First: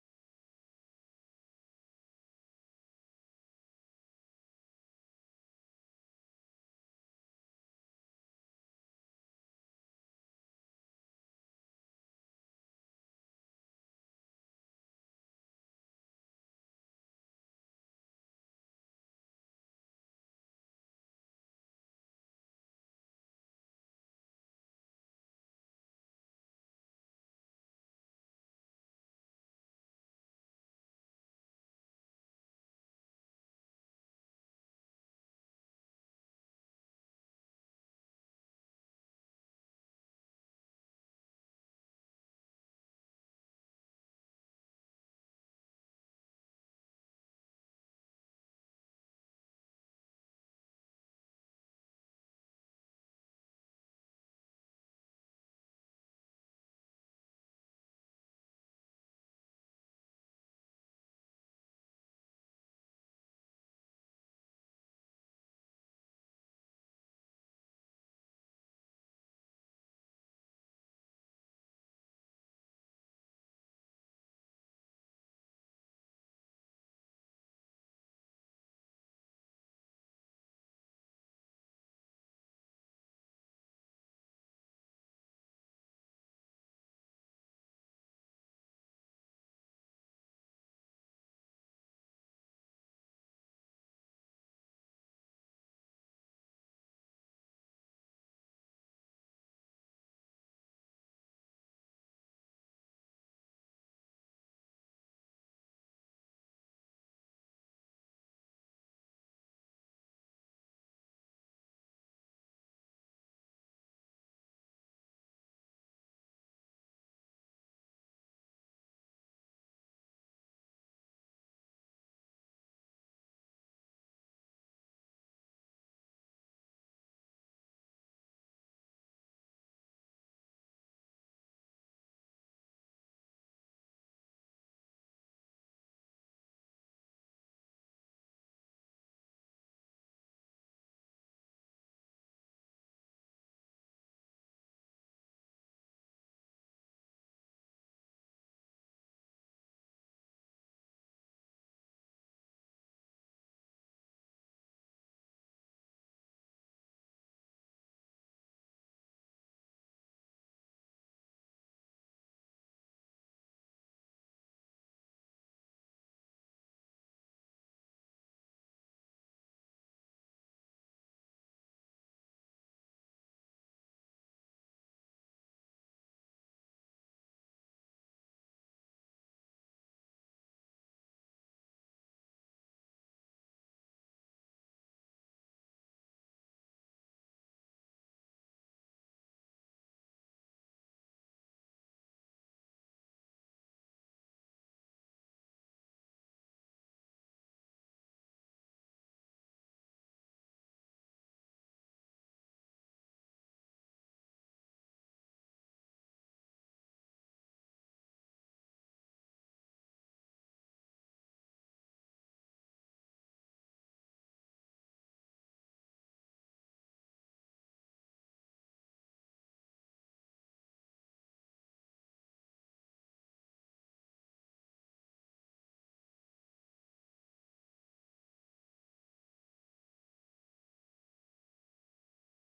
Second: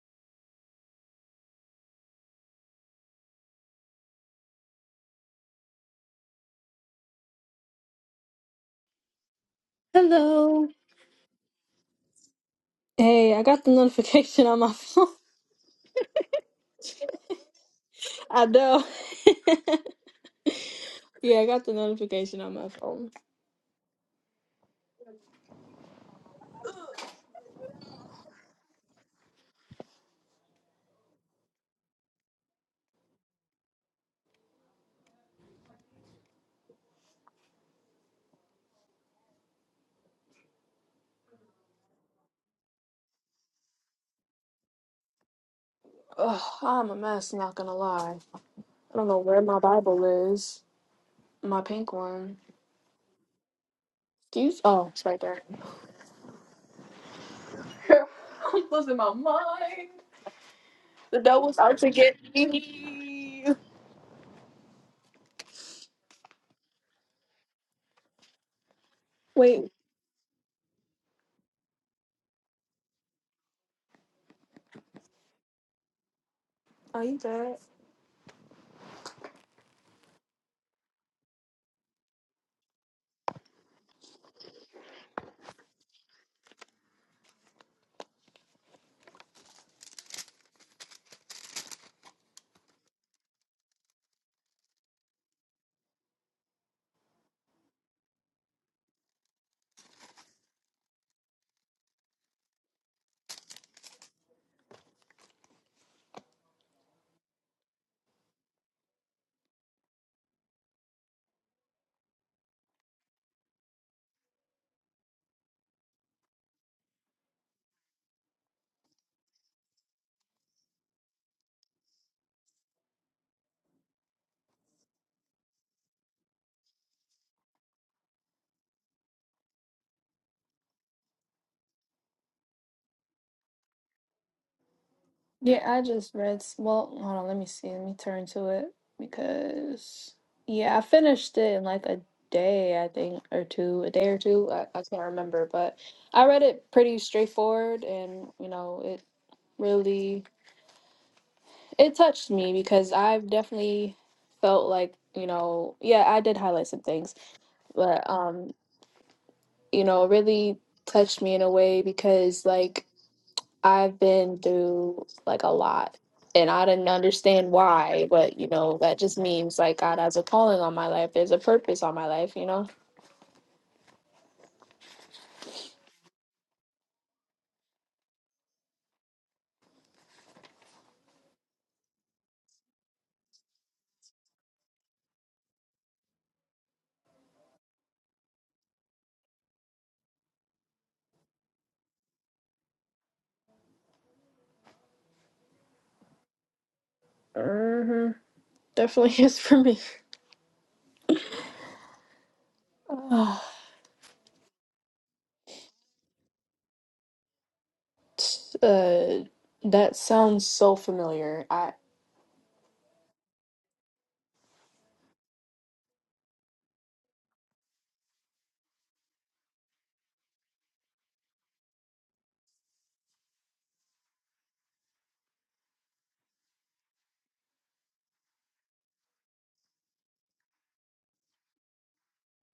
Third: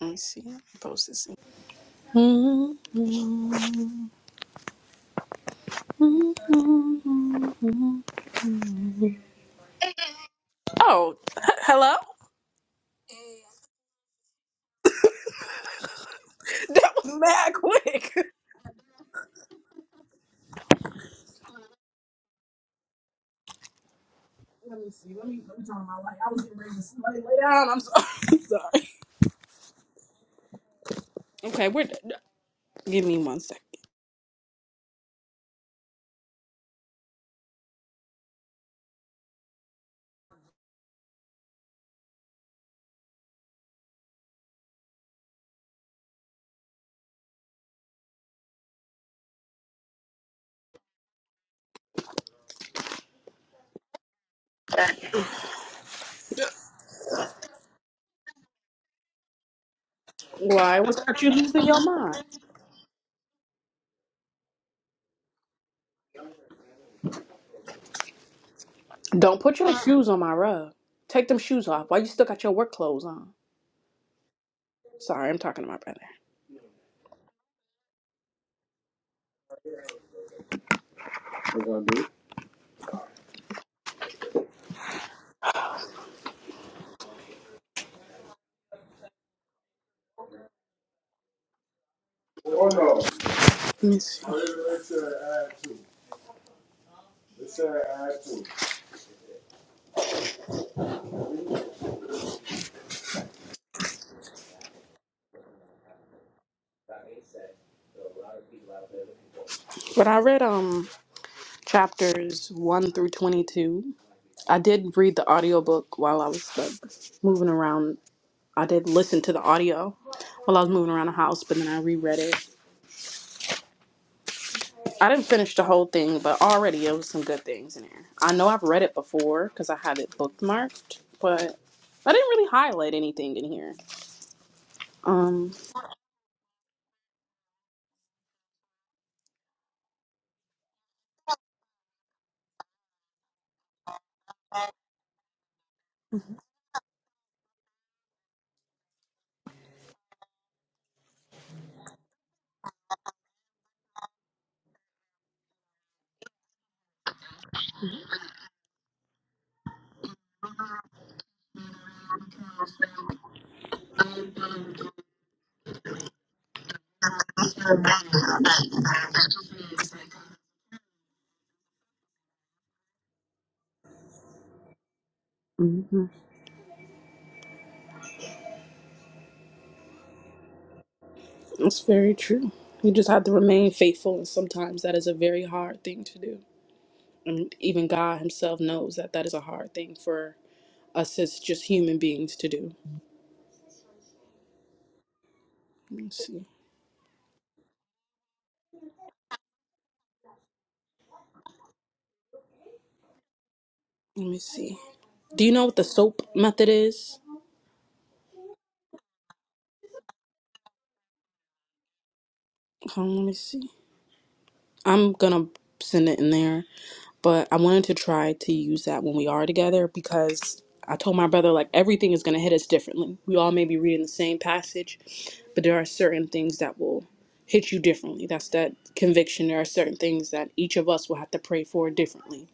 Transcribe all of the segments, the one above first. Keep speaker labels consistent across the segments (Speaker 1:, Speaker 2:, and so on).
Speaker 1: Let me see. Post this.
Speaker 2: Hello.
Speaker 1: Oh, hello.
Speaker 2: Hey, I got the notification on my phone.
Speaker 1: That was mad quick.
Speaker 2: I know. Yeah, I got the notification on my phone.
Speaker 1: Lay down. I'm sorry. I'm sorry. Okay, we're. Give me one second.
Speaker 2: That's not gonna lie. I don't know where my Bible is. My pink one. Excuse. Oh, it's right there. I'm losing my mind.
Speaker 1: Why? What's
Speaker 2: The
Speaker 1: got you
Speaker 2: devil's
Speaker 1: losing
Speaker 2: out
Speaker 1: your
Speaker 2: to get
Speaker 1: mind?
Speaker 2: me.
Speaker 1: Don't put
Speaker 2: Wait,
Speaker 1: your shoes on my rug. Take them shoes off. Why you still got your work clothes on? Sorry, I'm talking to my brother.
Speaker 2: are you dead?
Speaker 1: Let me see. But I read um chapters one through twenty-two. I did read the audiobook while I was like moving around. I did listen to the audio while I was moving around the house, but then I reread it I didn't finish the whole thing, but already it was some good things in there. I know I've read it before because I have it bookmarked, but I didn't really highlight anything in here. Um,
Speaker 2: Yeah, I just read. s- Well, hold on. Let me see. Let me turn to it because yeah, I finished it in like a day, I think, or two, a day or two. I, I can't remember, but I read it pretty straightforward, and you know, it really it touched me because I've definitely felt like you know, yeah, I did highlight some things, but um, you know, it really touched me in a way because like I've been through like a lot. And I didn't understand why, but you know, that just means like God has a calling on my life. There's a purpose on my life, you know?
Speaker 1: mhm. that's very true. You just have to remain faithful, and sometimes that is a very hard thing to do. And even God Himself knows that that is a hard thing for us as just human beings to do. Let me see.
Speaker 2: hmm Definitely is for me. Ah,
Speaker 1: Let me see. Do you know what the soap method is?
Speaker 2: t- uh, that sounds so familiar. I
Speaker 1: Hold on, let me see. I'm gonna send it in there. but I wanted to try to use that when we are together because I told my brother like everything is going to hit us differently. We all may be reading the same passage, but there are certain things that will hit you differently. That's that conviction. There are certain things that each of us will have to pray for differently.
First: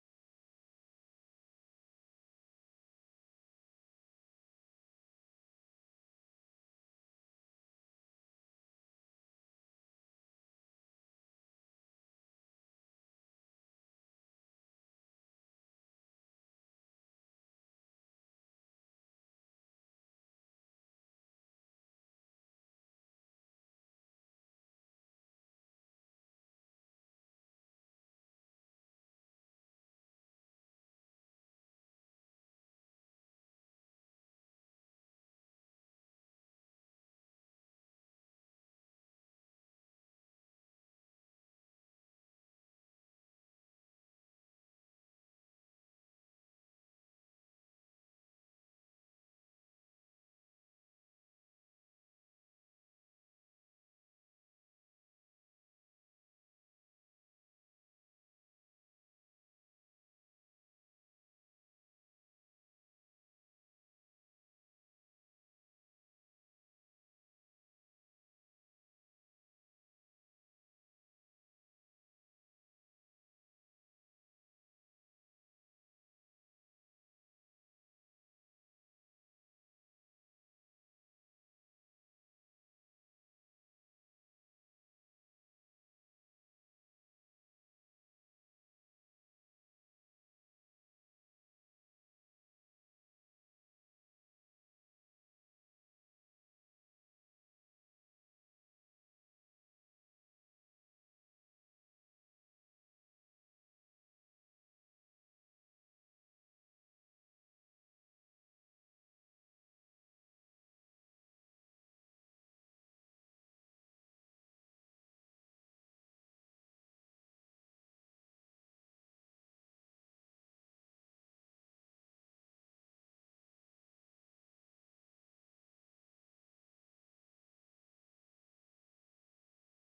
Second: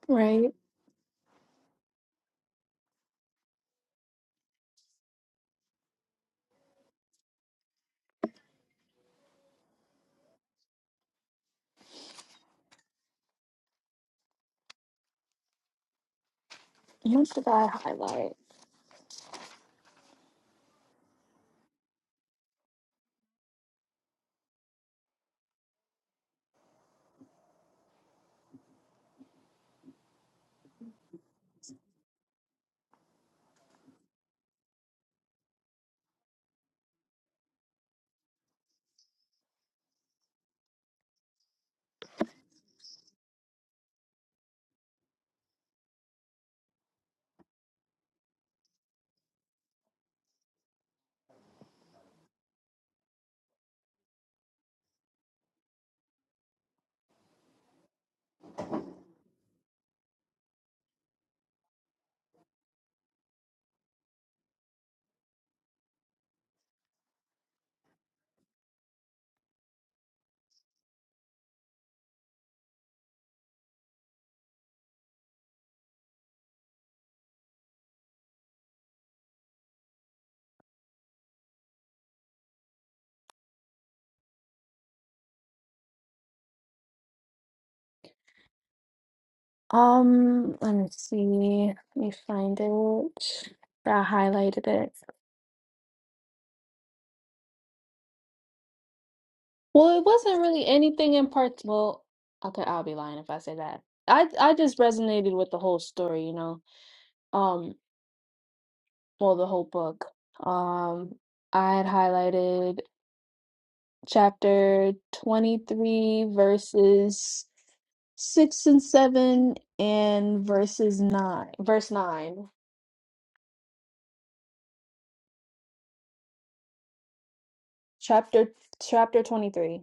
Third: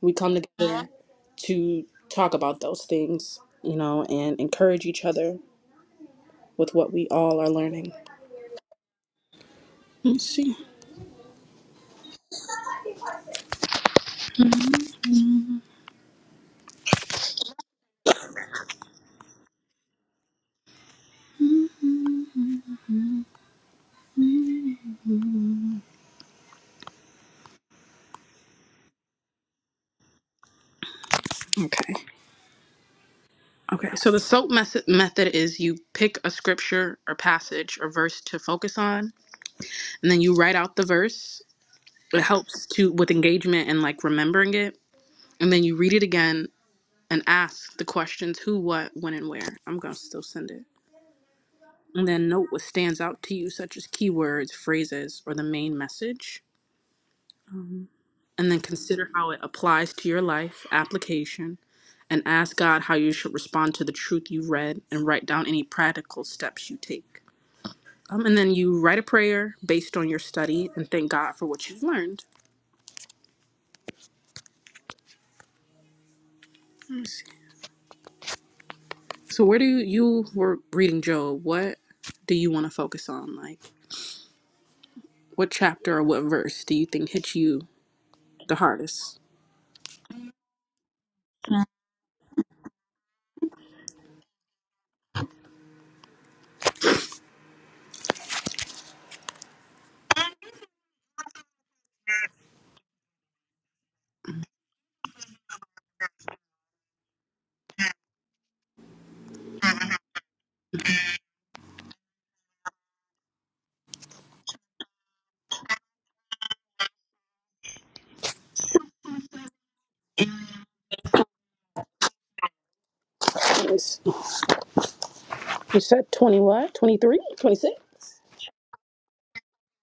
Speaker 1: We come
Speaker 2: right.
Speaker 1: together to talk about those things, you know, and encourage each other with what we all are learning. Let's see.
Speaker 2: What did I highlight?
Speaker 1: Okay. Okay, so the SOAP mes- method is you pick a scripture or passage or verse to focus on, and then you write out the verse. It helps to with engagement and like remembering it. And then you read it again and ask the questions who, what, when, and where. I'm gonna still send it. And then note what stands out to you, such as keywords, phrases, or the main message. And then consider how it applies to your life, application, and ask God how you should respond to the truth you read and write down any practical steps you take. Um, and then you write a prayer based on your study and thank God for what you've learned. Let me see. So where do you, you were reading Job? What do you want to focus on? Like what chapter or what verse do you think hit you the hardest?
Speaker 2: Um, let me see. Let me find it. I highlighted it. Well, it wasn't really anything in part. Well, okay, I'll be lying if I say that. I I just resonated with the whole story, you know. Um, well, the whole book. Um, I had highlighted chapter 23 verses 6 and 7 and verses 9, verse 9.
Speaker 1: It's- You said 20 what? 23? 26?
Speaker 2: Chapter chapter 23.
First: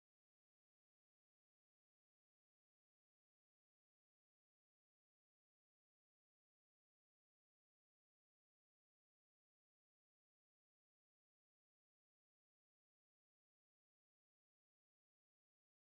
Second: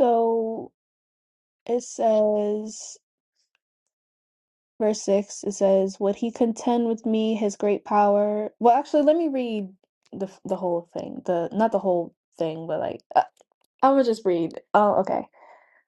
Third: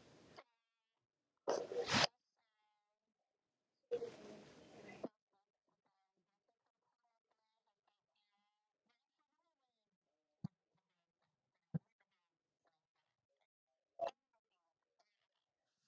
Speaker 2: So, it says verse 6 it says would he contend with me his great power well actually let me read the the whole thing the not the whole thing but like uh, i'm gonna just read oh okay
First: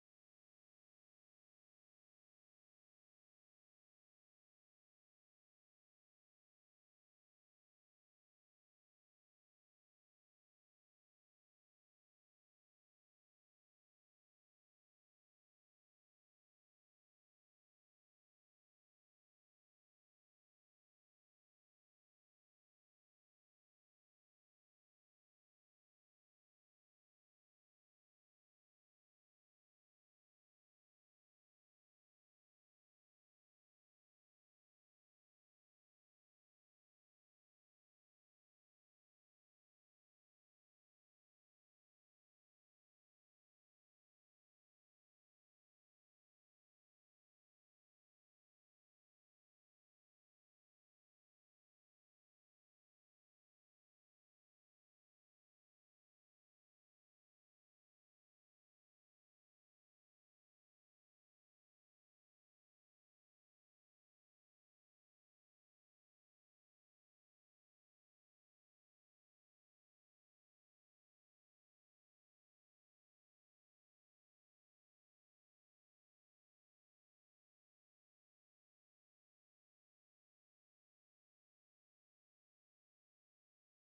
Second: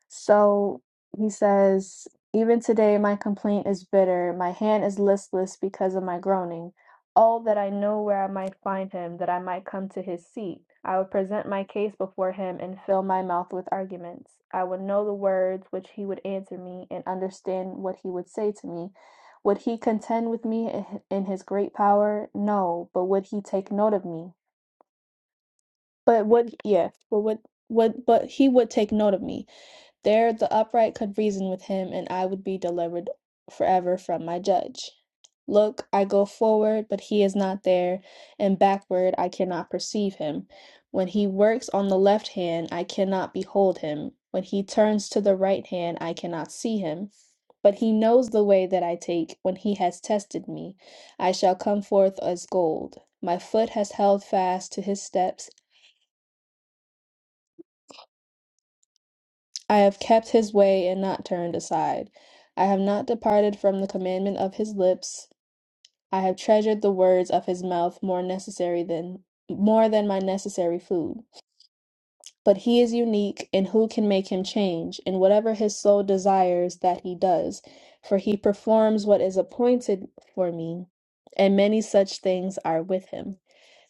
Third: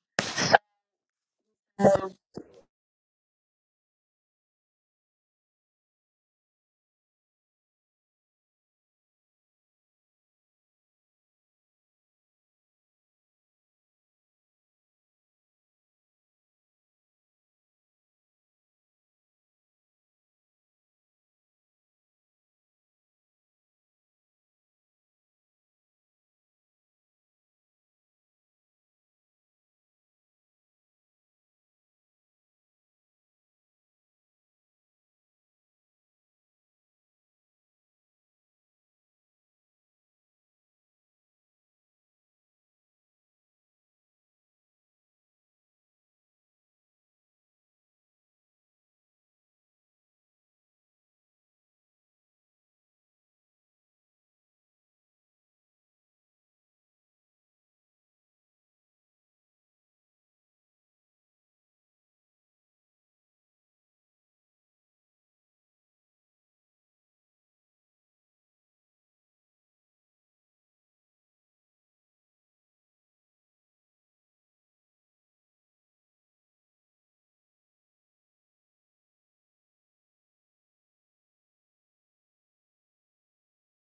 Speaker 2: so he says, Even today my complaint is bitter. My hand is listless because of my groaning. Oh, that I know where I might find him, that I might come to his seat. I would present my case before him and fill my mouth with arguments. I would know the words which he would answer me and understand what he would say to me. Would he contend with me i- in his great power? No, but would he take note of me? But would, yeah, but would, would, but he would take note of me. There the upright could reason with him, and I would be delivered forever from my judge. Look, I go forward, but he is not there, and backward, I cannot perceive him. When he works on the left hand, I cannot behold him. When he turns to the right hand, I cannot see him. But he knows the way that I take when he has tested me. I shall come forth as gold. My foot has held fast to his steps. I have kept his way and not turned aside. I have not departed from the commandment of his lips. I have treasured the words of his mouth more necessary than more than my necessary food. But he is unique, and who can make him change? And whatever his soul desires, that he does, for he performs what is appointed for me, and many such things are with him.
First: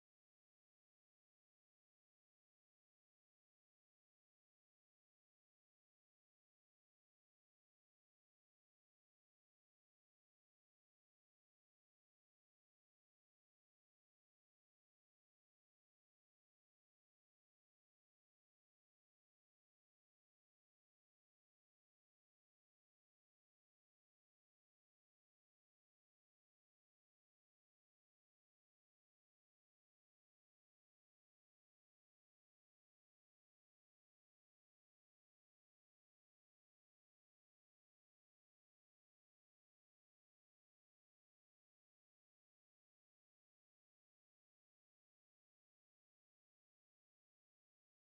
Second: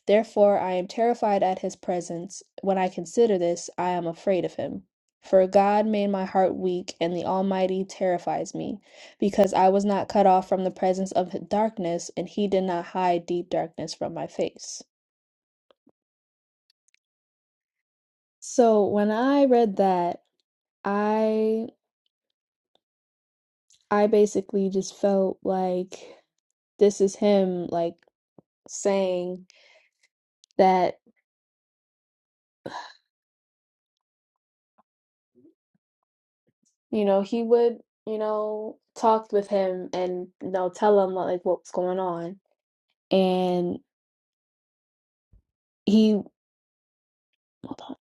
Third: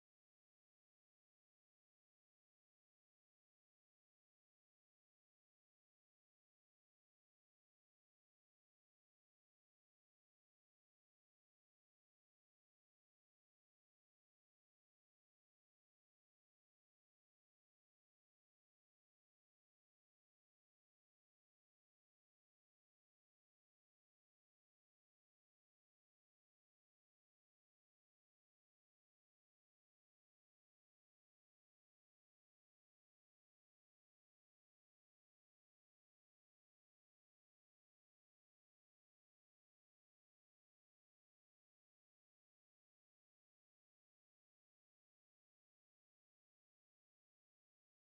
Speaker 2: Therefore I am terrified at his presence. When I consider this, I am afraid of him. For God made my heart weak, and the Almighty terrifies me, because I was not cut off from the presence of darkness, and he did not hide deep darkness from my face. So when I read that, I I basically just felt like this is him like saying that, you know, he would, you know, talk with him and you know, tell him like what's going on and he hold on.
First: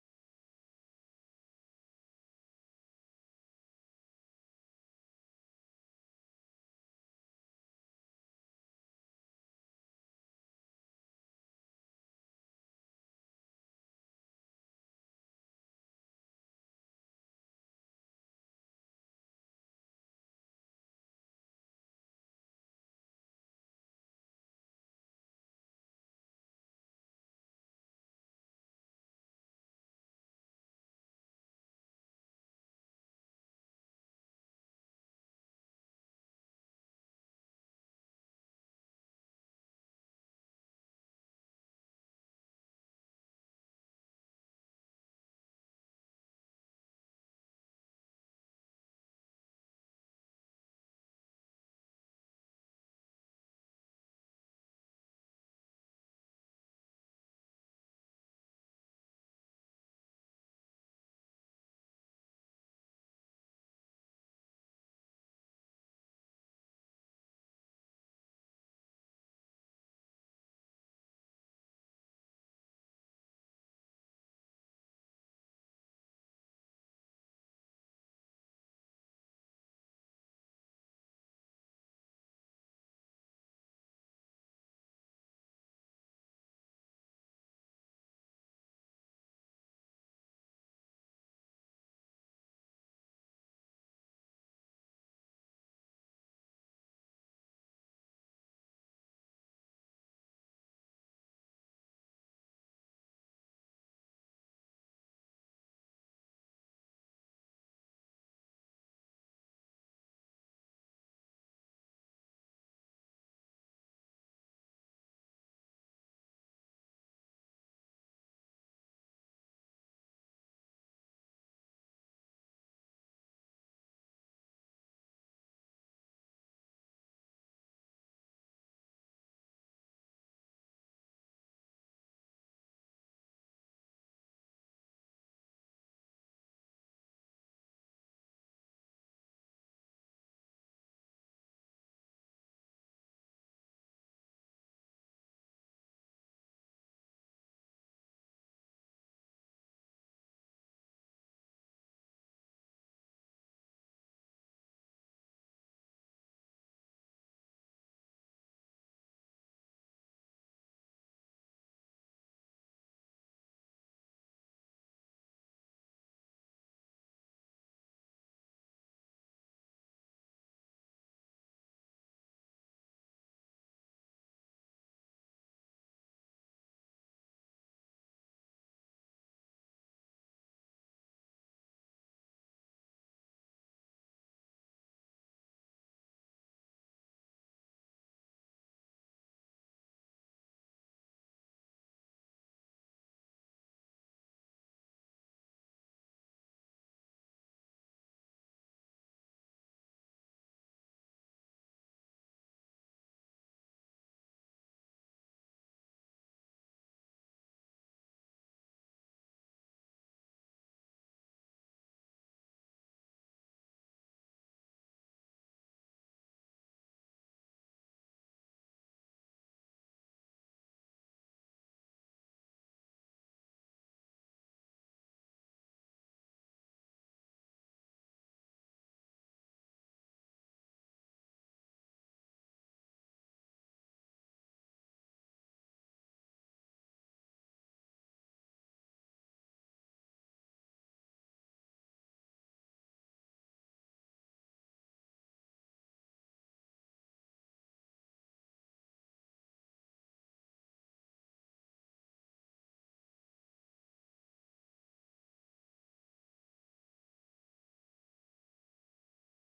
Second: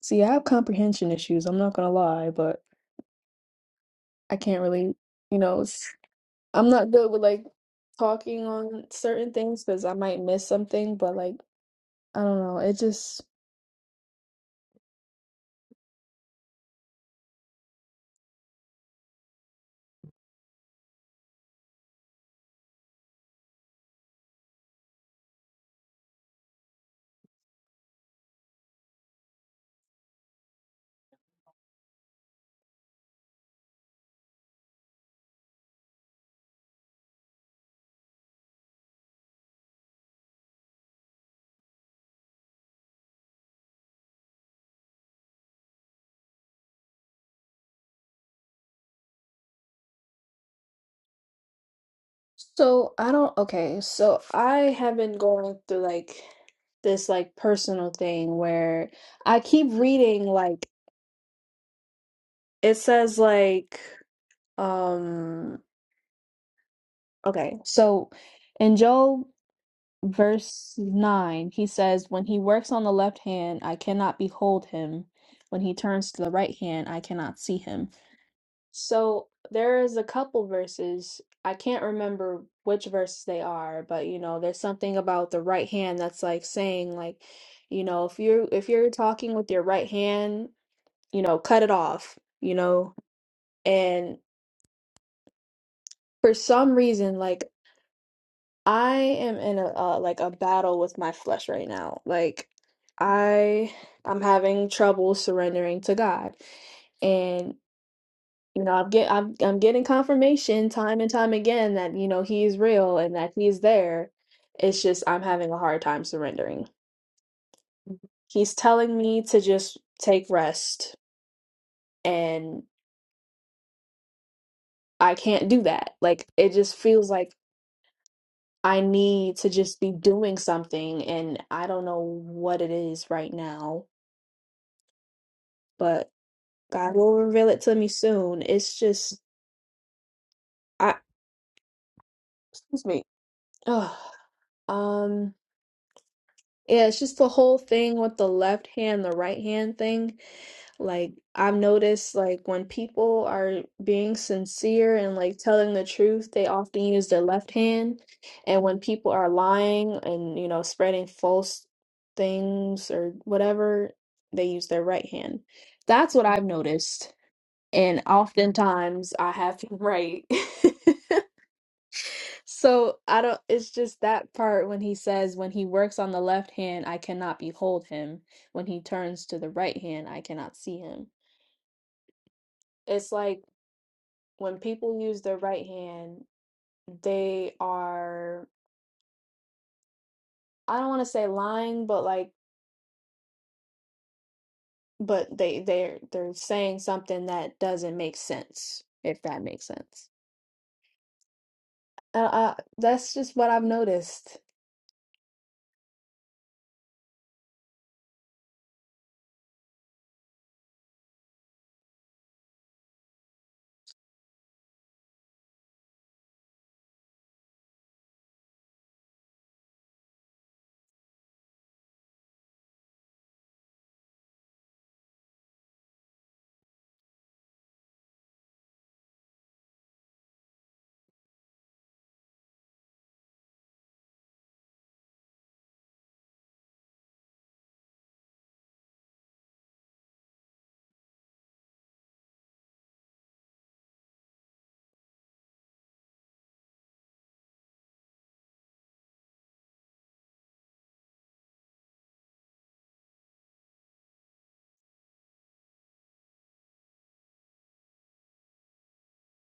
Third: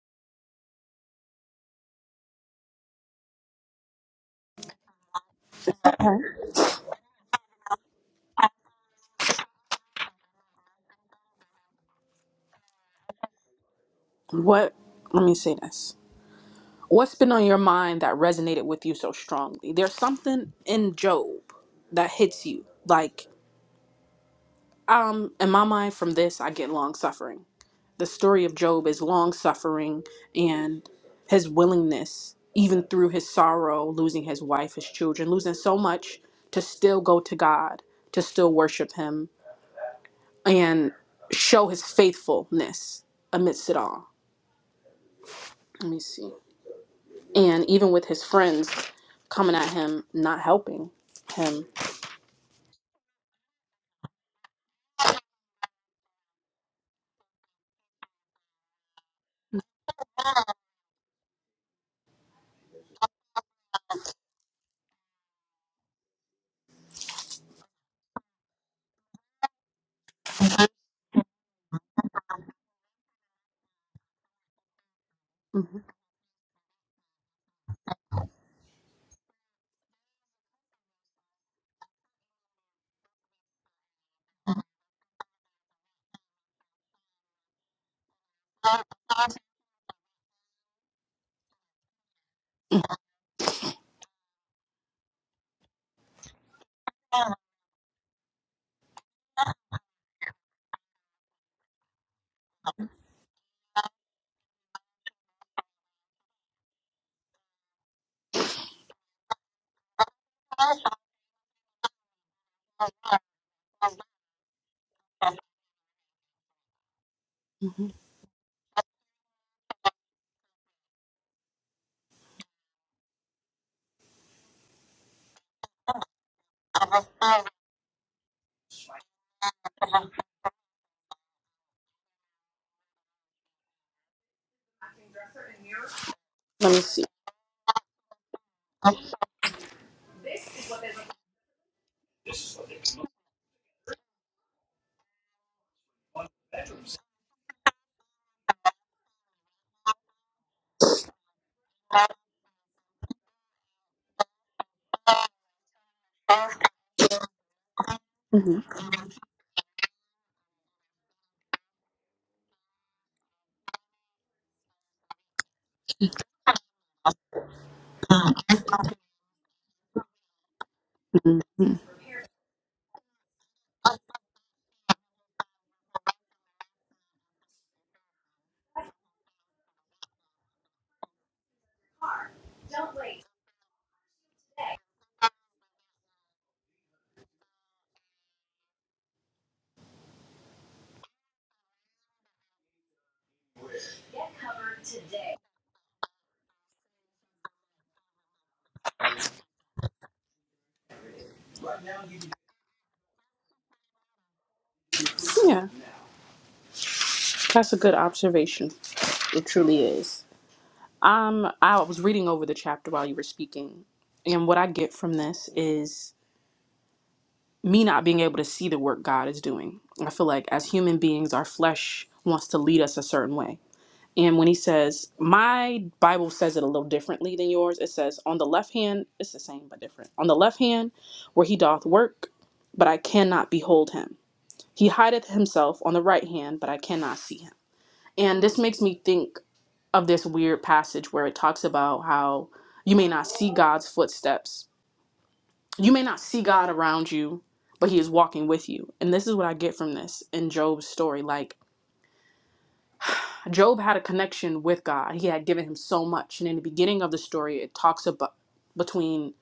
Speaker 2: See, I have comprehension issues. I'm not gonna lie, but I can't really, you know, it's, I'm not good with like talking on certain things because I might miss something. But like, I don't know. It just
Speaker 1: What let me say this. What's been on your mind that resonated with you so strongly? There's something in Job that hits you. Like um in my mind from this I get long suffering. The story of Job is long suffering and his willingness, even through his sorrow, losing his wife, his children, losing so much, to still go to God, to still worship Him, and show his faithfulness amidst it all. Let me see. And even with his friends coming at him, not helping him.
Speaker 2: so I don't. Okay, so I have been going through like this like personal thing where I keep reading like it says like um okay so in Job. verse 9, he says, When he works on the left hand, I cannot behold him.
Speaker 1: hmm
Speaker 2: When he turns to the right hand, I cannot see him. So there is a couple verses. I can't remember which verses they are, but you know, there's something about the right hand that's like saying like, you know, if you're if you're talking with your right hand, you know, cut it off, you know. And for some reason, like I am in a uh, like a battle with my flesh right now. Like I I'm having trouble surrendering to God. And you know, I'm get I'm I'm getting confirmation time and time again that you know he is real and that he is there. It's just I'm having a hard time surrendering.
Speaker 1: hmm
Speaker 2: He's telling me to just take rest and I can't do that. Like it just feels like I need to just be doing something and I don't know what it is right now. but.
Speaker 1: Let me
Speaker 2: God
Speaker 1: see.
Speaker 2: will reveal it to me soon. It's just, I, excuse me. Ugh. Um, yeah, it's just the whole thing with the left hand, the right hand thing. Like, I've noticed, like, when people are being sincere and like telling the truth, they often use their left hand.
Speaker 1: hmm
Speaker 2: And when people are lying and, you know, spreading false things or whatever, they use their right hand. That's what I've noticed. And oftentimes I have him right.
Speaker 1: hmm
Speaker 2: So I don't, it's just that part when he says, when he works on the left hand, I cannot behold him. When he turns to the right hand, I cannot see him. It's like when people use their right hand, they are, I don't want to say lying, but like, but they they're they're saying something that doesn't make sense, if that makes sense. Uh, uh, that's just what I've noticed.
Speaker 1: Yeah, that's a good observation. It truly is. Um, I was reading over the chapter while you were speaking, and what I get from this is me not being able to see the work God is doing. I feel like as human beings, our flesh wants to lead us a certain way. And when he says, my Bible says it a little differently than yours, it says, on the left hand, it's the same but different. On the left hand, where he doth work, but I cannot behold him. He hideth himself on the right hand, but I cannot see him. And this makes me think of this weird passage where it talks about how you may not see God's footsteps. You may not see God around you, but he is walking with you. And this is what I get from this in Job's story. Like Job had a connection with God. He had given him so much. And in the beginning of the story, it talks about between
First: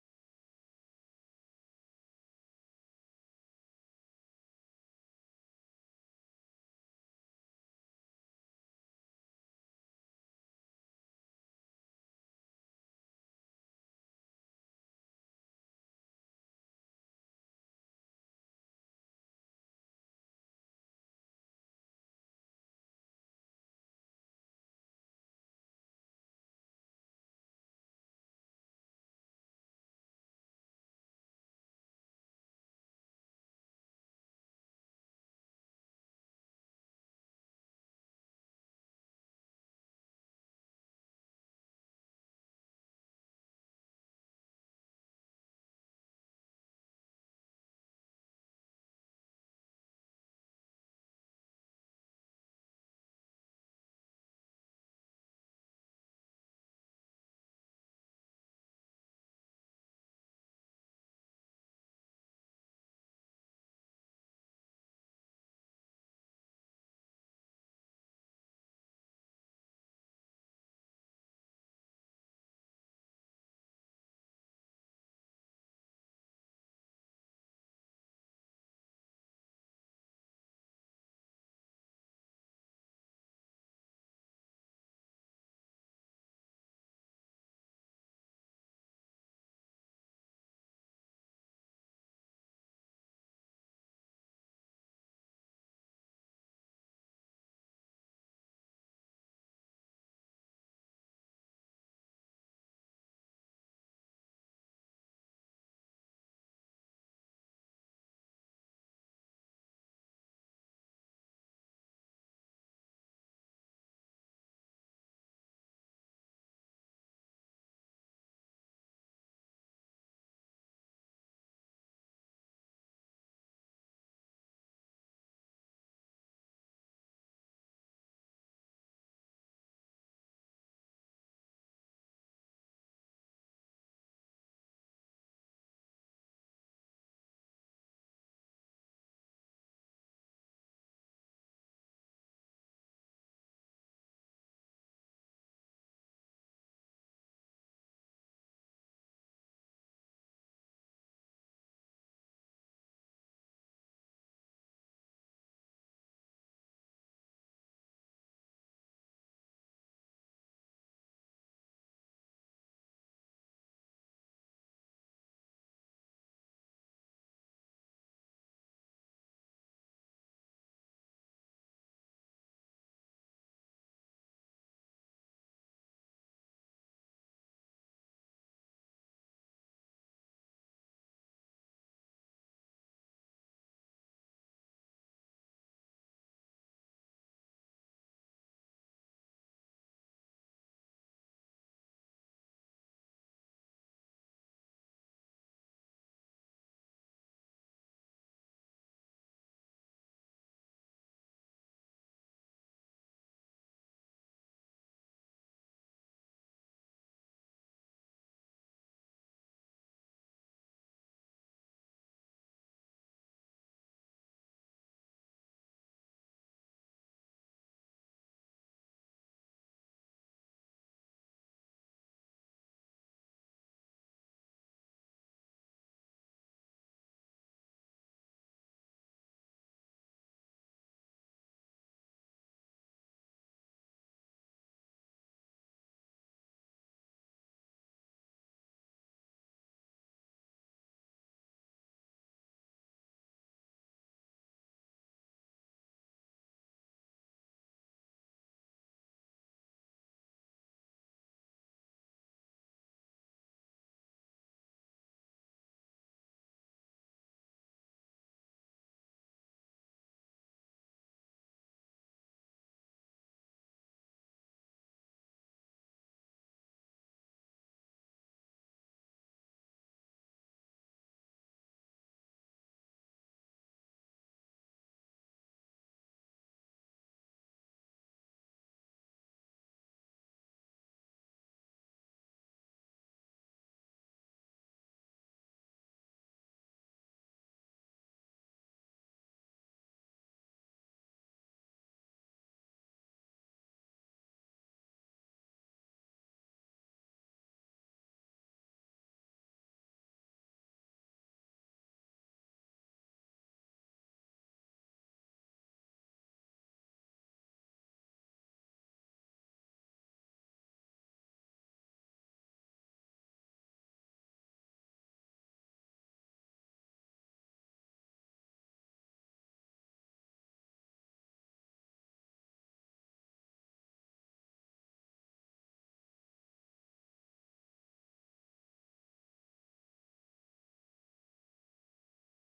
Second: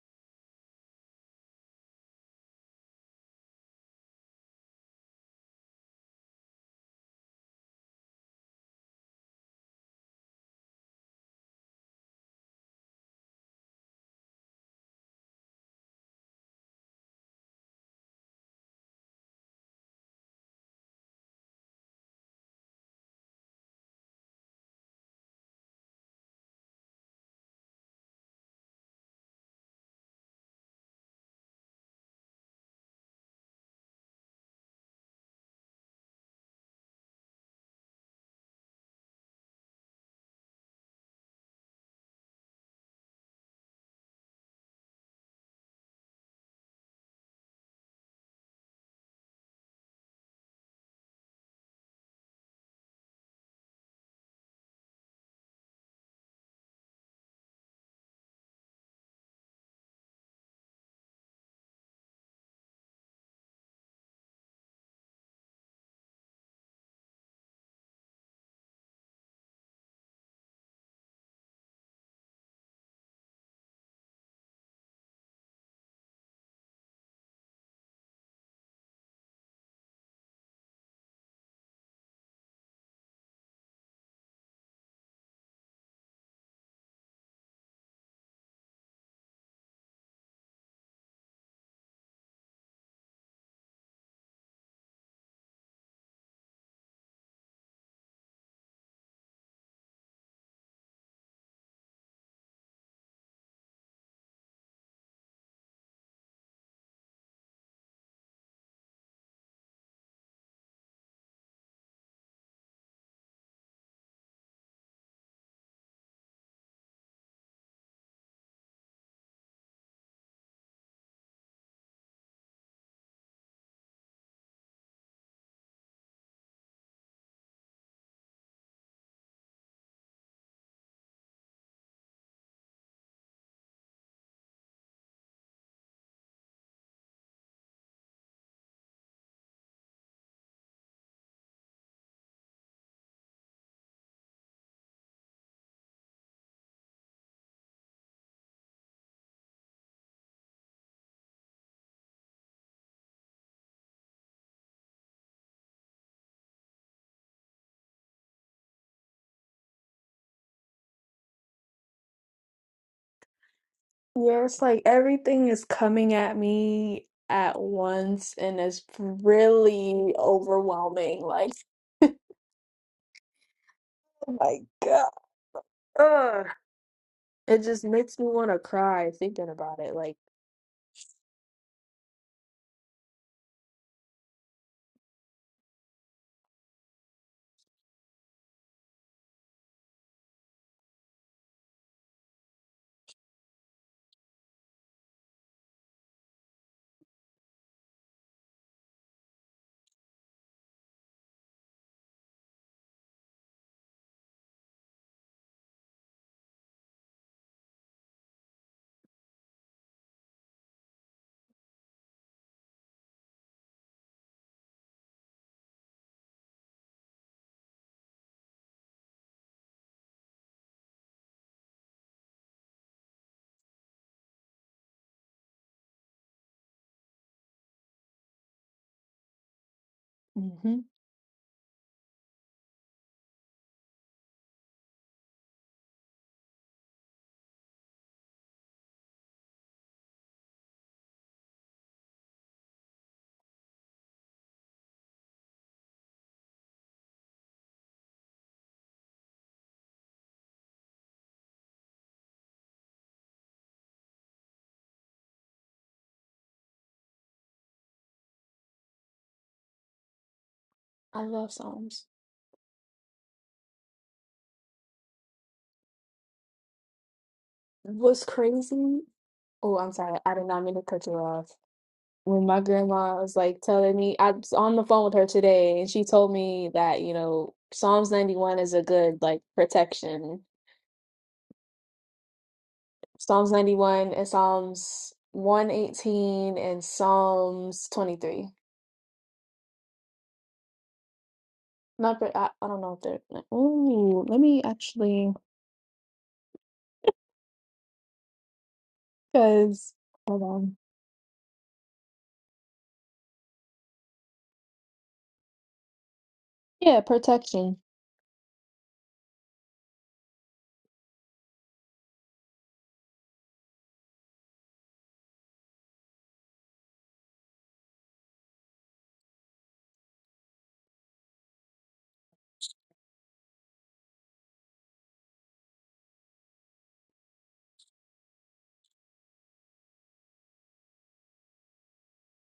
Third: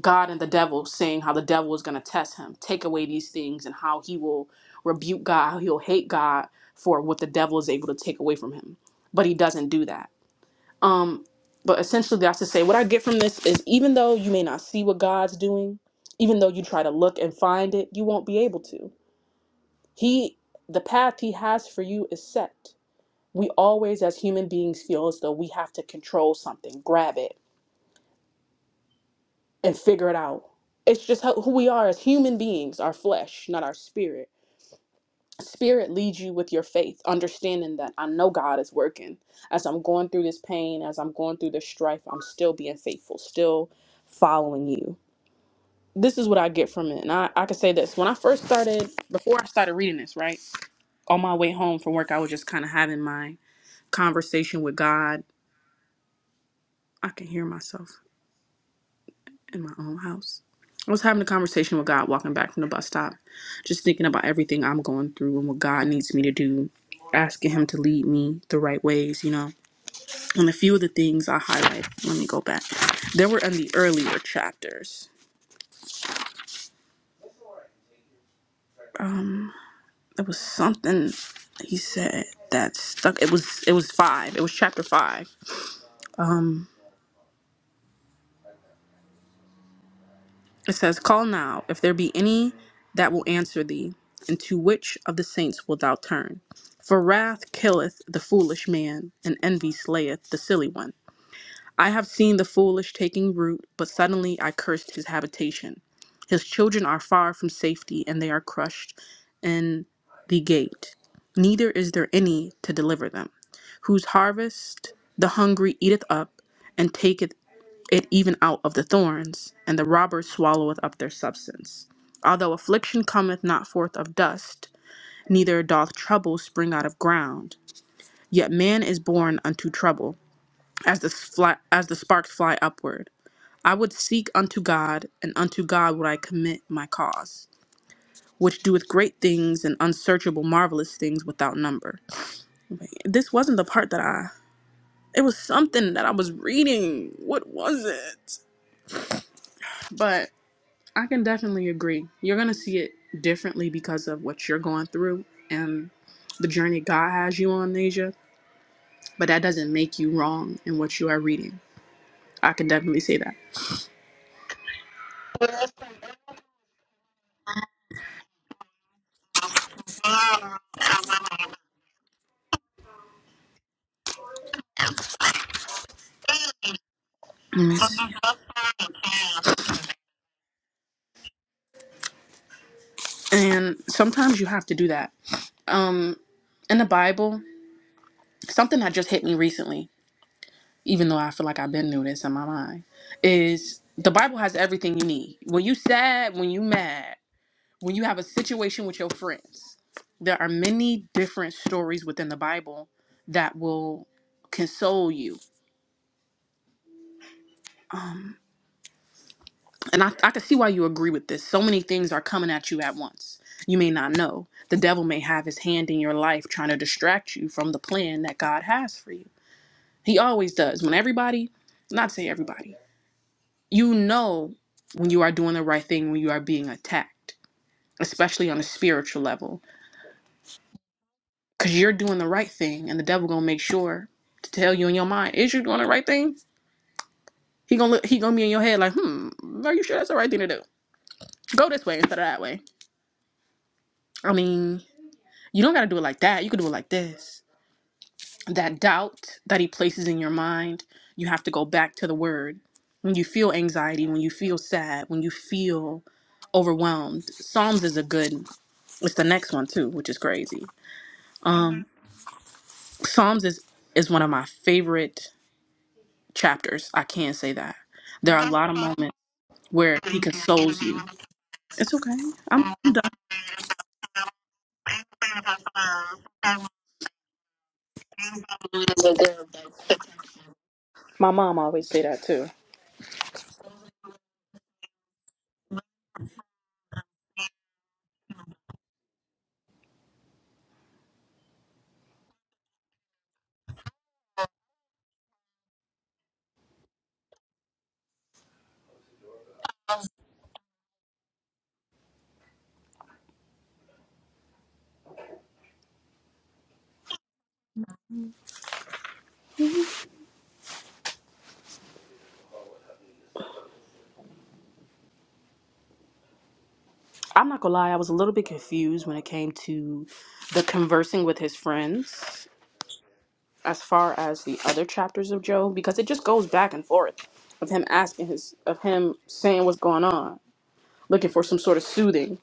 Speaker 1: God and the devil saying how the devil is going to test him, take away these things and how he will rebuke God, how he'll hate God for what the devil is able to take away from him. But he doesn't do that Um, but essentially, that's to say, what I get from this is even though you may not see what God's doing, even though you try to look and find it, you won't be able to. He, the path He has for you is set. We always, as human beings, feel as though we have to control something, grab it, and figure it out. It's just how, who we are as human beings, our flesh, not our spirit. spirit leads you with your faith, understanding that I know God is working. As I'm going through this pain, as I'm going through this strife, I'm still being faithful, still following you. This is what I get from it. And I, I could say this when I first started, before I started reading this, right? On my way home from work, I was just kind of having my conversation with God. I can hear myself. in my own house. I was having a conversation with God walking back from the bus stop, just thinking about everything I'm going through and what God needs me to do, asking Him to lead me the right ways, you know. And a few of the things I highlight, let me go back. They were in the earlier chapters. Um, there was something he said that stuck. It was it was five. It was chapter five. Um. It says, Call now, if there be any that will answer thee, and to which of the saints wilt thou turn? For wrath killeth the foolish man, and envy slayeth the silly one. I have seen the foolish taking root, but suddenly I cursed his habitation. His children are far from safety, and they are crushed in the gate. Neither is there any to deliver them, whose harvest the hungry eateth up, and taketh it even out of the thorns, and the robber swalloweth up their substance. Although affliction cometh not forth of dust, neither doth trouble spring out of ground, yet man is born unto trouble, as the, fly, as the sparks fly upward. I would seek unto God, and unto God would I commit my cause, which doeth great things and unsearchable marvelous things without number. Wait, This wasn't the part that I. It was something that I was reading. What was it? But I can definitely agree. You're going to see it differently because of what you're going through and the journey God has you on, Nasia. But that doesn't make you wrong in what you are reading. I can definitely say that.
Speaker 2: Yeah, it's like everything is coming at me at once and it's really overwhelming. Like, oh my God. Ugh. It just
Speaker 1: Mhm.
Speaker 2: makes me want to cry thinking about it. Like,
Speaker 1: And sometimes you have to do that. Um, in the Bible, something that just hit me recently, even though I feel like I've been through this in my mind, is the Bible has everything you need. When you sad, when you mad, when you have a situation with your friends, there are many different stories within the Bible that will console you. Um, and I, I can see why you agree with this. So many things are coming at you at once. You may not know. The devil may have his hand in your life trying to distract you from the plan that God has for you. He always does. When everybody, not say everybody, you know when you are doing the right thing, when you are being attacked, especially on a spiritual level
Speaker 2: hmm
Speaker 1: Cause you're doing the right thing, and the devil gonna make sure to tell you in your mind, is you doing the right thing? He gonna look, he gonna be in your head like, hmm, are you sure that's the right thing to do? Go this way instead of that way. I mean, you don't gotta do it like that. You could do it like this. That doubt that he places in your mind, you have to go back to the word. When you feel anxiety, when you feel sad, when you feel overwhelmed, Psalms is a good. It's the next one too, which is crazy.
Speaker 2: I love
Speaker 1: Um,
Speaker 2: Psalms.
Speaker 1: Psalms is is one of my favorite chapters. I can say that.
Speaker 2: What's
Speaker 1: There are a lot of
Speaker 2: crazy?
Speaker 1: moments
Speaker 2: Oh, I'm
Speaker 1: where
Speaker 2: sorry.
Speaker 1: he
Speaker 2: I did not mean
Speaker 1: consoles
Speaker 2: to
Speaker 1: you.
Speaker 2: cut you off.
Speaker 1: It's okay.
Speaker 2: When my
Speaker 1: I'm, I'm done.
Speaker 2: grandma was like telling me, I was on the phone with her today and she told me that, you know, Psalms 91 is a good like protection
Speaker 1: My mom always say that too.
Speaker 2: Psalms 91 and Psalms 118 and Psalms 23. Not, ver- I, I don't know if they're. Oh, let me actually, because, hold on. Yeah, protection.
Speaker 1: I'm not gonna lie, I was a little bit confused when it came to the conversing with his friends as far as the other chapters of Job because it just goes back and forth of him asking his of him saying what's going on, looking for some sort of soothing.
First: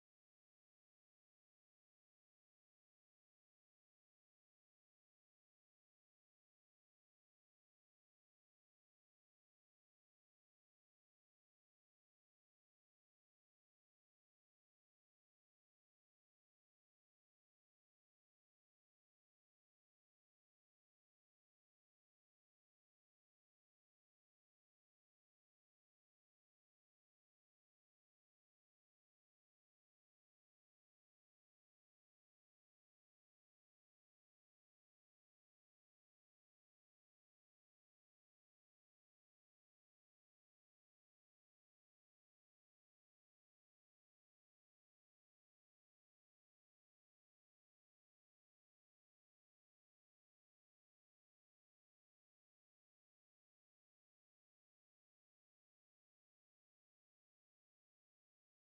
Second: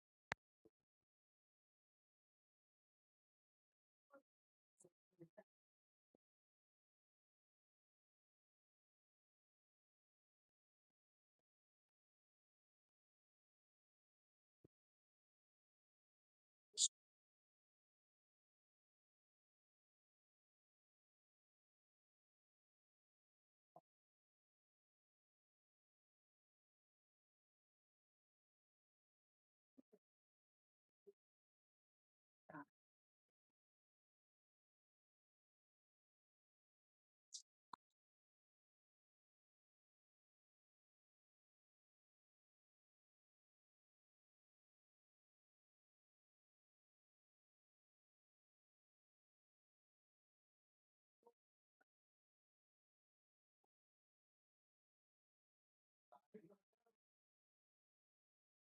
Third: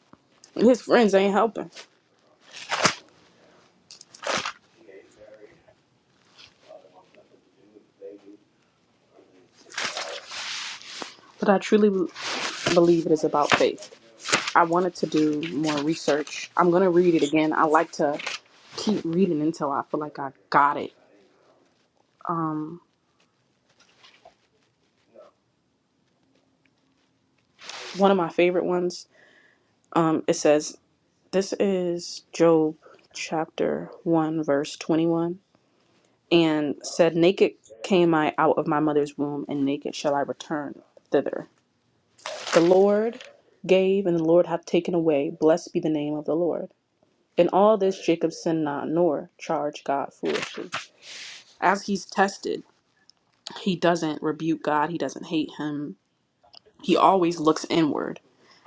Speaker 1: And his friends ain't helping. But I truly be- believe it is about faith. I wanted to do more research. I'm gonna read it again. I like to keep reading until I feel like I got it. Um, one of my favorite ones, um, it says, This is Job chapter 1, verse 21, and said, Naked came I out of my mother's womb, and naked shall I return thither. The Lord gave, and the Lord hath taken away. Blessed be the name of the Lord. In all this, Jacob sinned not, nor charged God foolishly. As he's tested, he doesn't rebuke God, he doesn't hate him. He always looks inward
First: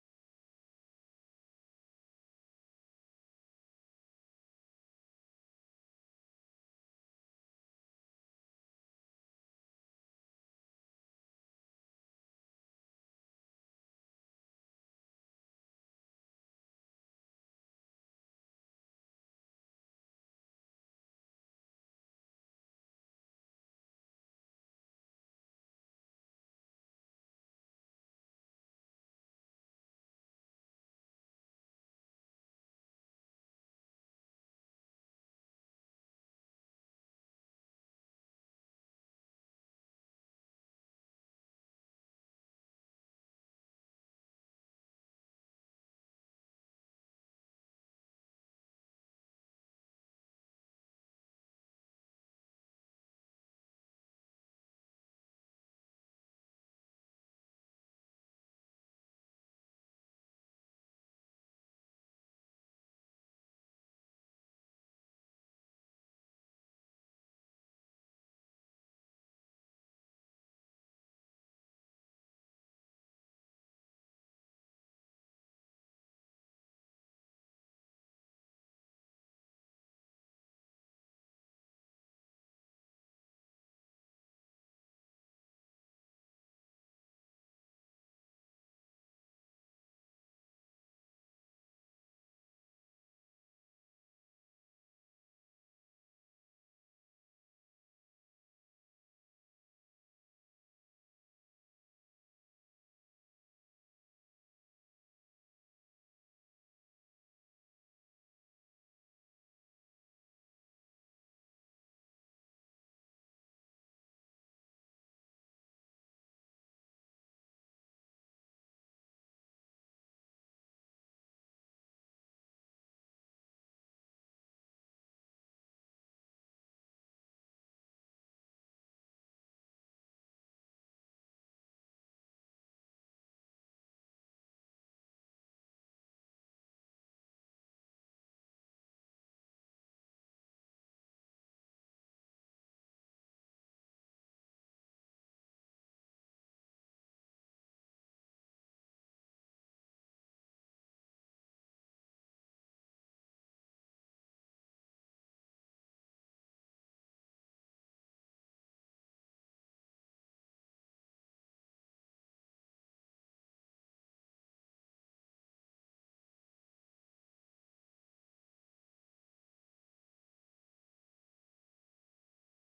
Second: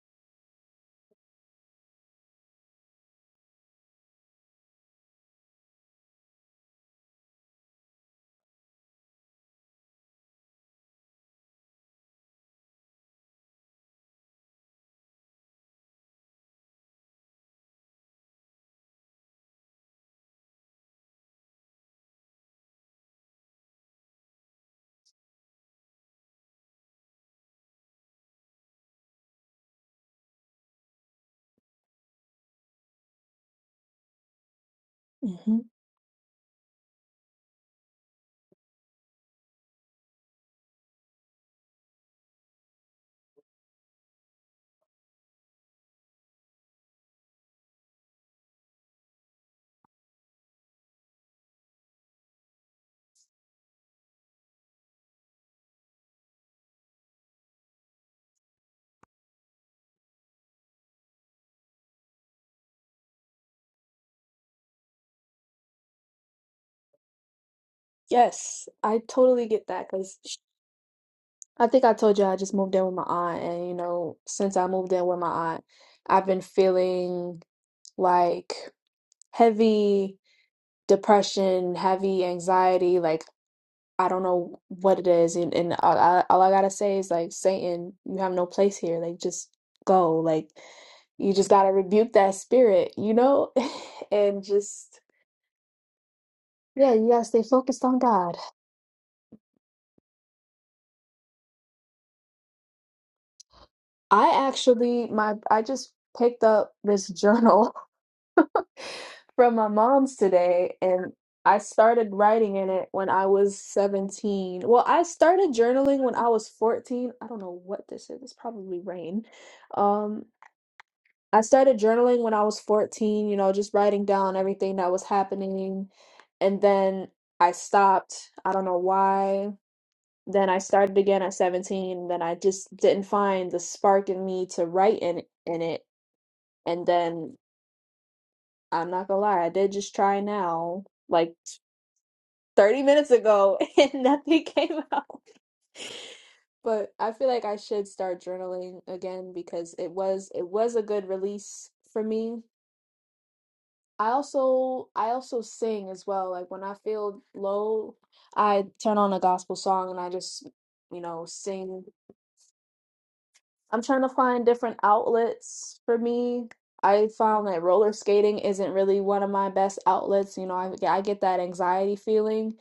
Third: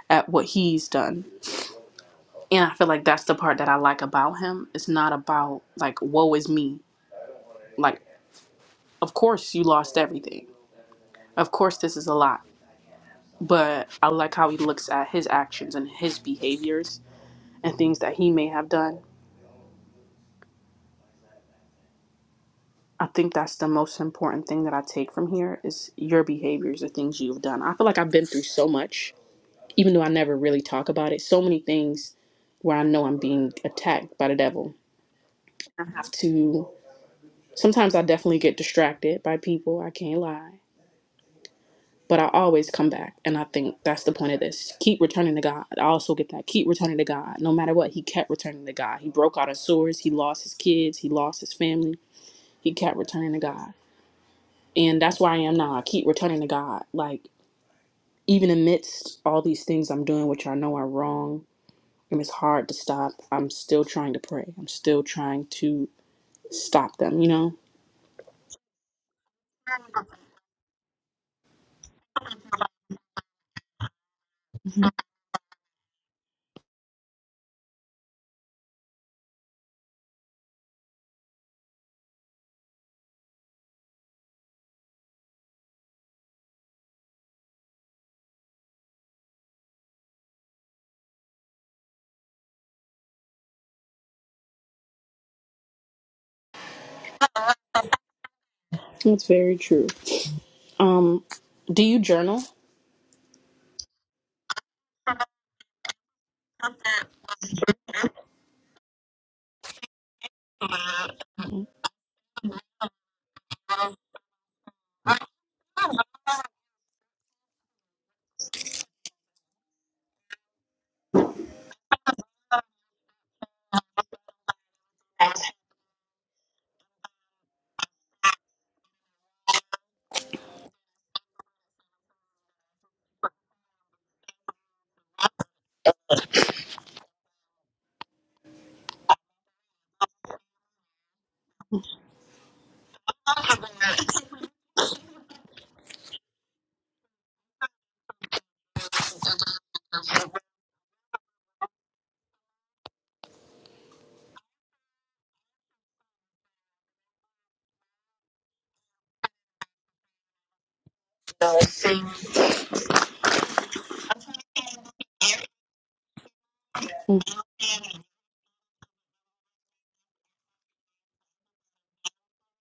Speaker 1: at what he's done. And I feel like that's the part that I like about him. It's not about like woe is me. Like of course you lost everything. Of course this is a lot. But I like how he looks at his actions and his behaviors and things that he may have done. I think that's the most important thing that I take from here is your behaviors, the things you've done. I feel like I've been through so much, even though I never really talk about it. So many things where I know I'm being attacked by the devil.
Speaker 2: hmm
Speaker 1: I have to. Sometimes I definitely get distracted by people, I can't lie. But I always come back. And I think that's the point of this. Keep returning to God. I also get that. Keep returning to God. No matter what, he kept returning to God. He broke out of sores. He lost his kids. He lost his family. He kept returning to God. And that's where I am now. I keep returning to God. Like, even amidst all these things I'm doing, which I know are wrong and it's hard to stop, I'm still trying to pray. I'm still trying to stop them, you know?
Speaker 2: Yes, I totally get that because I think I told you I just moved in with my aunt. And, you know, since I moved in with my aunt, I've been feeling like heavy depression, heavy anxiety. Like, I don't know what it is, and, and all, I, all I gotta say is like, Satan, you have no place here. Like, just go. Like, you just gotta rebuke that spirit, you know, and just yeah, you gotta stay focused on God.
Speaker 1: That's very true. Um, do you journal?
Speaker 2: I actually, my I just picked up this journal from my mom's today, and I started writing in it when I was 17. Well, I started journaling when I was 14. I don't know what this is. It's probably rain. Um, I started journaling when I was 14, you know, just writing down everything that was happening. And then I stopped. I don't know why. Then I started again at 17. Then I just didn't find the spark in me to write in, in it. And then I'm not gonna lie, I did just try now, like 30 minutes ago, and nothing came out. But I feel like I should start journaling again because it was it was a good release for me I also I also sing as well. Like when I feel low, I turn on a gospel song and I just, you know, sing. I'm trying to find different outlets for me. I found that roller skating isn't really one of my best outlets. You know, I yeah, I get that anxiety feeling.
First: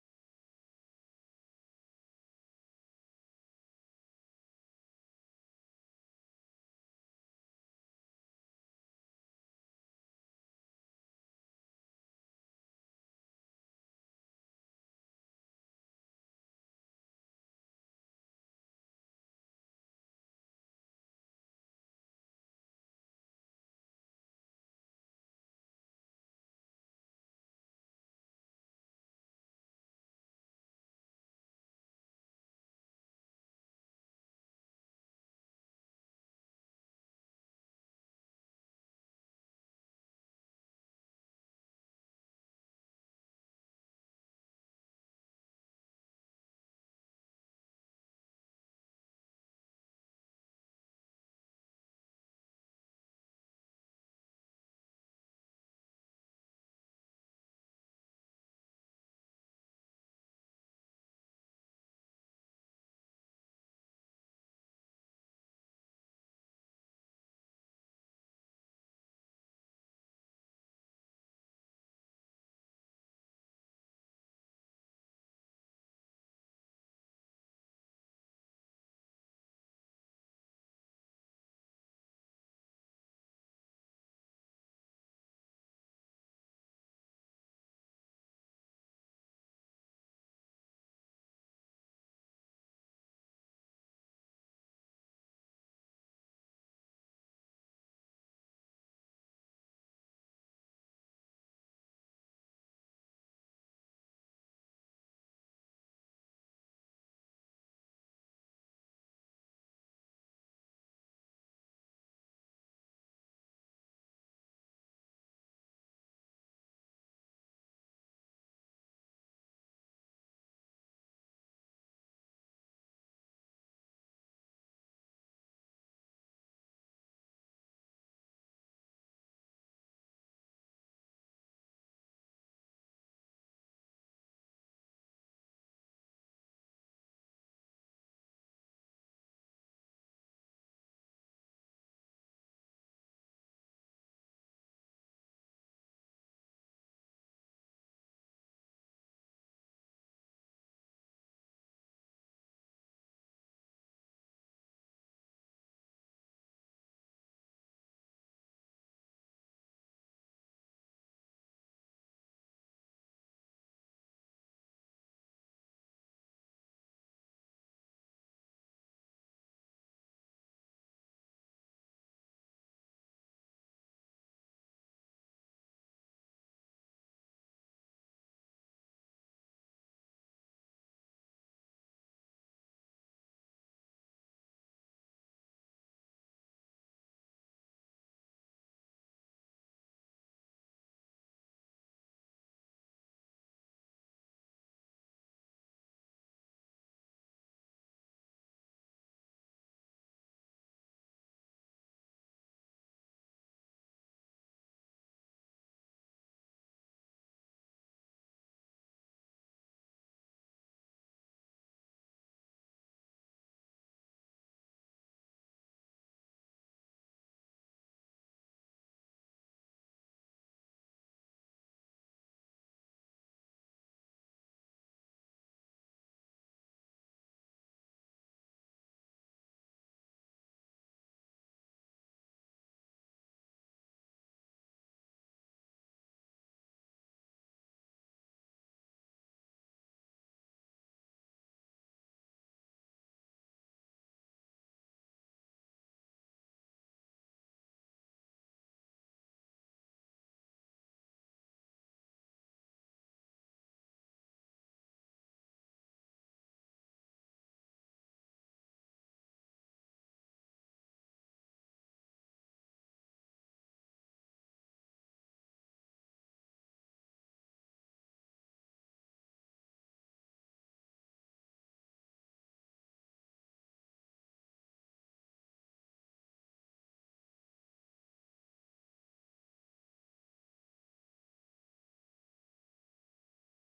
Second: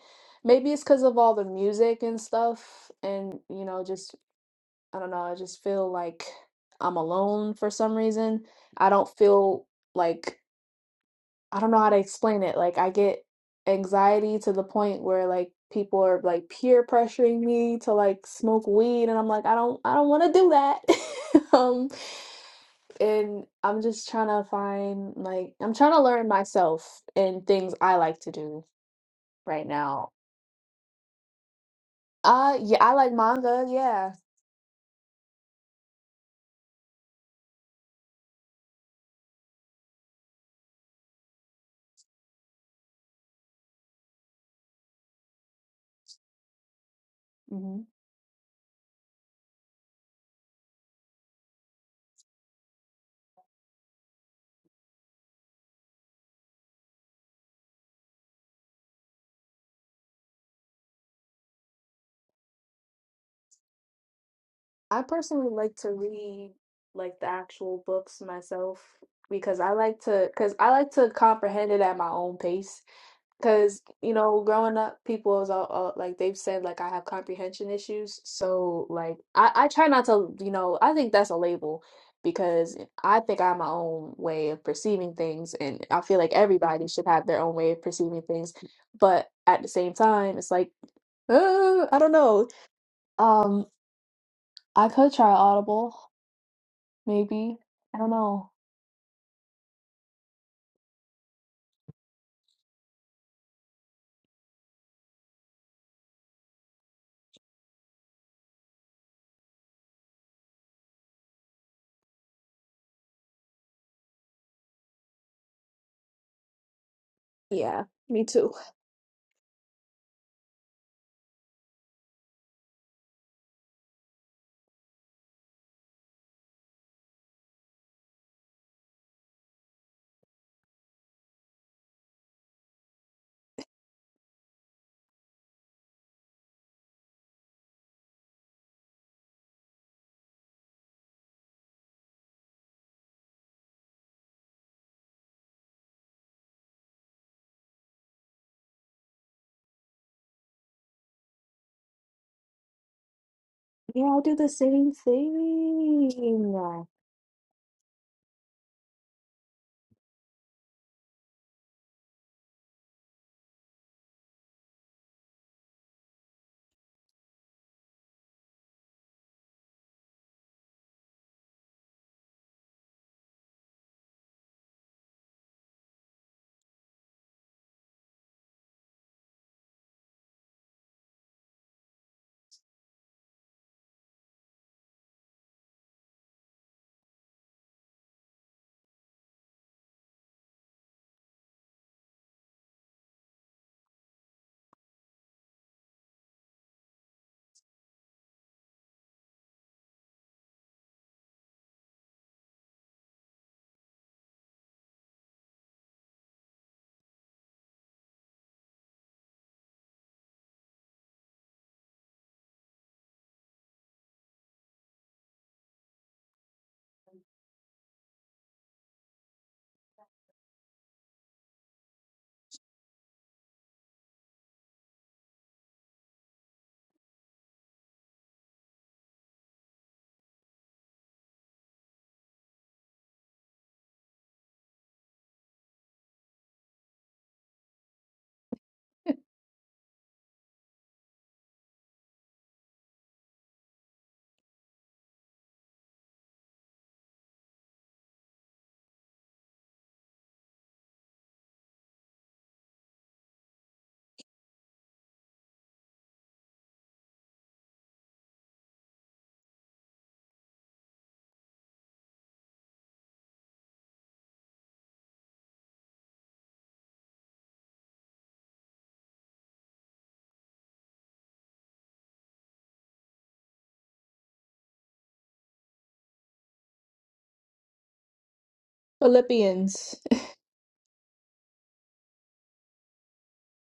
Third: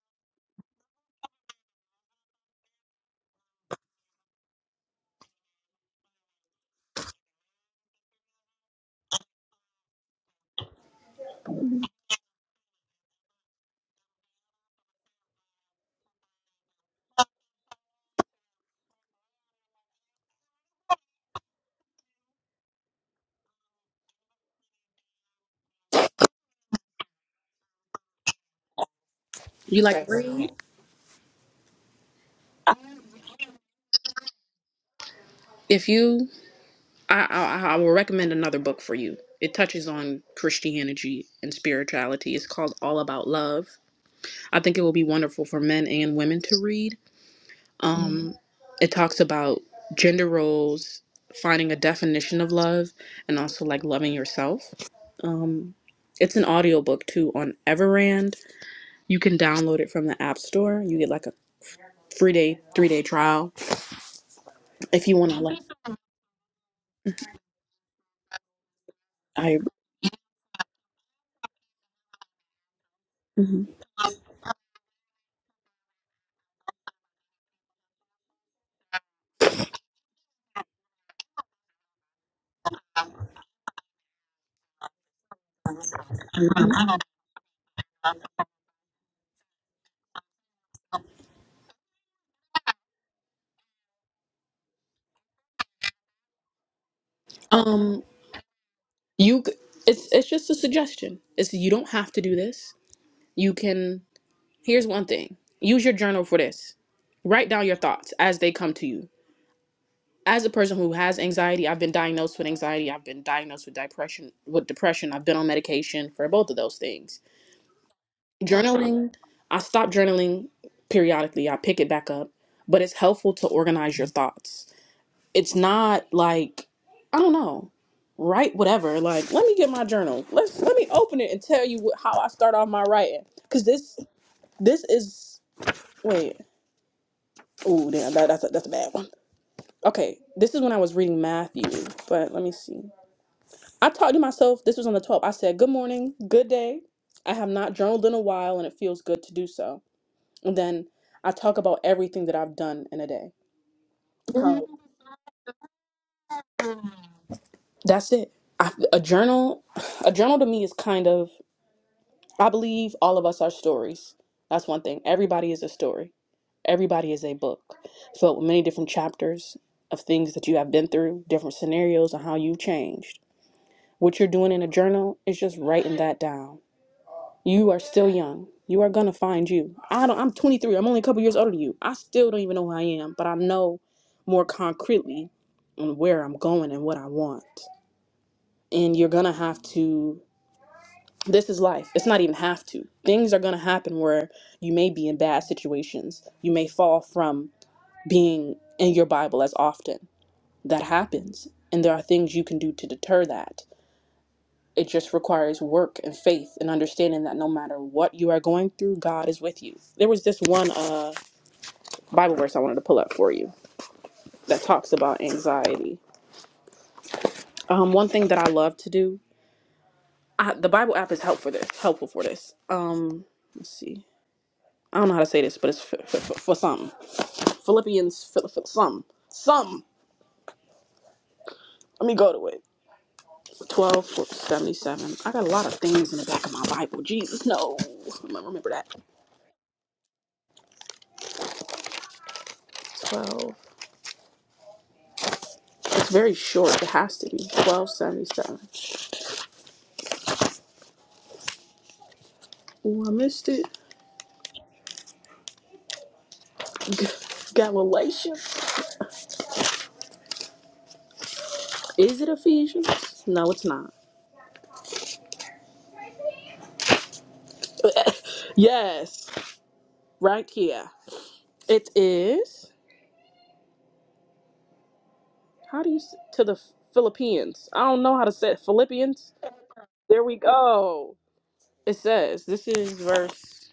Speaker 2: Maybe it's because of all the music and stuff and, you know, just I don't know, I just feel like I'm alone for some reason. I don't feel like I don't know how to explain it. Like I get anxiety to the point where like people are like peer pressuring me to like smoke weed and I'm like I don't I don't want to do that. um and I'm just trying to find like I'm trying to learn myself and things I like to do right
Speaker 1: You like
Speaker 2: now.
Speaker 1: to read?
Speaker 2: Uh yeah, I like manga, yeah.
Speaker 1: If you, I, I, I will recommend another book for you. It touches on Christianity and spirituality. It's called All About Love. I think it will be wonderful for men and women to read.
Speaker 2: hmm
Speaker 1: Um, it talks about gender roles, finding a definition of love, and also like loving yourself. Um, it's an audiobook too on Everand. You can download it from the App Store. You get like a free day, three day trial
Speaker 2: I
Speaker 1: if you want to.
Speaker 2: personally
Speaker 1: Like,
Speaker 2: like to read like the actual books myself
Speaker 1: I.
Speaker 2: because I like to cuz I like to comprehend it at my own pace
Speaker 1: Mhm.
Speaker 2: Because, you know, growing up, people was all, all like they've said like I have comprehension issues. So like I, I try not to, you know, I think that's a label because I think I have my own way of perceiving things and I feel like everybody should have their own way of perceiving things. But at the same time, it's like, uh, I don't know. Um, I could try Audible, maybe. I
Speaker 1: Um,
Speaker 2: don't know.
Speaker 1: you c- it's it's just a suggestion. It's you don't have to do this. You can here's one thing. Use your journal for this. Write down your thoughts as they come to you. As a person who has anxiety, I've been diagnosed with anxiety, I've been diagnosed with depression, with depression, I've been on medication for both of those things.
Speaker 2: Yeah, me too.
Speaker 1: Journaling, I stop journaling periodically. I pick it back up, but it's helpful to organize your thoughts it's not like I don't know, write whatever. Like, let me get my journal. Let's let me open it and tell you what, how I start off my writing. Cause this this is wait. Oh damn, that, that's a, that's a bad one. Okay, this is when I was reading Matthew, but let me see. I talked to myself. This was on the 12th. I said, "Good morning, good day. I have not journaled in a while, and it feels good to do so." And then I talk about everything that I've done in a day.
Speaker 2: Yeah, I'll do the
Speaker 1: Mhm.
Speaker 2: same thing.
Speaker 1: That's it. I, a journal, a journal to me is kind of. I believe all of us are stories. That's one thing. Everybody is a story. Everybody is a book filled with many different chapters of things that you have been through, different scenarios, and how you've changed. What you're doing in a journal is just writing that down. You are still young. You are gonna find you. I don't. I'm 23. I'm only a couple years older than you. I still don't even know who I am, but I know more concretely on where I'm going and what I want. And you're gonna have to this is life. It's not even have to. Things are going to happen where you may be in bad situations. You may fall from being in your Bible as often. That happens. And there are things you can do to deter that. It just requires work and faith and understanding that no matter what you are going through, God is with you. There was this one uh, Bible verse I wanted to pull up for you that talks about anxiety. Um, one thing that I love to do, I, the Bible app is helpful for this. Helpful for this. Um, let's see. I don't know how to say this, but it's for, for, for, for some. Philippians, Phil, Phil, some. Some. Let me go to it. 12 77. I got a lot of things in the back of my Bible. Jesus, no. I'm going to remember that. 12. It's very short. It has to be. 1277. Oh, I missed it. Galatians. Is it Ephesians? No, it's not. yes. Right here. It is. How do you. s- To the Philippines. I don't know how to say it. Philippians.
Speaker 2: Philippians.
Speaker 1: There we go. It says, this is verse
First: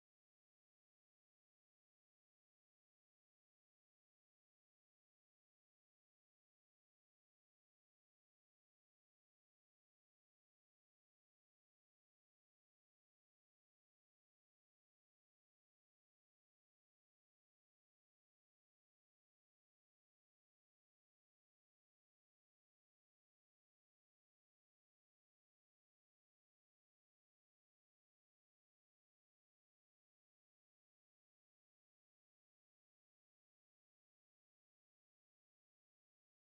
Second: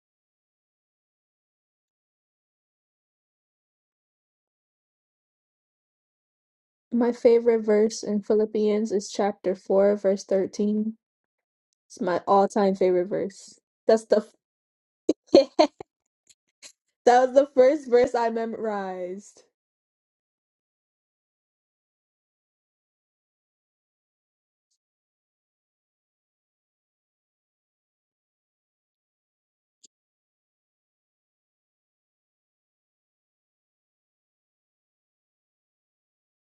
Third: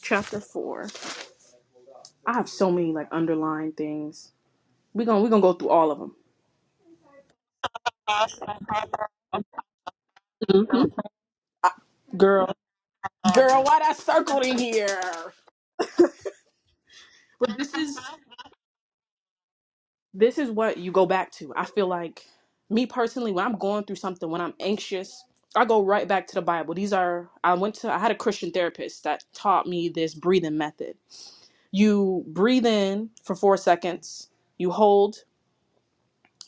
Speaker 1: chapter 4. I have so many like underlying things. We're going to we're going to go through all of
Speaker 2: My favorite verse in Philippians is chapter 4, verse
Speaker 1: them. hmm
Speaker 2: 13. It's my all
Speaker 1: Girl,
Speaker 2: time favorite verse.
Speaker 1: girl, why that
Speaker 2: That's the
Speaker 1: circled in here?
Speaker 2: that was the
Speaker 1: But this
Speaker 2: first
Speaker 1: is
Speaker 2: verse I memorized.
Speaker 1: this is what you go back to. I feel like me personally when I'm going through something, when I'm anxious, I go right back to the Bible. These are I went to I had a Christian therapist that taught me this breathing method. You breathe in for 4 seconds. You hold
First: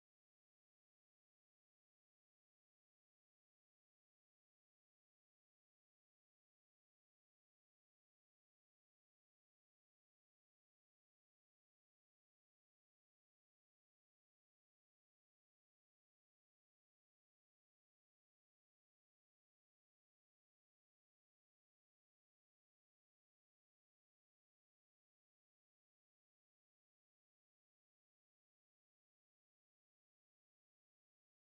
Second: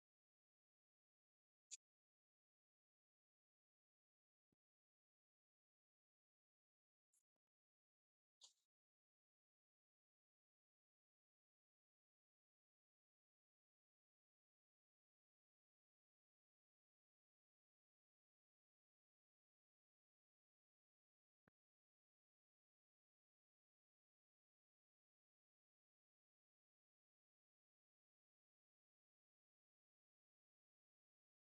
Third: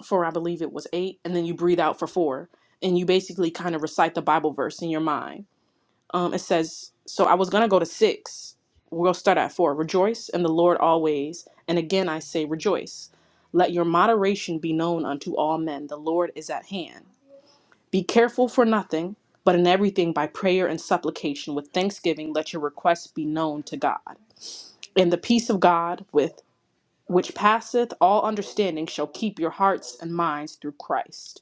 Speaker 1: for I believe it was eight, and then you breathe out for four, and you basically kind of recite the Bible verse in your mind. Um, it says, "So I was gonna go to six. We'll start at four. Rejoice in the Lord always, and again I say rejoice. Let your moderation be known unto all men. The Lord is at hand. Be careful for nothing, but in everything by prayer and supplication with thanksgiving let your requests be known to God. And the peace of God with which passeth all understanding shall keep your hearts and minds through Christ."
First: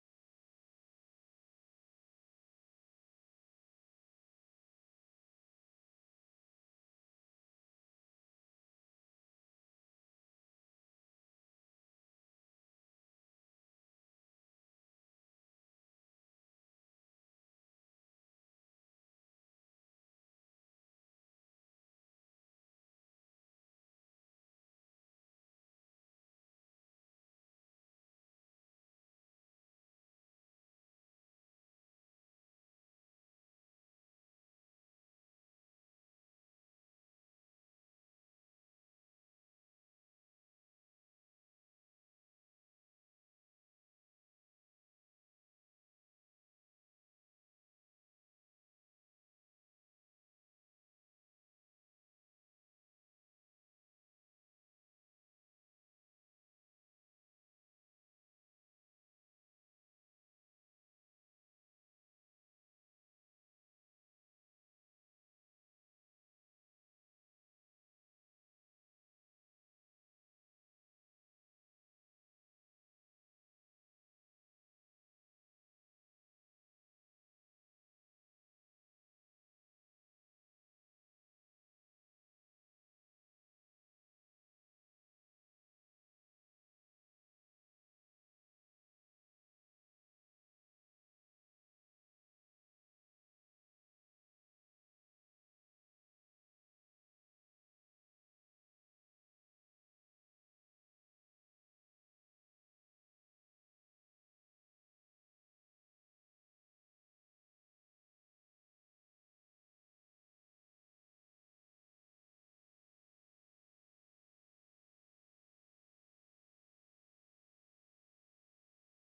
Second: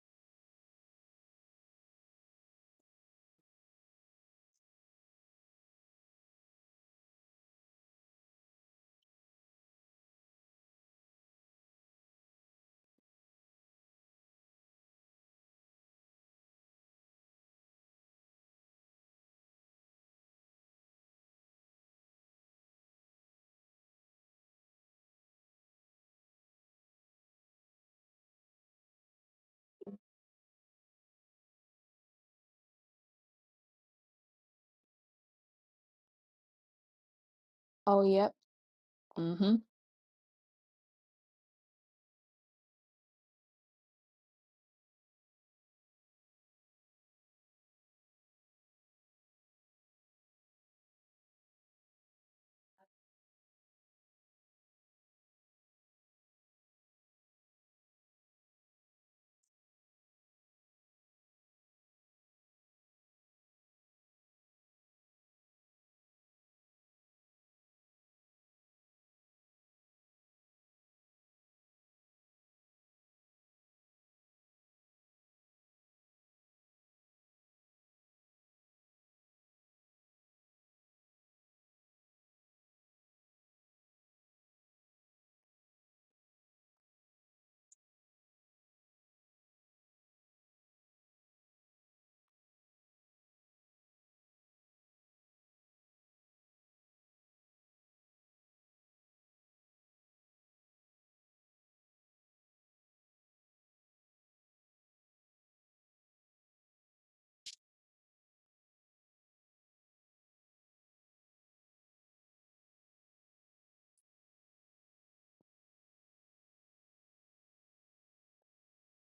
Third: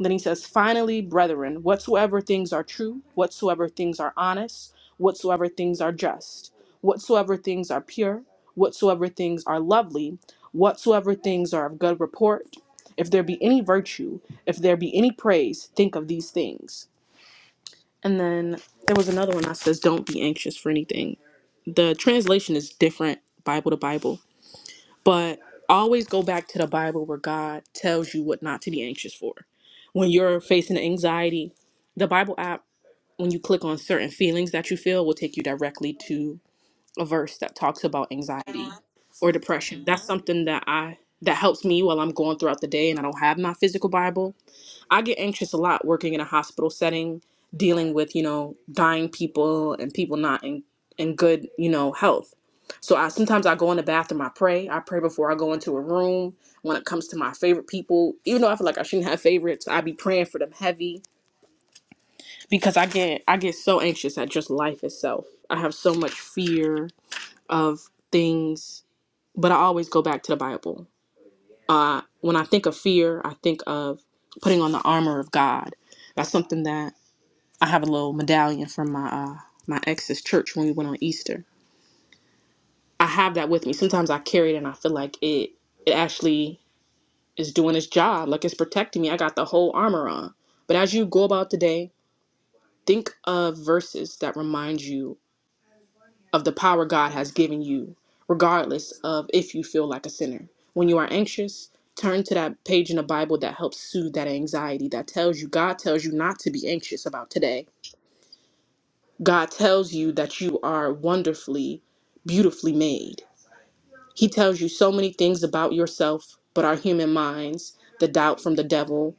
Speaker 1: Then he says, Finally, brethren, whatsoever things are true, whatsoever things are honest, whatsoever things are just, whatsoever things are pure, whatsoever things are lovely, whatsoever things are of good report, if there be any virtue, if there be any praise, think of these things. And then there was another one that says, Don't be anxious for anything. The translation is different Bible to Bible. But always go back to the Bible where God tells you what not to be anxious for. When you're facing anxiety, the Bible app, when you click on certain feelings that you feel, will take you directly to a verse that talks
Speaker 2: Oh,
Speaker 1: about
Speaker 2: yep.
Speaker 1: anxiety or
Speaker 2: Mm-hmm.
Speaker 1: depression. That's something that I that helps me while I'm going throughout the day and I don't have my physical Bible I get anxious a lot working in a hospital setting, dealing with, you know, dying people and people not in, in good, you know, health. So I sometimes I go in the bathroom, I pray. I pray before I go into a room when it comes to my favorite people. Even though I feel like I shouldn't have favorites, I be praying for them heavy because I get I get so anxious at just life itself. I have so much fear of things, but I always go back to the Bible. Uh when I think of fear, I think of putting on the armor of God. That's something that I have a little medallion from my uh, my ex's church when we went on Easter. I have that with me. Sometimes I carry it and I feel like it it actually is doing its job, like it's protecting me. I got the whole armor on. But as you go about the day, think of verses that remind you of the power God has given you, regardless of if you feel like a sinner. When you are anxious, turn to that page in the Bible that helps soothe that anxiety, that tells you God tells you not to be anxious about today God tells you that you are wonderfully, beautifully made. He tells you so many things about yourself, but our human minds, the doubt from the devil,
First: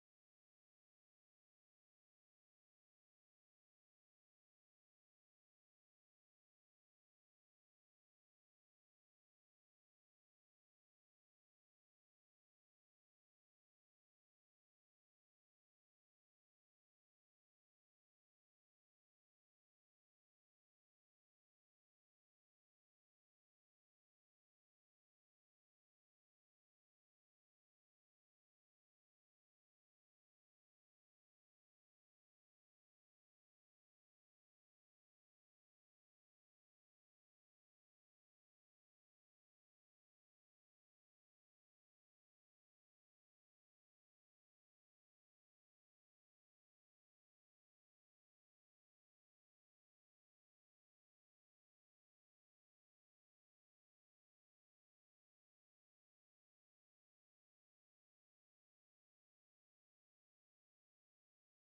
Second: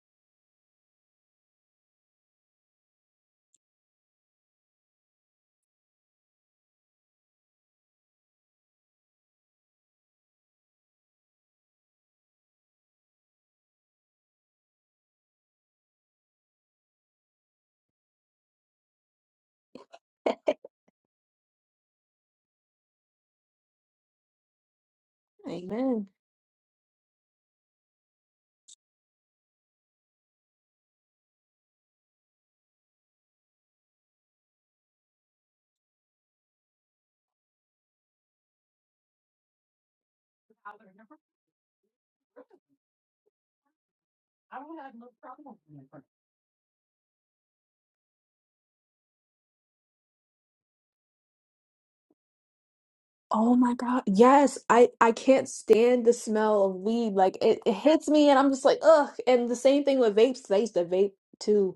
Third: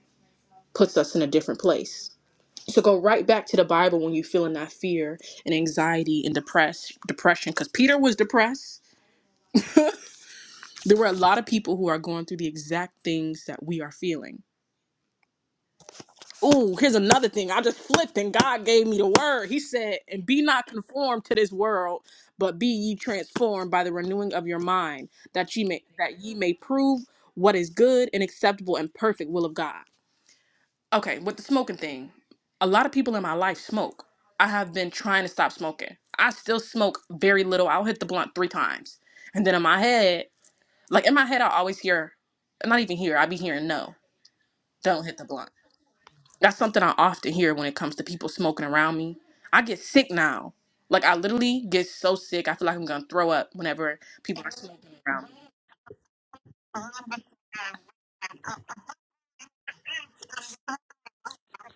Speaker 1: puts us in a different place. So go right back to the Bible when you're feeling that fear and anxiety and depress depression, because Peter was depressed. There were a lot of people who are going through the exact things that we are feeling Ooh, here's another thing. I just flipped and God gave me the word. He said, And be not conformed to this world, but be ye transformed by the renewing of your mind, that ye may
Speaker 2: Amen.
Speaker 1: that ye may prove what is good and acceptable and perfect will of God. Okay, with the smoking thing, a lot of people in my life smoke. I have been trying to stop smoking. I still smoke very little. I'll hit the blunt three times. And then in my head, like in my head, I always hear, not even hear, I be hearing no, don't hit the blunt that's something I often hear when it comes to people smoking around me. I get sick now. Like I literally get so sick. I feel like I'm gonna throw up
Speaker 2: Oh my
Speaker 1: whenever
Speaker 2: God.
Speaker 1: people are
Speaker 2: Yes, I
Speaker 1: smoking
Speaker 2: I
Speaker 1: around me.
Speaker 2: can't stand the smell of weed. Like it, it hits me and I'm just like, ugh. And the same thing with vapes. 'Cause I used to vape too,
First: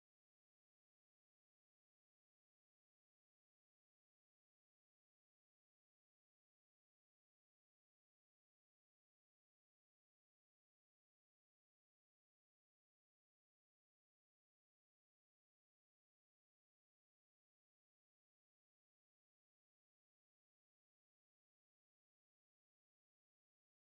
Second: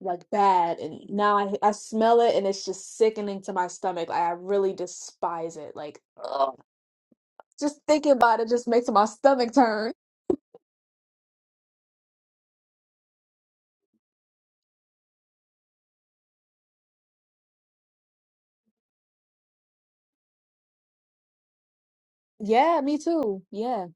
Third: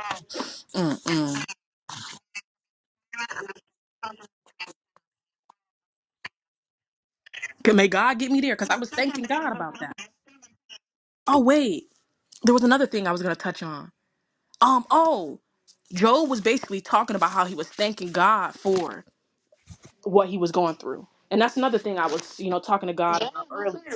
Speaker 2: like bad. And now
Speaker 1: Mm-mm.
Speaker 2: I I smell it and it's just sickening to my stomach. Like I really despise it. Like, ugh.
Speaker 1: Can-
Speaker 2: Just
Speaker 1: May
Speaker 2: thinking
Speaker 1: God get
Speaker 2: about
Speaker 1: me
Speaker 2: it
Speaker 1: there,
Speaker 2: just
Speaker 1: cause I
Speaker 2: makes
Speaker 1: was
Speaker 2: my
Speaker 1: thinking.
Speaker 2: stomach turn.
Speaker 1: Oh wait, there was another thing I was gonna touch on. Um. Oh, Job was basically talking about how he was thanking God for what he was going through, and that's another thing I was, you know,
Speaker 2: Yeah,
Speaker 1: talking to
Speaker 2: me
Speaker 1: God.
Speaker 2: too. Yeah.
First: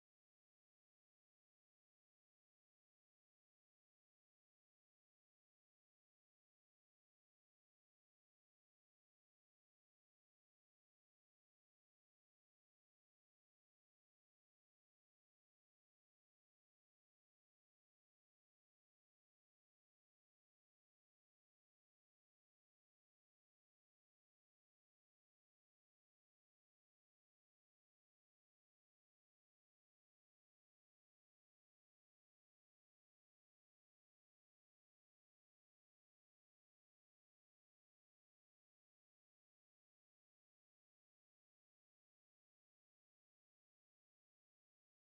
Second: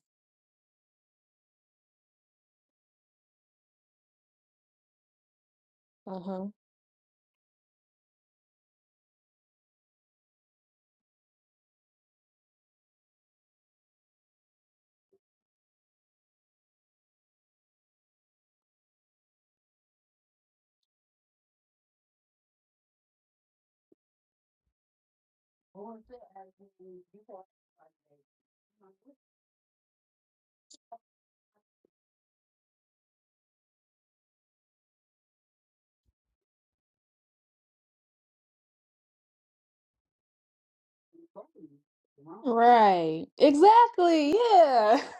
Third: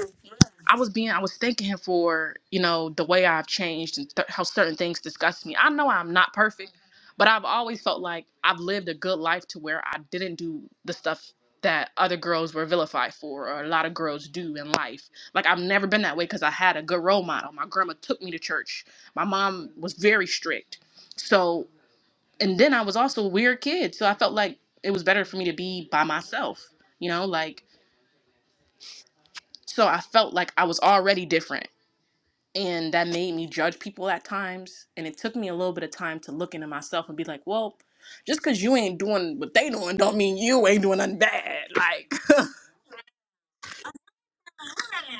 Speaker 1: I was being, I was thanking him for, you know, the way I've changed and th- how certain things disgust me. I know I'm not
Speaker 2: Uh-huh.
Speaker 1: perfect, but I've always felt like I've lived a good life to where I didn't do the stuff that other girls were vilified for or a lot of girls do in life. Like I've never been that way because I had a good role model. My grandma took me to church. My mom was very strict. So, and then I was also a weird kid. So I felt like it was better for me to be by myself, you know, like, so I felt like I was already different and that made me judge people at times and it took me a little bit of time to look into myself and be like well just because you ain't doing what they doing don't mean you ain't doing nothing bad like
Speaker 2: Right. Exactly. Yeah.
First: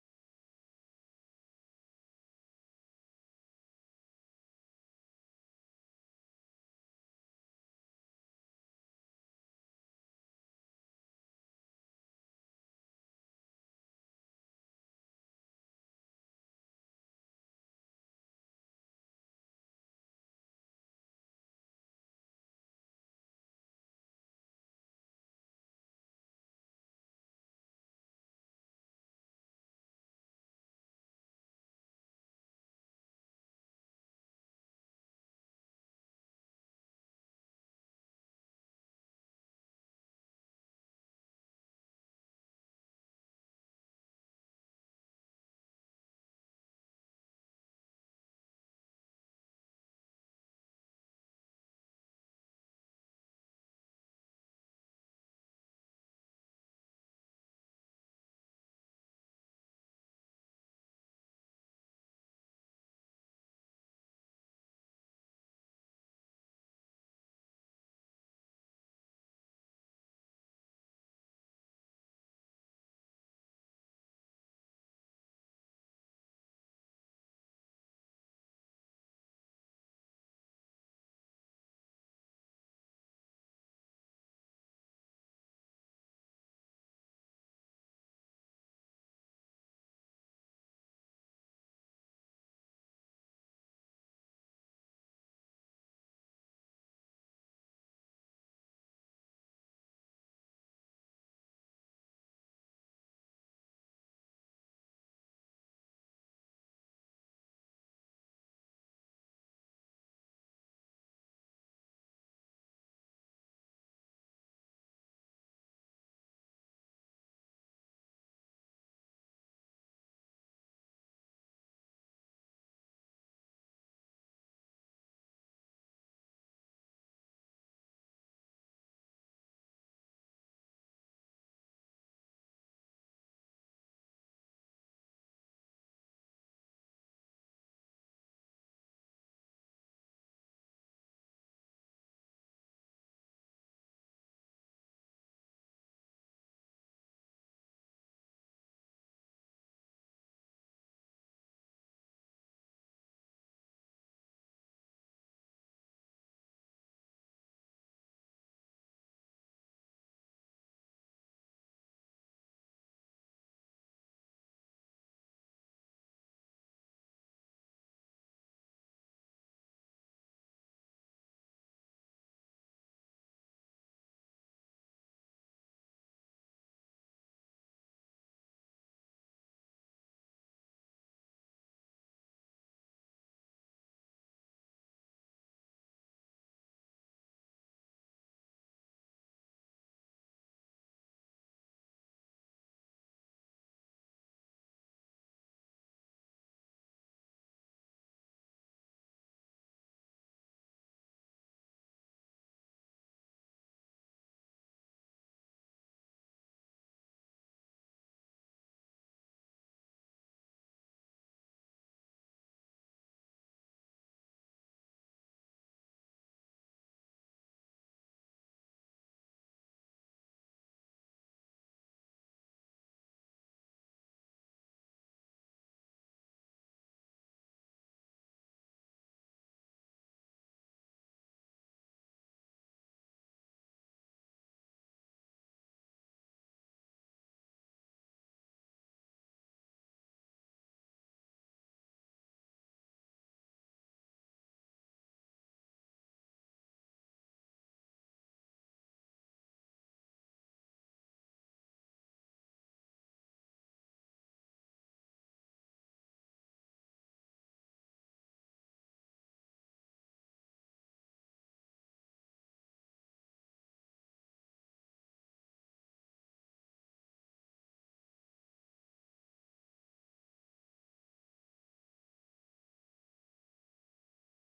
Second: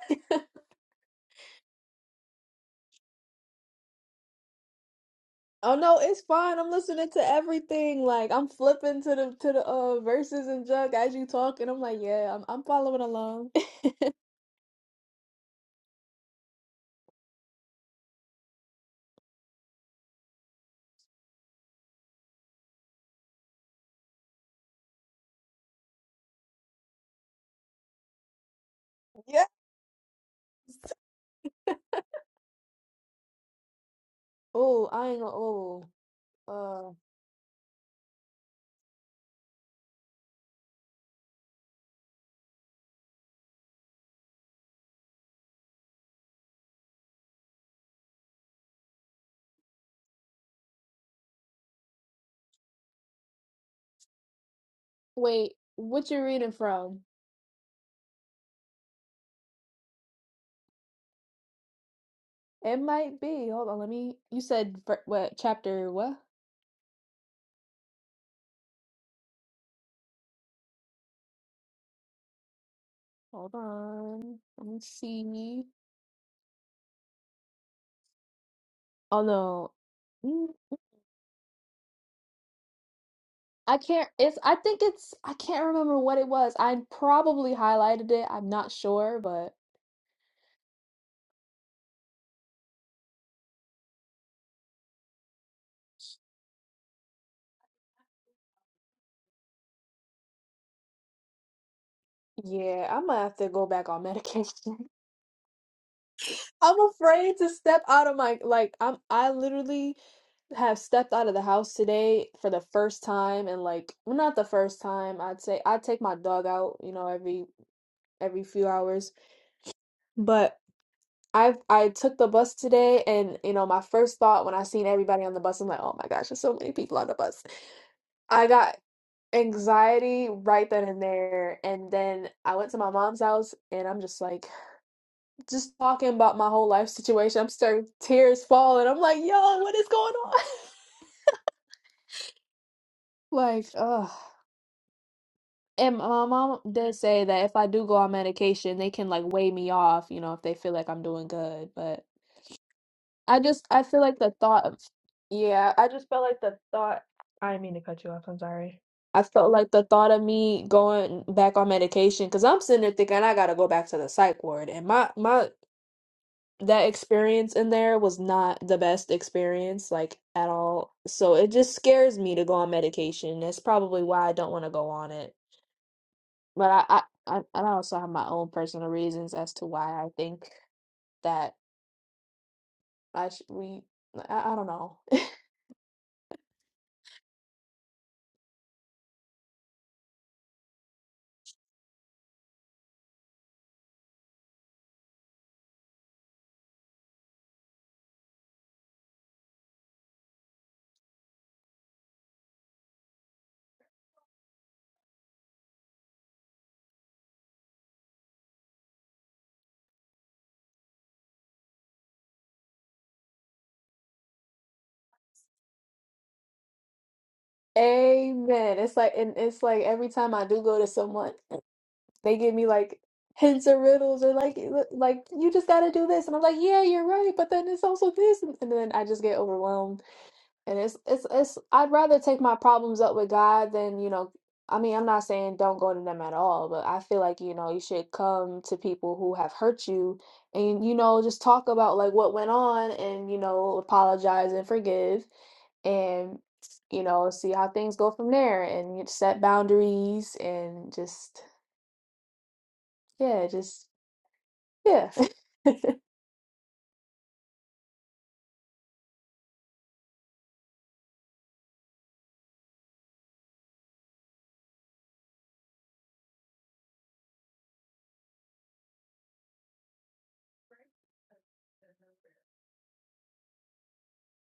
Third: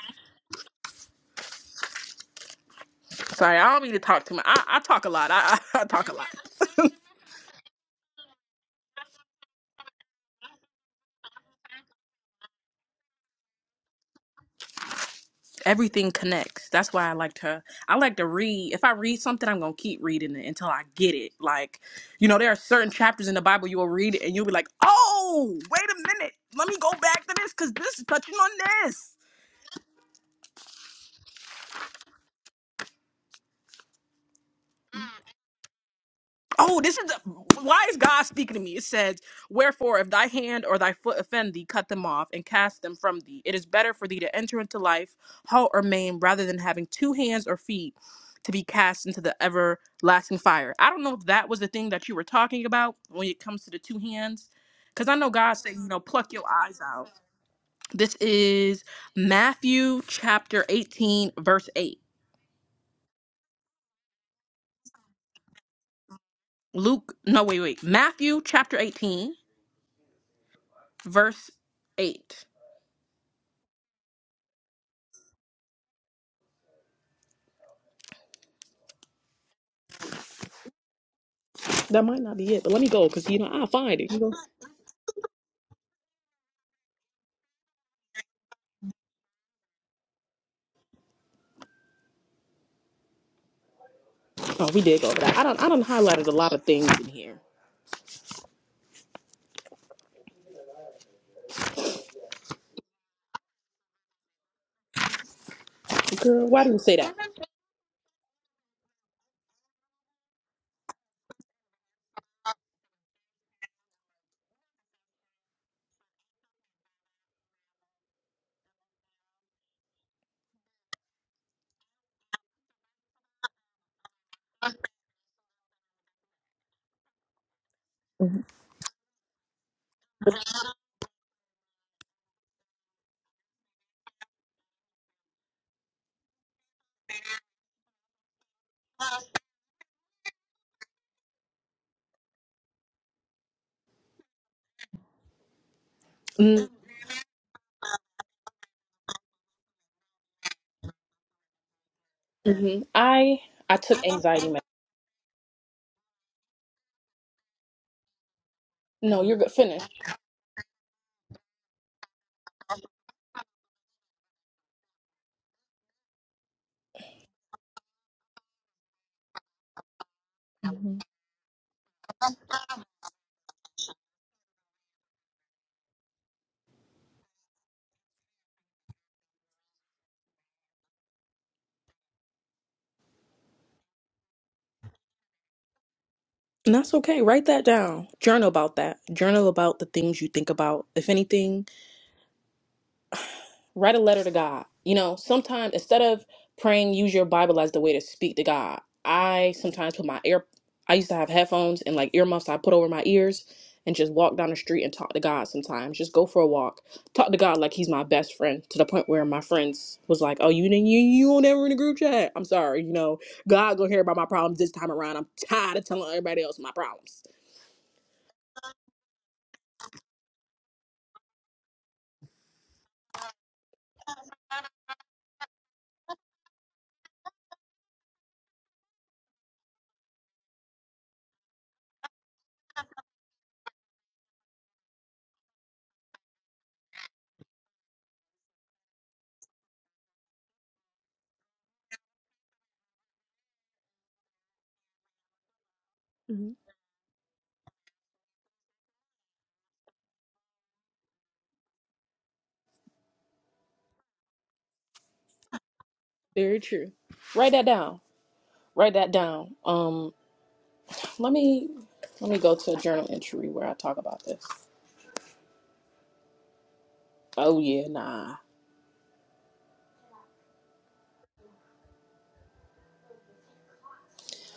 Speaker 1: sorry i don't mean to talk too much i, I talk a lot I,
Speaker 2: Oh
Speaker 1: I, I
Speaker 2: no,
Speaker 1: talk a
Speaker 2: it's
Speaker 1: lot
Speaker 2: fine. I'm listening to everything. Like I'm flipping to the to the uh verses and junk as you talk, and I'm like, yeah, I'm I'm following along.
Speaker 1: everything connects that's why i like to i like to read if i read something i'm gonna keep reading it until i get it like you know there are certain chapters in the bible you'll read it and you'll be like oh wait a minute let me go back to this because this is touching on this
Speaker 2: yeah. Oh, I ain't gonna. Oh,
Speaker 1: Oh,
Speaker 2: uh,
Speaker 1: this is why is God speaking to me? It says, "Wherefore, if thy hand or thy foot offend thee, cut them off and cast them from thee. It is better for thee to enter into life halt or maimed, rather than having two hands or feet to be cast into the everlasting fire." I don't know if that was the thing that you were talking about when it comes to the two hands, because I know God
Speaker 2: wait.
Speaker 1: said, "You know,
Speaker 2: What you
Speaker 1: pluck your
Speaker 2: reading
Speaker 1: eyes
Speaker 2: from?
Speaker 1: out." This is Matthew chapter eighteen, verse eight.
Speaker 2: It might be. Hold on. Let me. You said ver- what chapter? What?
Speaker 1: Luke, no, wait, wait, Matthew chapter eighteen, verse eight.
Speaker 2: Hold on. Let me see. Oh no. Mm,
Speaker 1: That might not be it, but let me go because you know I'll
Speaker 2: I
Speaker 1: find
Speaker 2: can't
Speaker 1: it. You know?
Speaker 2: it's I think it's I can't remember what it was. I probably highlighted it. I'm not sure, but
Speaker 1: Oh, we did go over that. I don't. I don't highlighted a lot of things in here.
Speaker 2: yeah, I'm gonna have to go back on medication.
Speaker 1: Girl, why do you
Speaker 2: I'm
Speaker 1: say that?
Speaker 2: afraid to step out of my like I'm I literally have stepped out of the house today for the first time and like well, not the first time. I'd say I take my dog out, you know, every every few hours, but I I took the bus today and you know my first thought when I seen everybody on the bus I'm like oh my gosh there's so many people on the bus I got anxiety right then and there. And then I went to my mom's house and I'm just like, just talking about my whole life situation. I'm starting tears falling. I'm like, yo, what is going on? Like, ugh. And my mom did say that if I do go on medication, they can like weigh me off, you know, if they feel like I'm doing good. But
Speaker 1: Mm-hmm. I
Speaker 2: I just
Speaker 1: I
Speaker 2: I feel
Speaker 1: took
Speaker 2: like the
Speaker 1: anxiety. Med-
Speaker 2: thought of yeah, I just felt like the thought I didn't mean to cut you off, I'm sorry. I
Speaker 1: no, you're good.
Speaker 2: felt like
Speaker 1: Finish.
Speaker 2: the thought of me going back on medication because I'm sitting there thinking I gotta go back to the psych ward and my my that experience in there was not the best experience like at all.
Speaker 1: hmm
Speaker 2: So it just scares me to go on medication. That's probably why I don't want to go on it. But I I I I also have my own personal reasons as to why I think that I should we I, I don't know.
Speaker 1: And that's okay. Write that down. Journal about that. Journal about the things you think about. If anything. Write a letter to God. You know, sometimes instead of praying, use your Bible as the way to speak to God. I sometimes put my ear, I used to have headphones and like earmuffs I put over my ears and just walk down the street and talk to God sometimes. Just go for a walk. Talk to God like he's my best friend to the point where my friends was like, oh, you didn't, you, you on ever in the group chat. I'm sorry, you know, God gonna hear about my problems this time around. I'm tired of telling everybody else my problems.
Speaker 2: Amen. It's like, and it's like every time I do go to someone, they give me like hints or riddles or like, l- like you just got to do this, and I'm like, yeah, you're right, but then it's also this, and and then I just get overwhelmed. And it's it's it's I'd rather take my problems up with God than, you know, I mean, I'm not saying don't go to them at all, but I feel like, you know, you should come to people who have hurt you and, you know, just talk about like what went on and, you know, apologize and forgive and,
Speaker 1: Mhm.
Speaker 2: you know, see how things go from there and you set boundaries and just, yeah, just, yeah.
Speaker 1: Very true. Write that down. Write that down. Um, let me let me go to a journal entry where I talk about this. Oh yeah, nah.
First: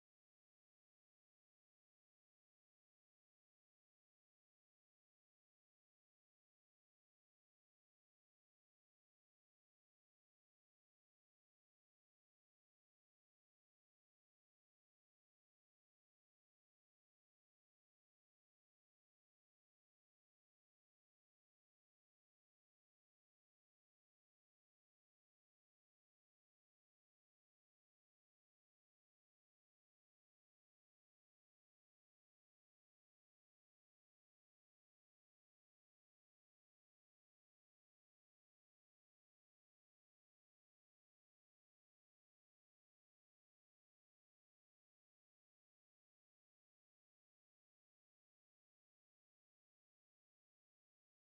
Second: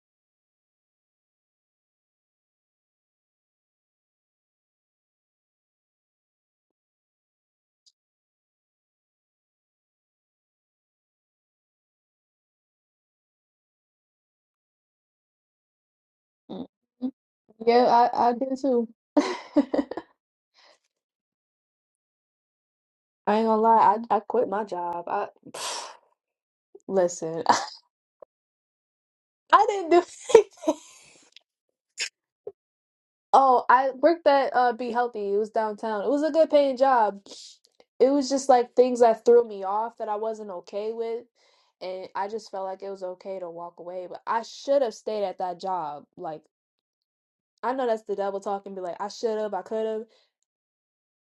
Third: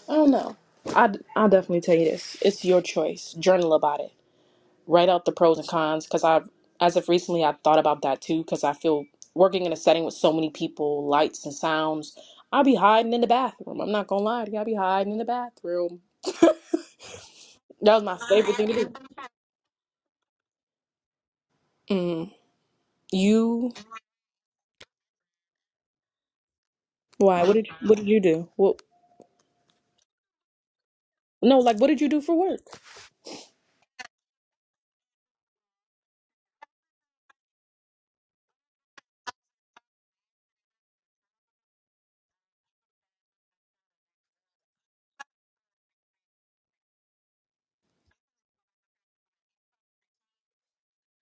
Speaker 1: I don't know. I I'll definitely tell you this. It's your choice. Journal about it. Write out the pros and cons because I've as of recently I thought about that too because I feel working in a setting with so many people, lights and sounds. I'll be hiding in the bathroom. I'm not gonna lie to you. I'll be hiding in the bathroom.
Speaker 2: Mm. Yeah,
Speaker 1: That was my.
Speaker 2: I, I did too. I
Speaker 1: Mm.
Speaker 2: ain't gonna
Speaker 1: You.
Speaker 2: lie, I, I quit my job. I
Speaker 1: Why?
Speaker 2: Listen,
Speaker 1: What did What did you do? What
Speaker 2: I didn't do anything.
Speaker 1: No, like what did you do for work?
Speaker 2: Oh, I worked at uh Be Healthy. It was downtown. It was a good paying job. It was just like things that threw me off that I wasn't okay with, and I just felt like it was okay to walk away, but I should have stayed at that job. Like I know that's the devil talking, be like I should have, I could have.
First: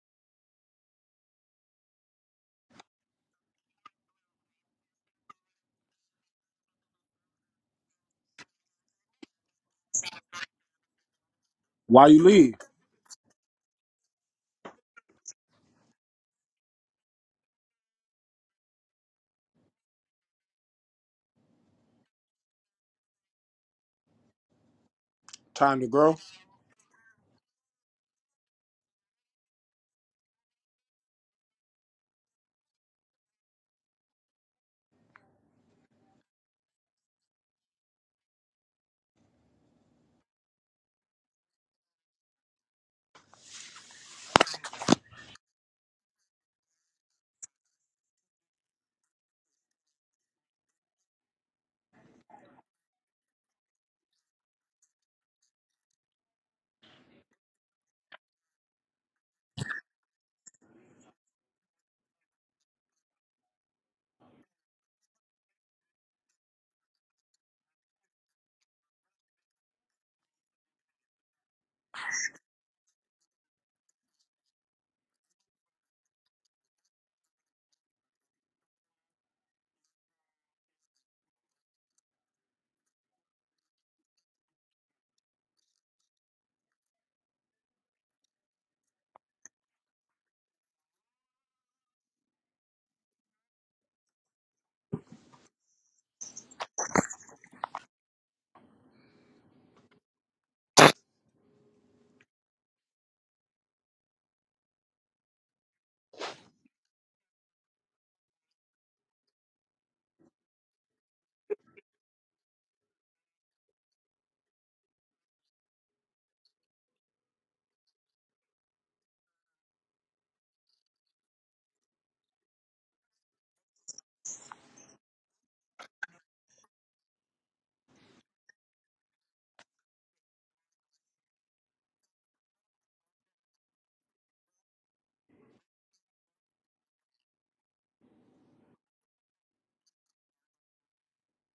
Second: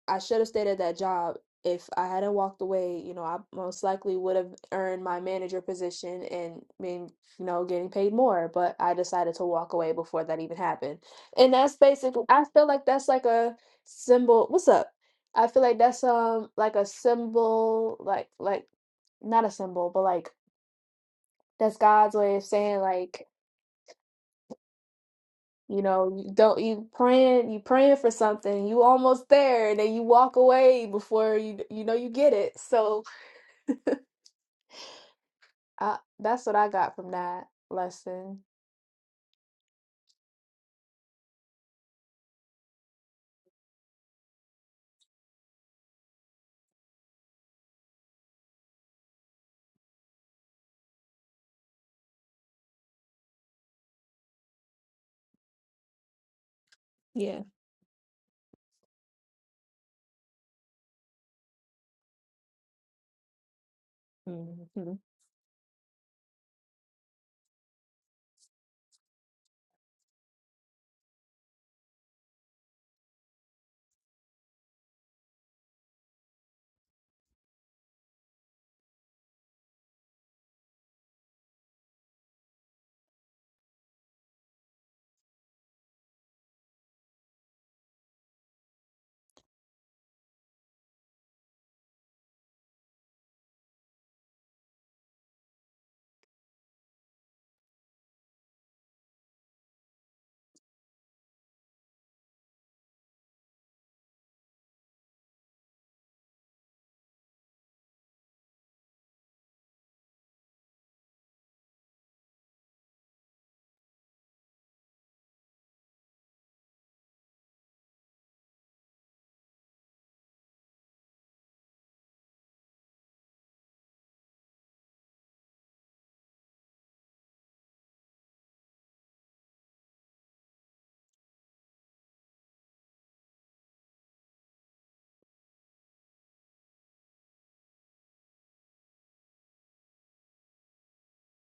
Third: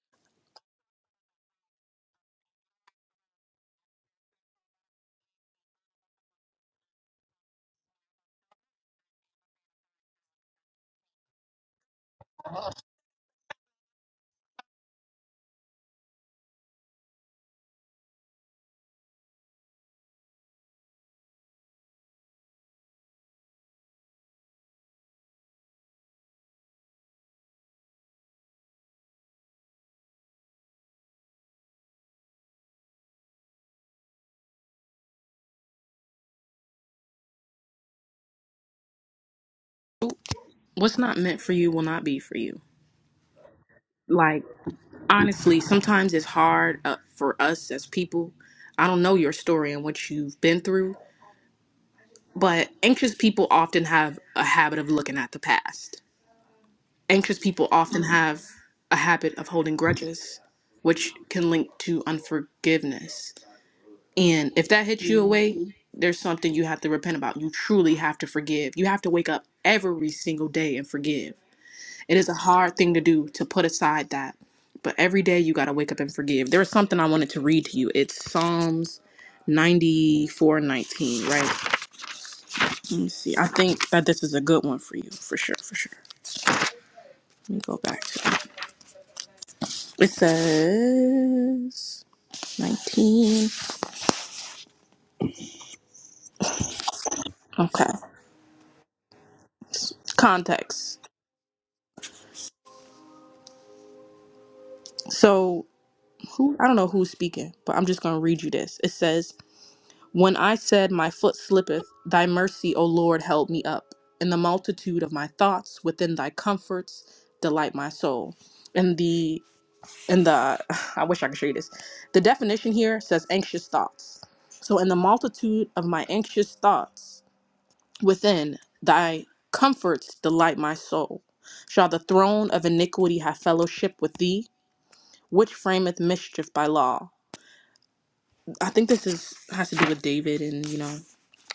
Speaker 2: I should have stayed at that job. If I hadn't walked away, you know, I most likely would have earned my manager position and been, you know, getting paid more. But I decided to walk away before that even happened. And that's
Speaker 3: Why
Speaker 2: basically,
Speaker 3: you
Speaker 2: I
Speaker 3: leave?
Speaker 2: feel like that's like a symbol. What's up? I feel like that's um like a symbol, like like not a symbol, but like that's God's way of saying like
Speaker 3: Time
Speaker 2: you
Speaker 3: to
Speaker 2: know
Speaker 3: grow.
Speaker 2: you don't you praying you praying for something you almost there and then you walk away before you you know you get it so I that's what I got from that lesson.
Speaker 1: What's not meant for you will not be for you. Like honestly, sometimes it's hard uh, for us as people. I don't know your story and what you've been through, but anxious people often have a habit of looking at the past. Anxious
Speaker 2: Yeah.
Speaker 1: people often have a habit of holding grudges, which can link to unforgiveness. And if that
Speaker 2: hmm
Speaker 1: hits you away, there's something you have to repent about. You truly have to forgive. You have to wake up every single day and forgive It is a hard thing to do to put aside that. But every day you got to wake up and forgive. There was something I wanted to read to you. It's Psalms 94 19, right? Let me see. I think that this is a good one for you, for sure, for sure. Let me go back to it. It says 19. Okay. Context. So, who, I don't know who's speaking, but I'm just going to read you this. It says, When I said, My foot slippeth, thy mercy, O Lord, held me up. In the multitude of my thoughts, within thy comforts, delight my soul. And the in the I wish I could show you this. The definition here says anxious thoughts. So in the multitude of my anxious thoughts, within thy comforts delight my soul. Shall the throne of iniquity have fellowship with thee, which frameth mischief by law? I think this is has to do with David and you know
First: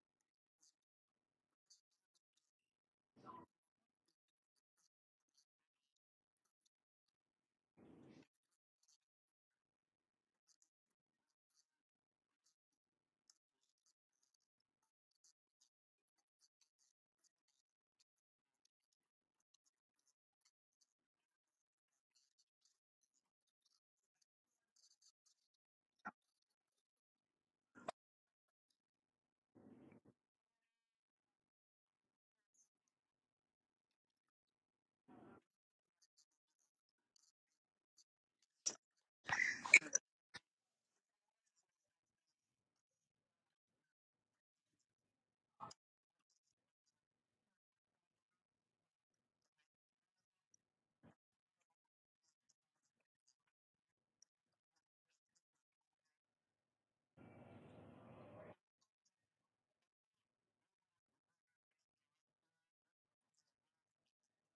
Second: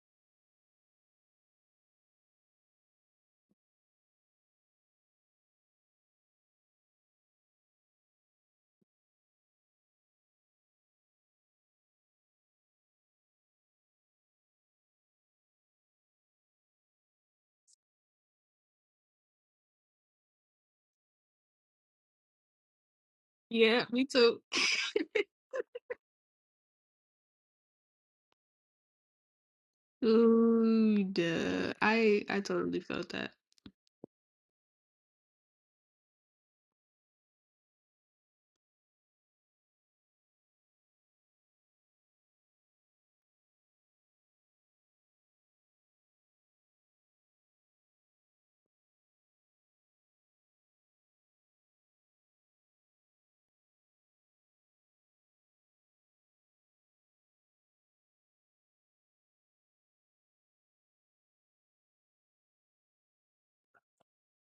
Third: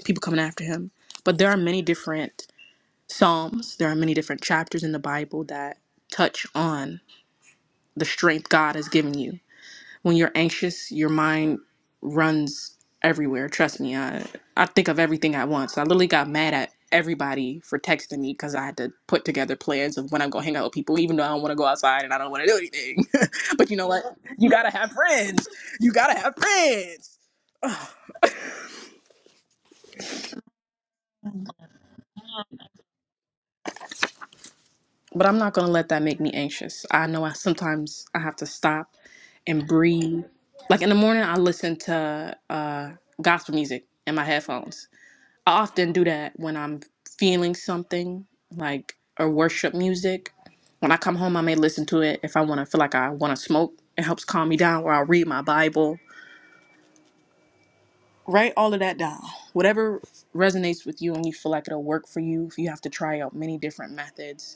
Speaker 1: people coming after him. But there are many different psalms, there are many different chapters in the Bible that touch on the strength God has given you. When you're anxious, your mind runs everywhere. Trust me, I I think of everything at once. I literally got mad at everybody for texting me because I had to put together plans of when I'm gonna hang out with people, even though I don't want to go outside and I don't want to do anything. but you
Speaker 2: Yeah,
Speaker 1: know what?
Speaker 2: me too.
Speaker 1: You gotta have friends. You gotta have friends.
Speaker 2: Ooh, duh. I I totally felt that.
Speaker 1: But I'm not gonna let that make me anxious. I know I sometimes I have to stop and breathe. Like in the morning, I listen to uh, gospel music in my headphones. I often do that when I'm feeling something, like or worship music. When I come home, I may listen to it if I want to feel like I want to smoke. It helps calm me down, or I'll read my Bible. Write all of that down. Whatever resonates with you and you feel like it'll work for you, you have to try out many different methods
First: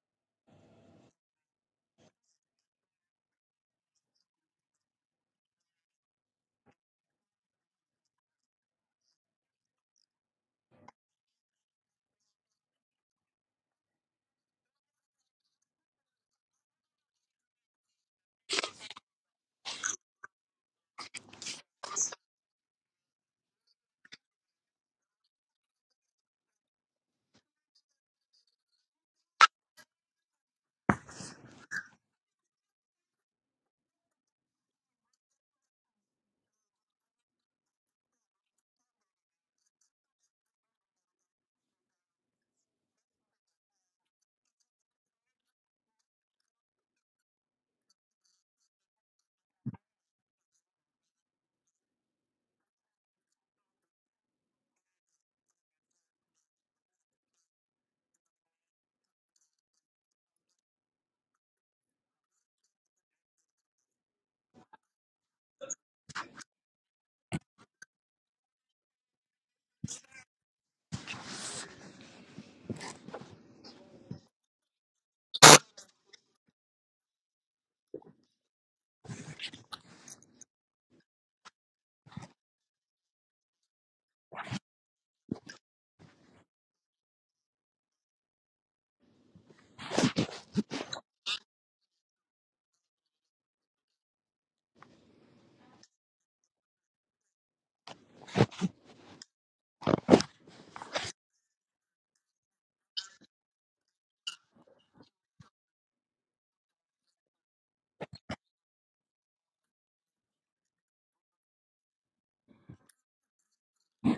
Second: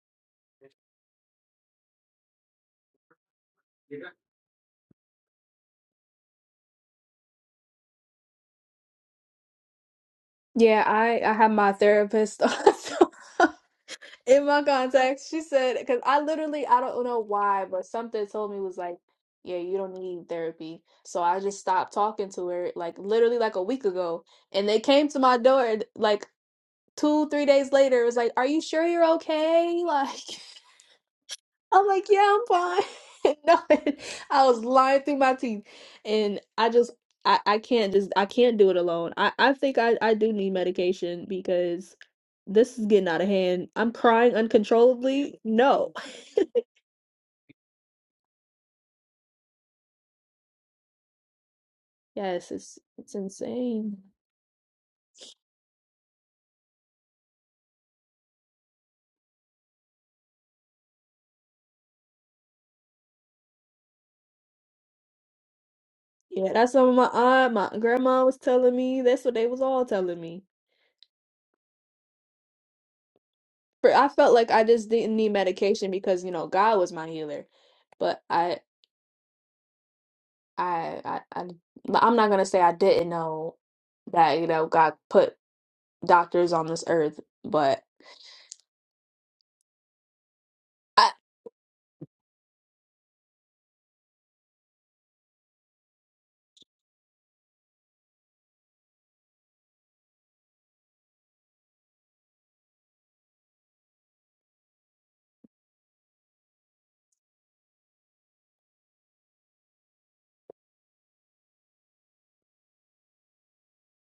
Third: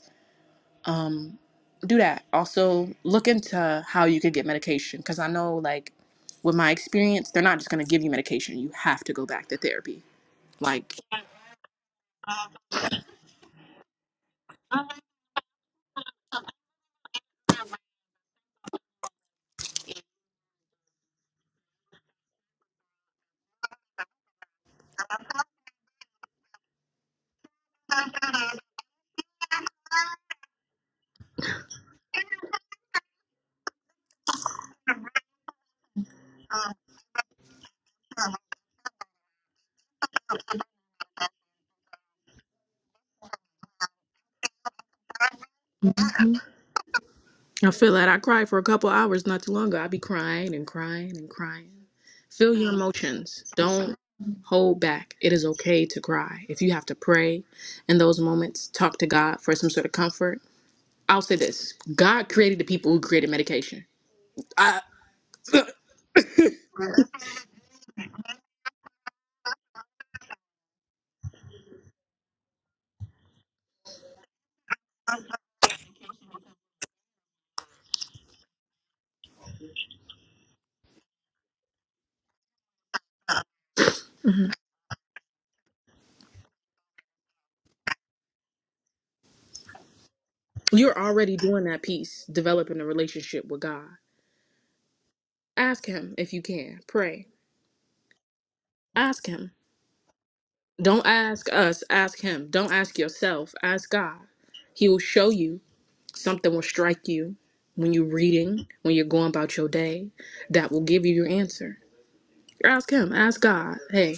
Speaker 1: um, do that. Also, look into how you could get medication because I know, like, with my experience, they're not just going to give you medication. You have to go back to therapy.
Speaker 2: Yeah,
Speaker 1: Like,
Speaker 2: I I had my therapist in my contacts. She said because I literally I don't know why, but something told me was like, yeah, you don't need therapy. So I just stopped talking to her like literally like a week ago, and they came to my door and, like two three days later. It was like, are you sure you're okay? Like. I'm like, yeah, I'm fine. No, I was lying through my teeth. And I just I, I can't just I can't do it alone. I, I think I, I do need medication because this is getting out of hand. I'm crying uncontrollably. No.
Speaker 1: I feel that I cried for a couple hours not too long ago. i be crying and crying and crying.
Speaker 2: Yes,
Speaker 1: Feel your
Speaker 2: it's it's
Speaker 1: emotions. Don't
Speaker 2: insane.
Speaker 1: hold back. It is okay to cry. If you have to pray in those moments, talk to God for some sort of comfort. I'll say this God created the people who created medication. I,
Speaker 2: Yeah, that's what my aunt, my grandma was telling me. That's what they was all telling me. For I felt like I just didn't need medication because, you know, God was my healer. But I I, I, I I'm not gonna say I didn't know that you know God put doctors on this earth, but
Speaker 1: You're
Speaker 2: I
Speaker 1: already doing that piece, developing a relationship with God. Ask Him if you can. Pray. Ask Him. Don't ask us, ask Him. Don't ask yourself, ask God. He will show you. Something will strike you when you're reading, when you're going about your day, that will give you your answer. Ask Him, ask God, hey,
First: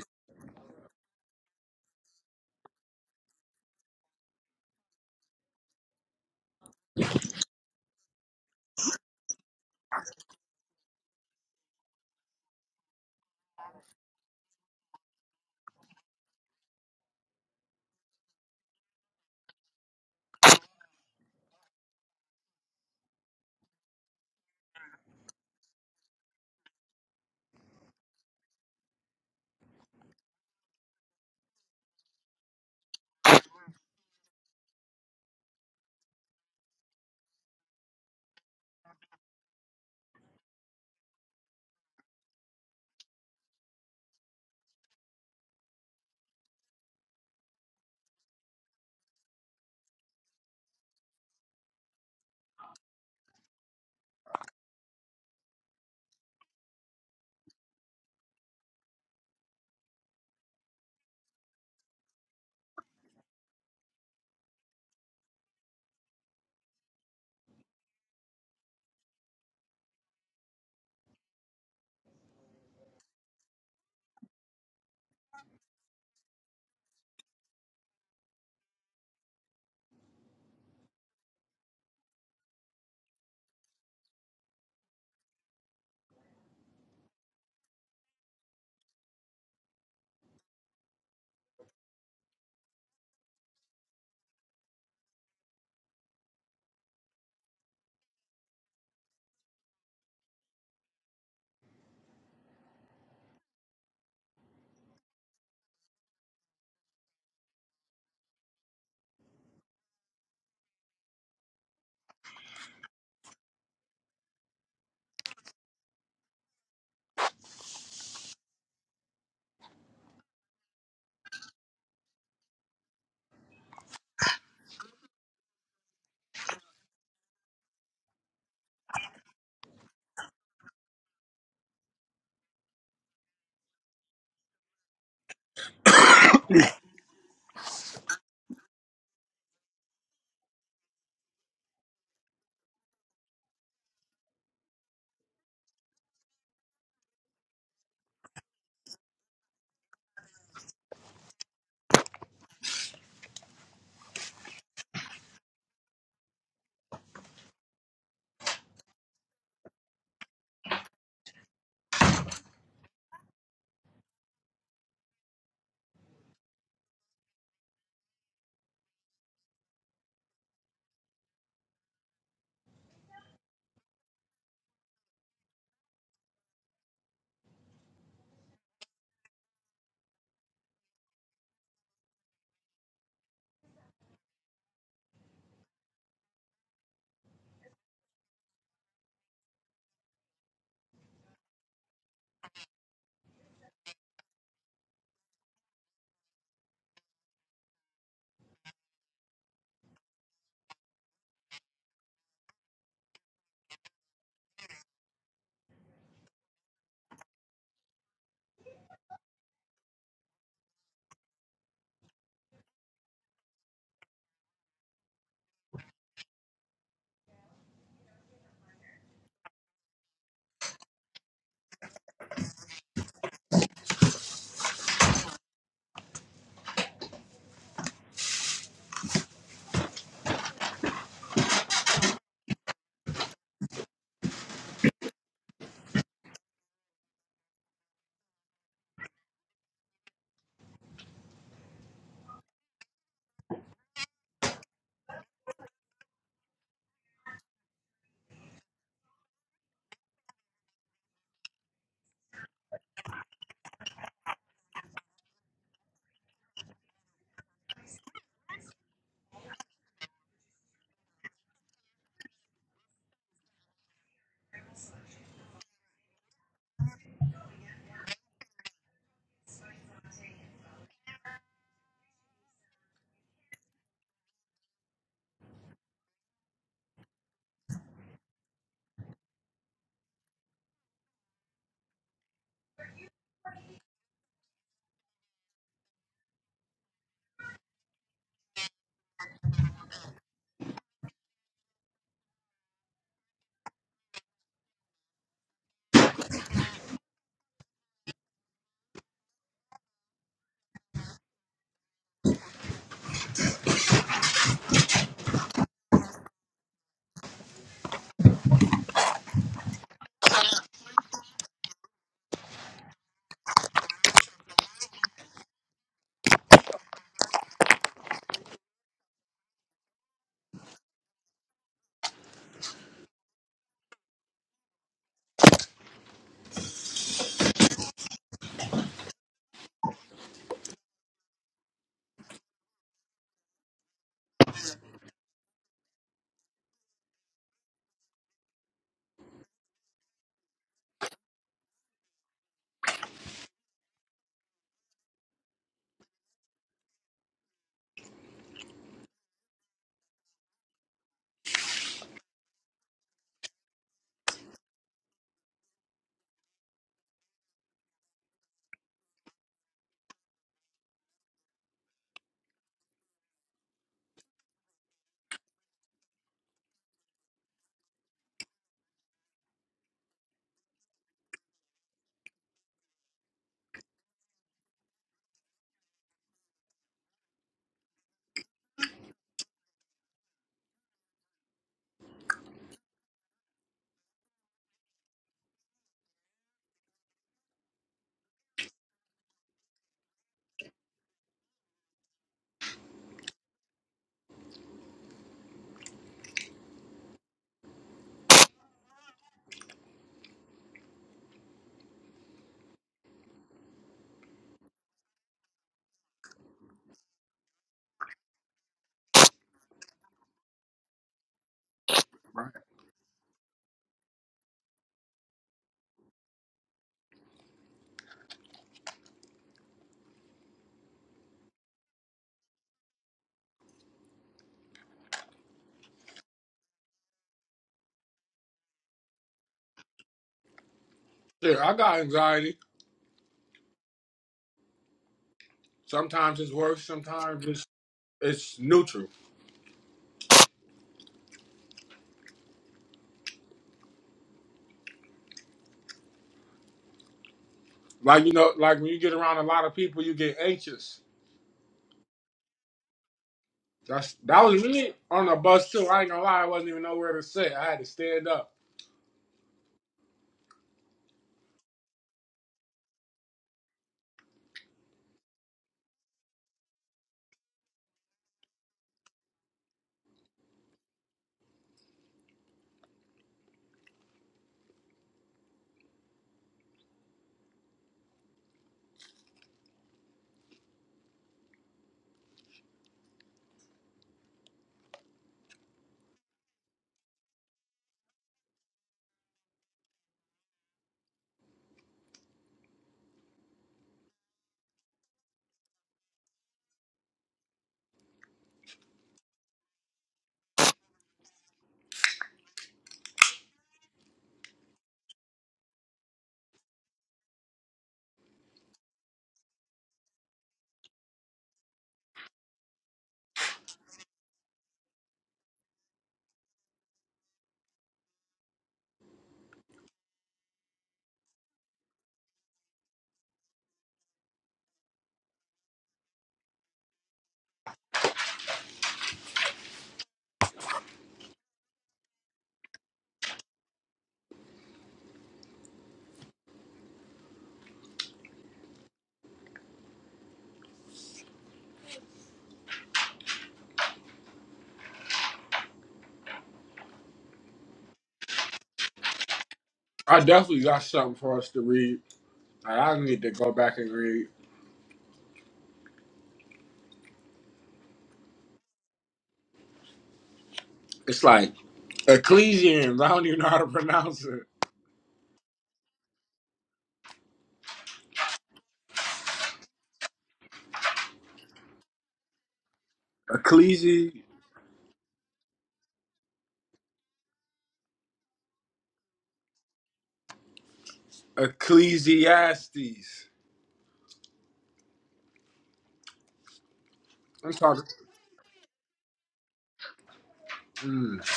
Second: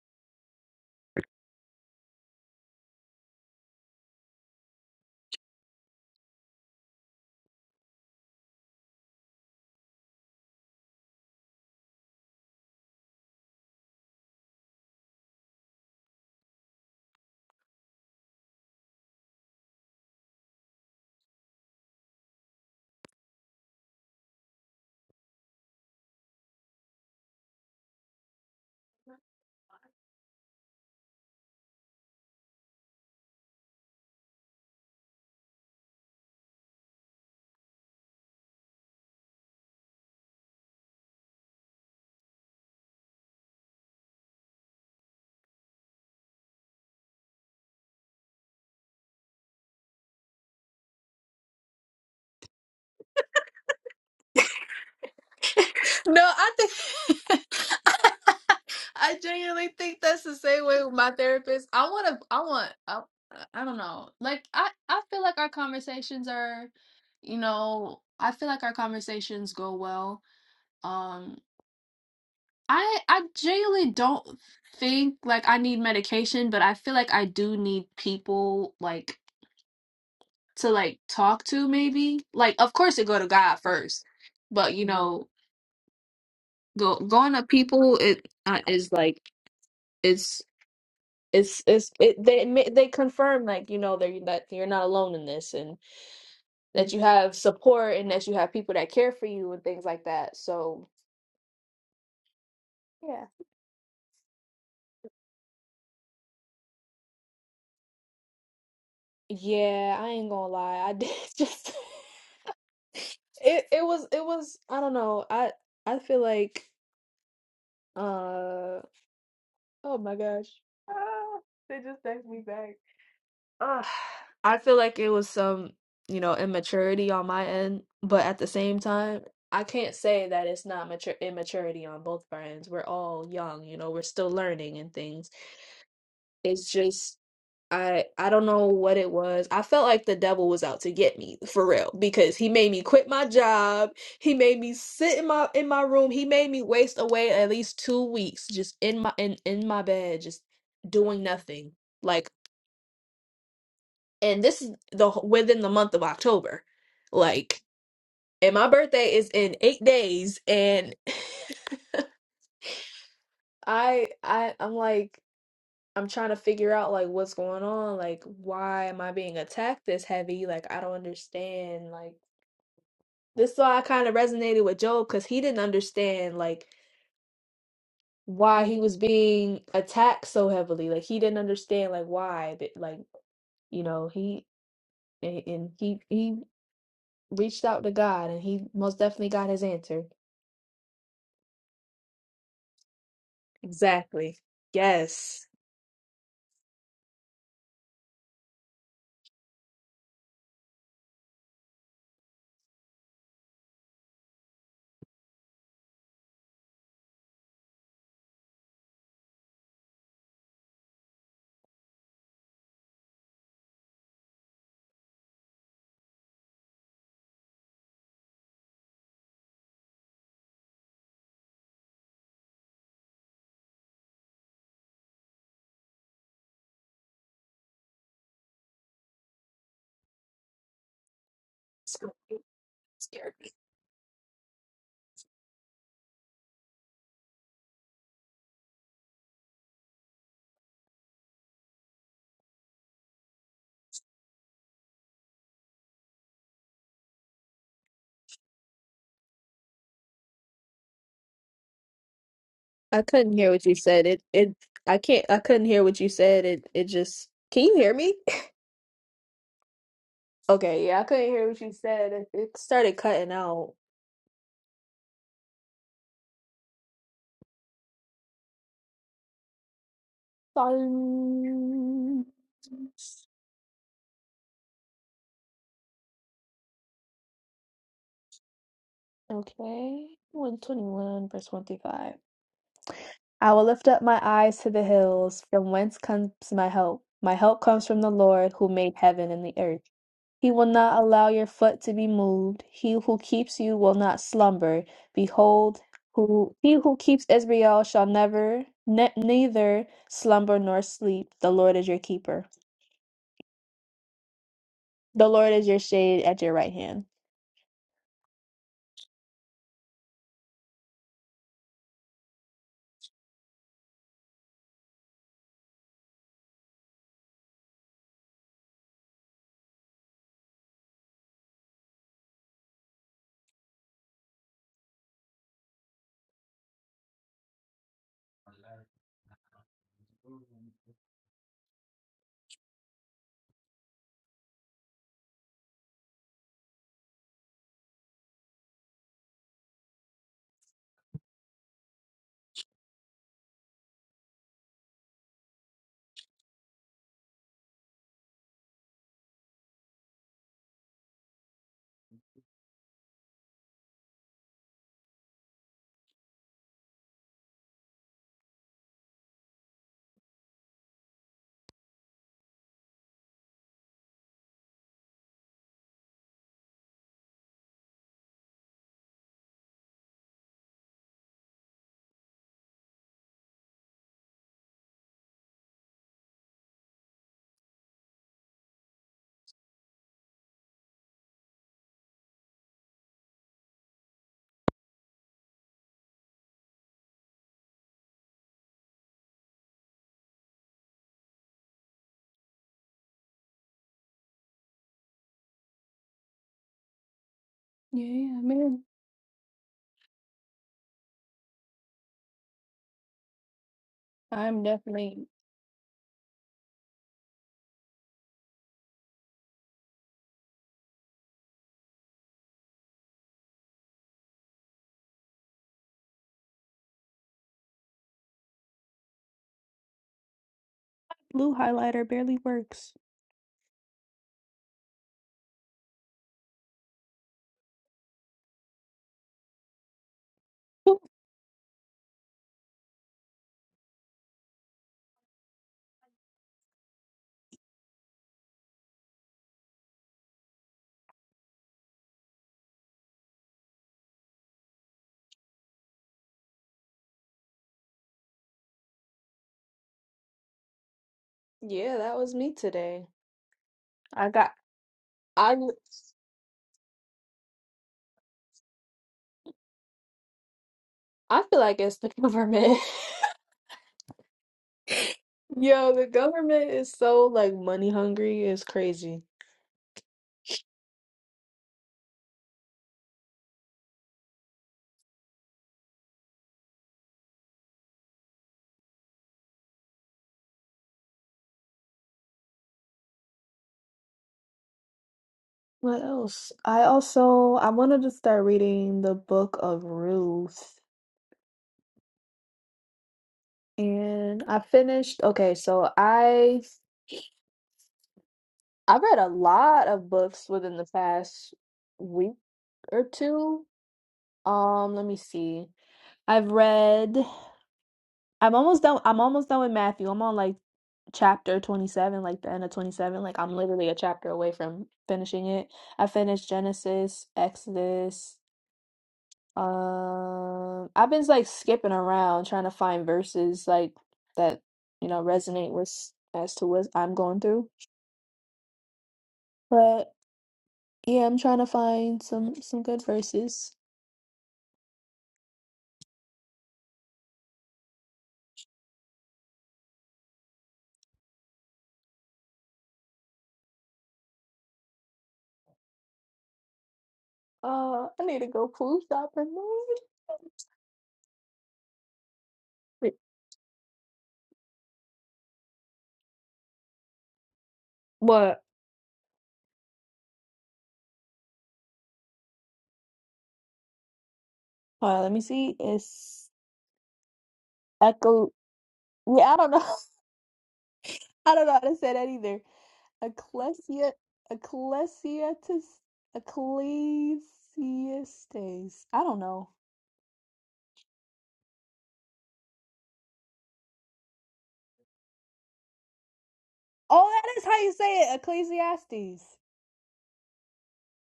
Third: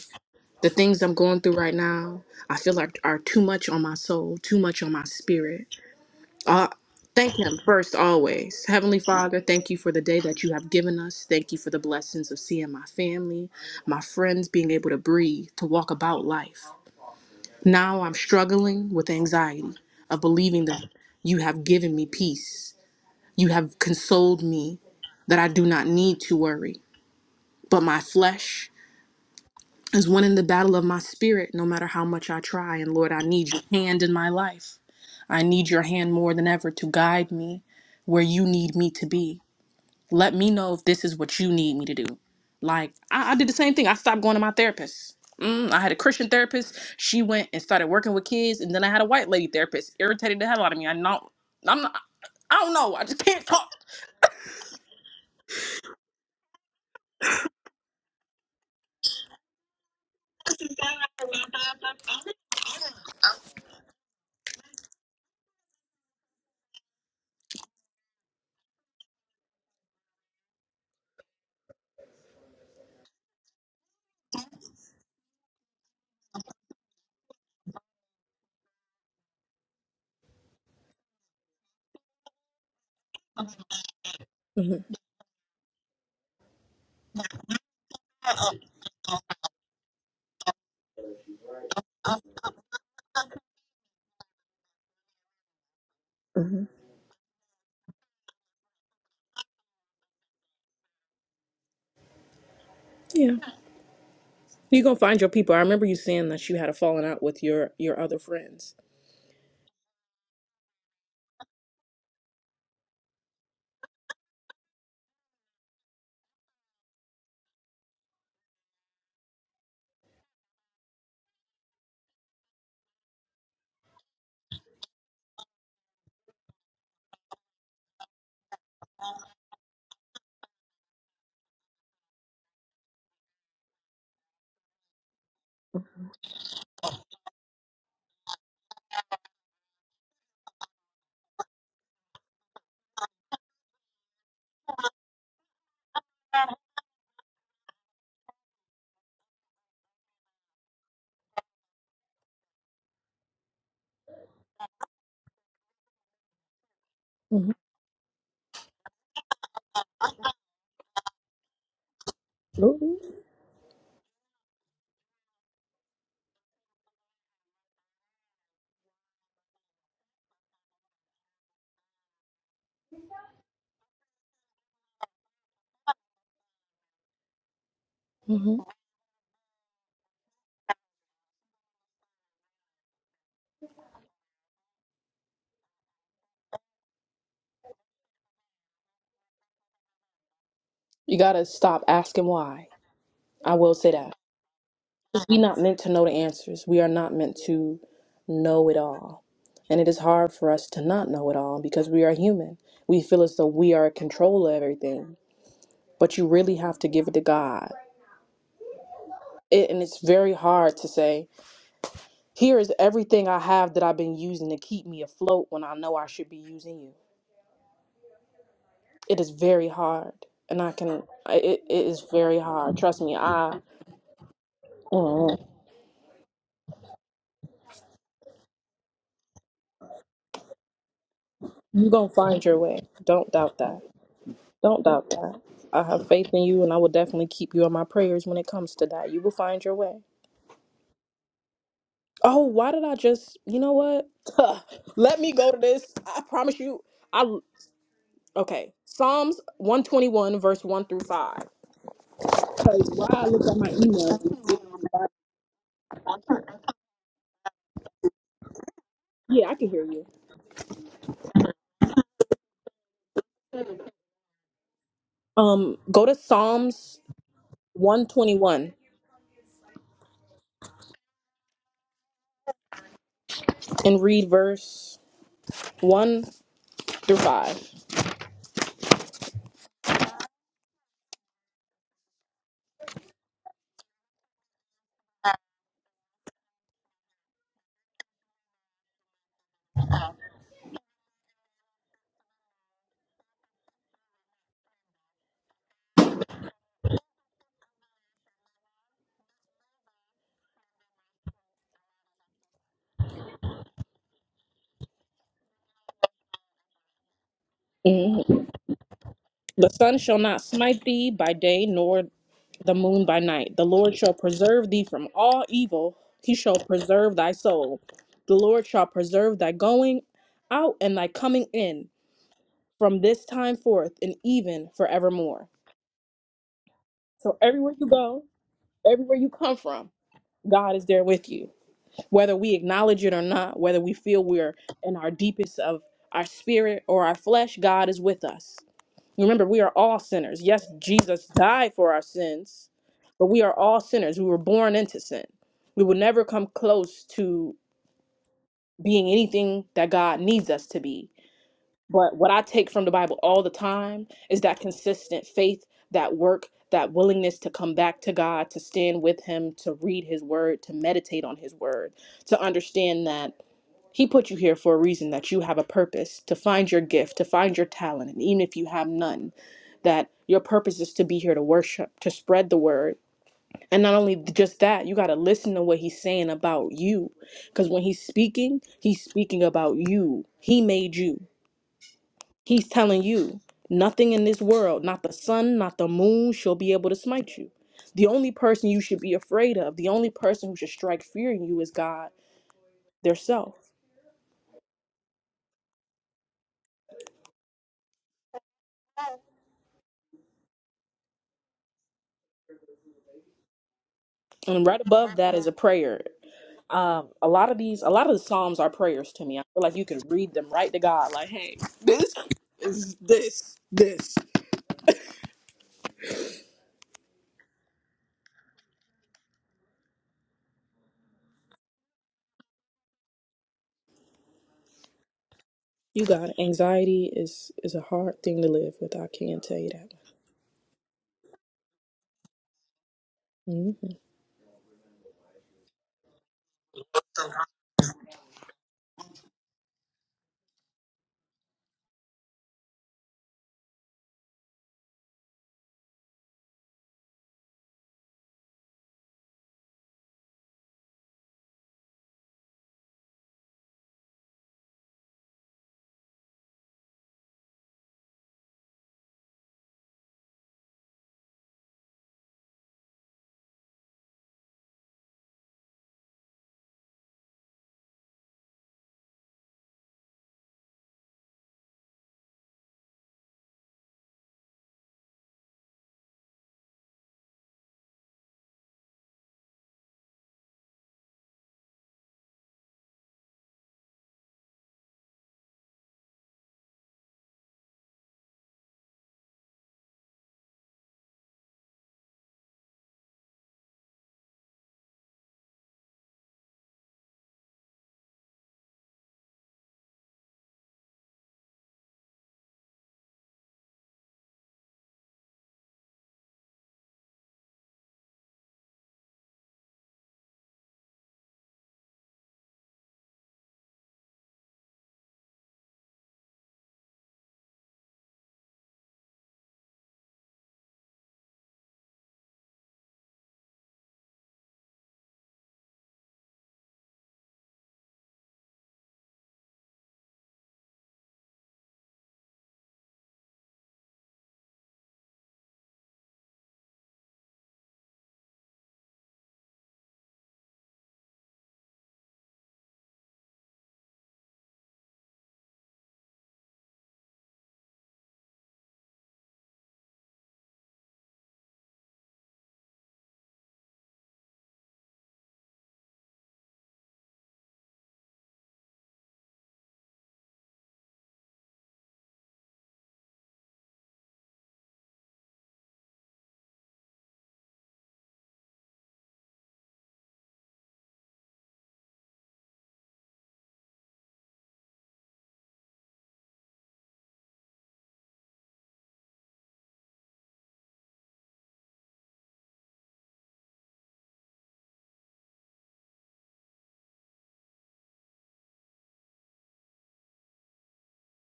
Speaker 1: the things I'm going through right now, I feel like are too much on my soul, too much on my spirit. Uh, thank Him first, always. Heavenly Father, thank you for the day that you have given us. Thank you for the blessings of seeing my family, my friends being able to breathe, to walk about life. Now I'm struggling with anxiety of believing that you have given me peace. You have consoled me that I do not need to worry. But my flesh is winning the battle of my spirit no matter how much I try. And Lord, I need your hand in my life. I need your hand more than ever to guide me where you need me to be. Let me know if this is what you need me to do. Like, I, I did the same thing. I stopped going to my therapist. Mm, I had a Christian therapist. She went and started working with kids, and then I had a white lady therapist. Irritated the hell out of me. I not, I'm not, I don't know. I just can't talk.
Speaker 2: no, I think I genuinely think that's the same way with my therapist. I want to, I want, I, I don't know. Like I, I feel like our conversations are, you know, I feel like our conversations go well. Um, I, I genuinely don't think like I need medication, but I feel like I do need people like to like talk to maybe like of course it go to god first
Speaker 1: hmm
Speaker 2: but you know go going to people it uh, is like it's it's it's it, they ma- they confirm like you know that you that you're not alone in this and
Speaker 1: hmm
Speaker 2: that you have support and that you have people that care for you and things like that so yeah
Speaker 1: Yeah, You're gonna find your people. I remember you saying that you had a falling out with your your other friends.
Speaker 2: yeah i ain't gonna lie i did just it it was it was i don't know i i feel like uh oh my gosh ah, they just text me back Ugh. I feel like it was some, you know, immaturity on my end, but at the same time, I can't say that it's not mature immaturity on both of our ends. We're all young, you know, we're still learning and things. It's just I I don't know what it was. I felt like the devil was out to get me for real because he made me quit my job. He made me sit in my in my room. He made me waste away at least 2 weeks just in my in in my bed just doing nothing. Like and this is the within the month of October.
Speaker 1: hmm
Speaker 2: Like, and my birthday is in eight days, and
Speaker 1: absolutely.
Speaker 2: I I I'm like I'm trying to figure out like what's going on, like why am I being attacked this heavy? Like I don't understand. Like this is why I kind of resonated with Job because he didn't understand like
Speaker 1: hmm
Speaker 2: why he was being attacked so heavily. Like he didn't understand like why, but like you know he and, and he he reached out to God and he most definitely got his answer.
Speaker 1: You gotta stop asking why. I will say that.
Speaker 2: Exactly.
Speaker 1: We're
Speaker 2: Yes.
Speaker 1: not meant to know the answers. We are not meant to know it all. And it is hard for us to not know it all because we are human. We feel as though we are in control of everything, but you really have to give it to God. It, and it's very hard to say, here is everything I have that I've been using to keep me afloat when I know I should be using you. It is very hard. And I can, I- it, it is very hard. Trust me, I, mm, you're going
Speaker 2: Scared
Speaker 1: to
Speaker 2: me.
Speaker 1: find your way. Don't
Speaker 2: Scared me.
Speaker 1: doubt that. Don't doubt that. I have faith in you, and I will definitely keep you in my prayers when it comes to that. You will find your way. Oh, why did I just? You know what? Let me go to this. I promise you. I okay. Psalms one twenty one verse one through five. Cause
Speaker 2: I
Speaker 1: why I
Speaker 2: couldn't
Speaker 1: looked
Speaker 2: hear
Speaker 1: at
Speaker 2: what
Speaker 1: my
Speaker 2: you said.
Speaker 1: email.
Speaker 2: It it I can't I couldn't hear what you said. It it just Can you hear me?
Speaker 1: Yeah, I can hear you.
Speaker 2: Okay, yeah, I couldn't hear what you said. It, it started cutting out.
Speaker 1: Um, go to Psalms one twenty one
Speaker 2: Silence.
Speaker 1: and read verse one through 5
Speaker 2: Okay. 121 verse 135. I will lift up my eyes to the hills, from whence comes my help. My help comes from the Lord who made heaven and the earth. He will not allow your foot to be moved. He who keeps you will not slumber. Behold, who he who keeps Israel shall never ne- neither slumber nor sleep. The Lord is your keeper. The Lord is your shade at your right hand.
Speaker 1: Mhm. The sun shall not smite thee by day, nor the moon by night. The Lord shall preserve thee from all evil. He shall preserve thy soul. The Lord shall preserve thy going out and thy coming in from this time forth and even forevermore. So everywhere you go, everywhere you come from, God is there with you. Whether we acknowledge it or not, whether we feel we're in our deepest of our spirit or our flesh, God is with us. Remember, we are all sinners. Yes, Jesus died for our sins, but we are all sinners. We were born into sin. We will never come close to being anything that God needs us to be. But what I take from the Bible all the time is that consistent faith, that work, that willingness to come back to God, to stand with Him, to read His word, to meditate on His word, to understand that. He put you here for a reason that you have a purpose to find your gift, to find your talent, and even if you have none, that your purpose is to be here to worship, to spread the word. And not only just that, you got to listen to what he's saying about you. Because when he's speaking, he's speaking about you. He made you, he's telling you nothing in this world, not the sun, not the moon, shall be able to smite you. The only person you should be afraid of, the only person who should strike fear in you is God, their self.
Speaker 2: Yeah, man. I'm
Speaker 1: And right above
Speaker 2: definitely
Speaker 1: that is a prayer. Um, a lot of these, a lot of the Psalms are prayers to me. I feel like you can read them right to God. Like, hey, this
Speaker 3: Right.
Speaker 1: is this, this.
Speaker 2: blue highlighter barely works.
Speaker 1: You got it. anxiety is is a hard thing to live with. I can tell you that.
Speaker 3: Yeah, I got anxiety.
Speaker 1: Mhm.
Speaker 3: Sometimes it's worse. Sometimes it's it's neutral. Like you know, like when you get around a lot of people, you get anxious.
Speaker 2: Yeah, that was me today.
Speaker 3: That's
Speaker 2: I
Speaker 3: that
Speaker 2: got
Speaker 3: was me on the
Speaker 2: I
Speaker 3: bus too. I ain't gonna lie, I wasn't even nowhere to sit. I had to stand up.
Speaker 2: I feel like it's the government. Yo, the government is so like money hungry. It's crazy. What else? I also I wanted to start reading the book of Ruth, and I finished. Okay, so I I read a lot of books within the past week or two. Um, let me see. I've read I'm almost done. I'm almost done with Matthew. I'm on like chapter 27, like the end of 27. Like I'm literally a chapter away from finishing it. I finished Genesis, Exodus. Um, I've been like skipping around trying to find verses like that, you know, resonate with as to what I'm going through. But yeah, I'm trying to find some some good verses. Uh, I need to go poop. Stop and move.
Speaker 3: I definitely got something for us to read. Like, I
Speaker 2: Wait,
Speaker 3: need to go back and read.
Speaker 2: What?
Speaker 3: It's like Ecclesians. I don't even know how to pronounce it.
Speaker 2: Uh, let me see. It's Echo. Yeah, I don't know. I don't know how to say that either. Ecclesia,
Speaker 3: Ecclesi
Speaker 2: ecclesiastes, ecclesiastes. I don't know.
Speaker 3: Ecclesiastes.
Speaker 2: Oh,
Speaker 3: I'm
Speaker 2: that is how
Speaker 3: talking,
Speaker 2: you say it. Ecclesiastes.
Speaker 3: mm.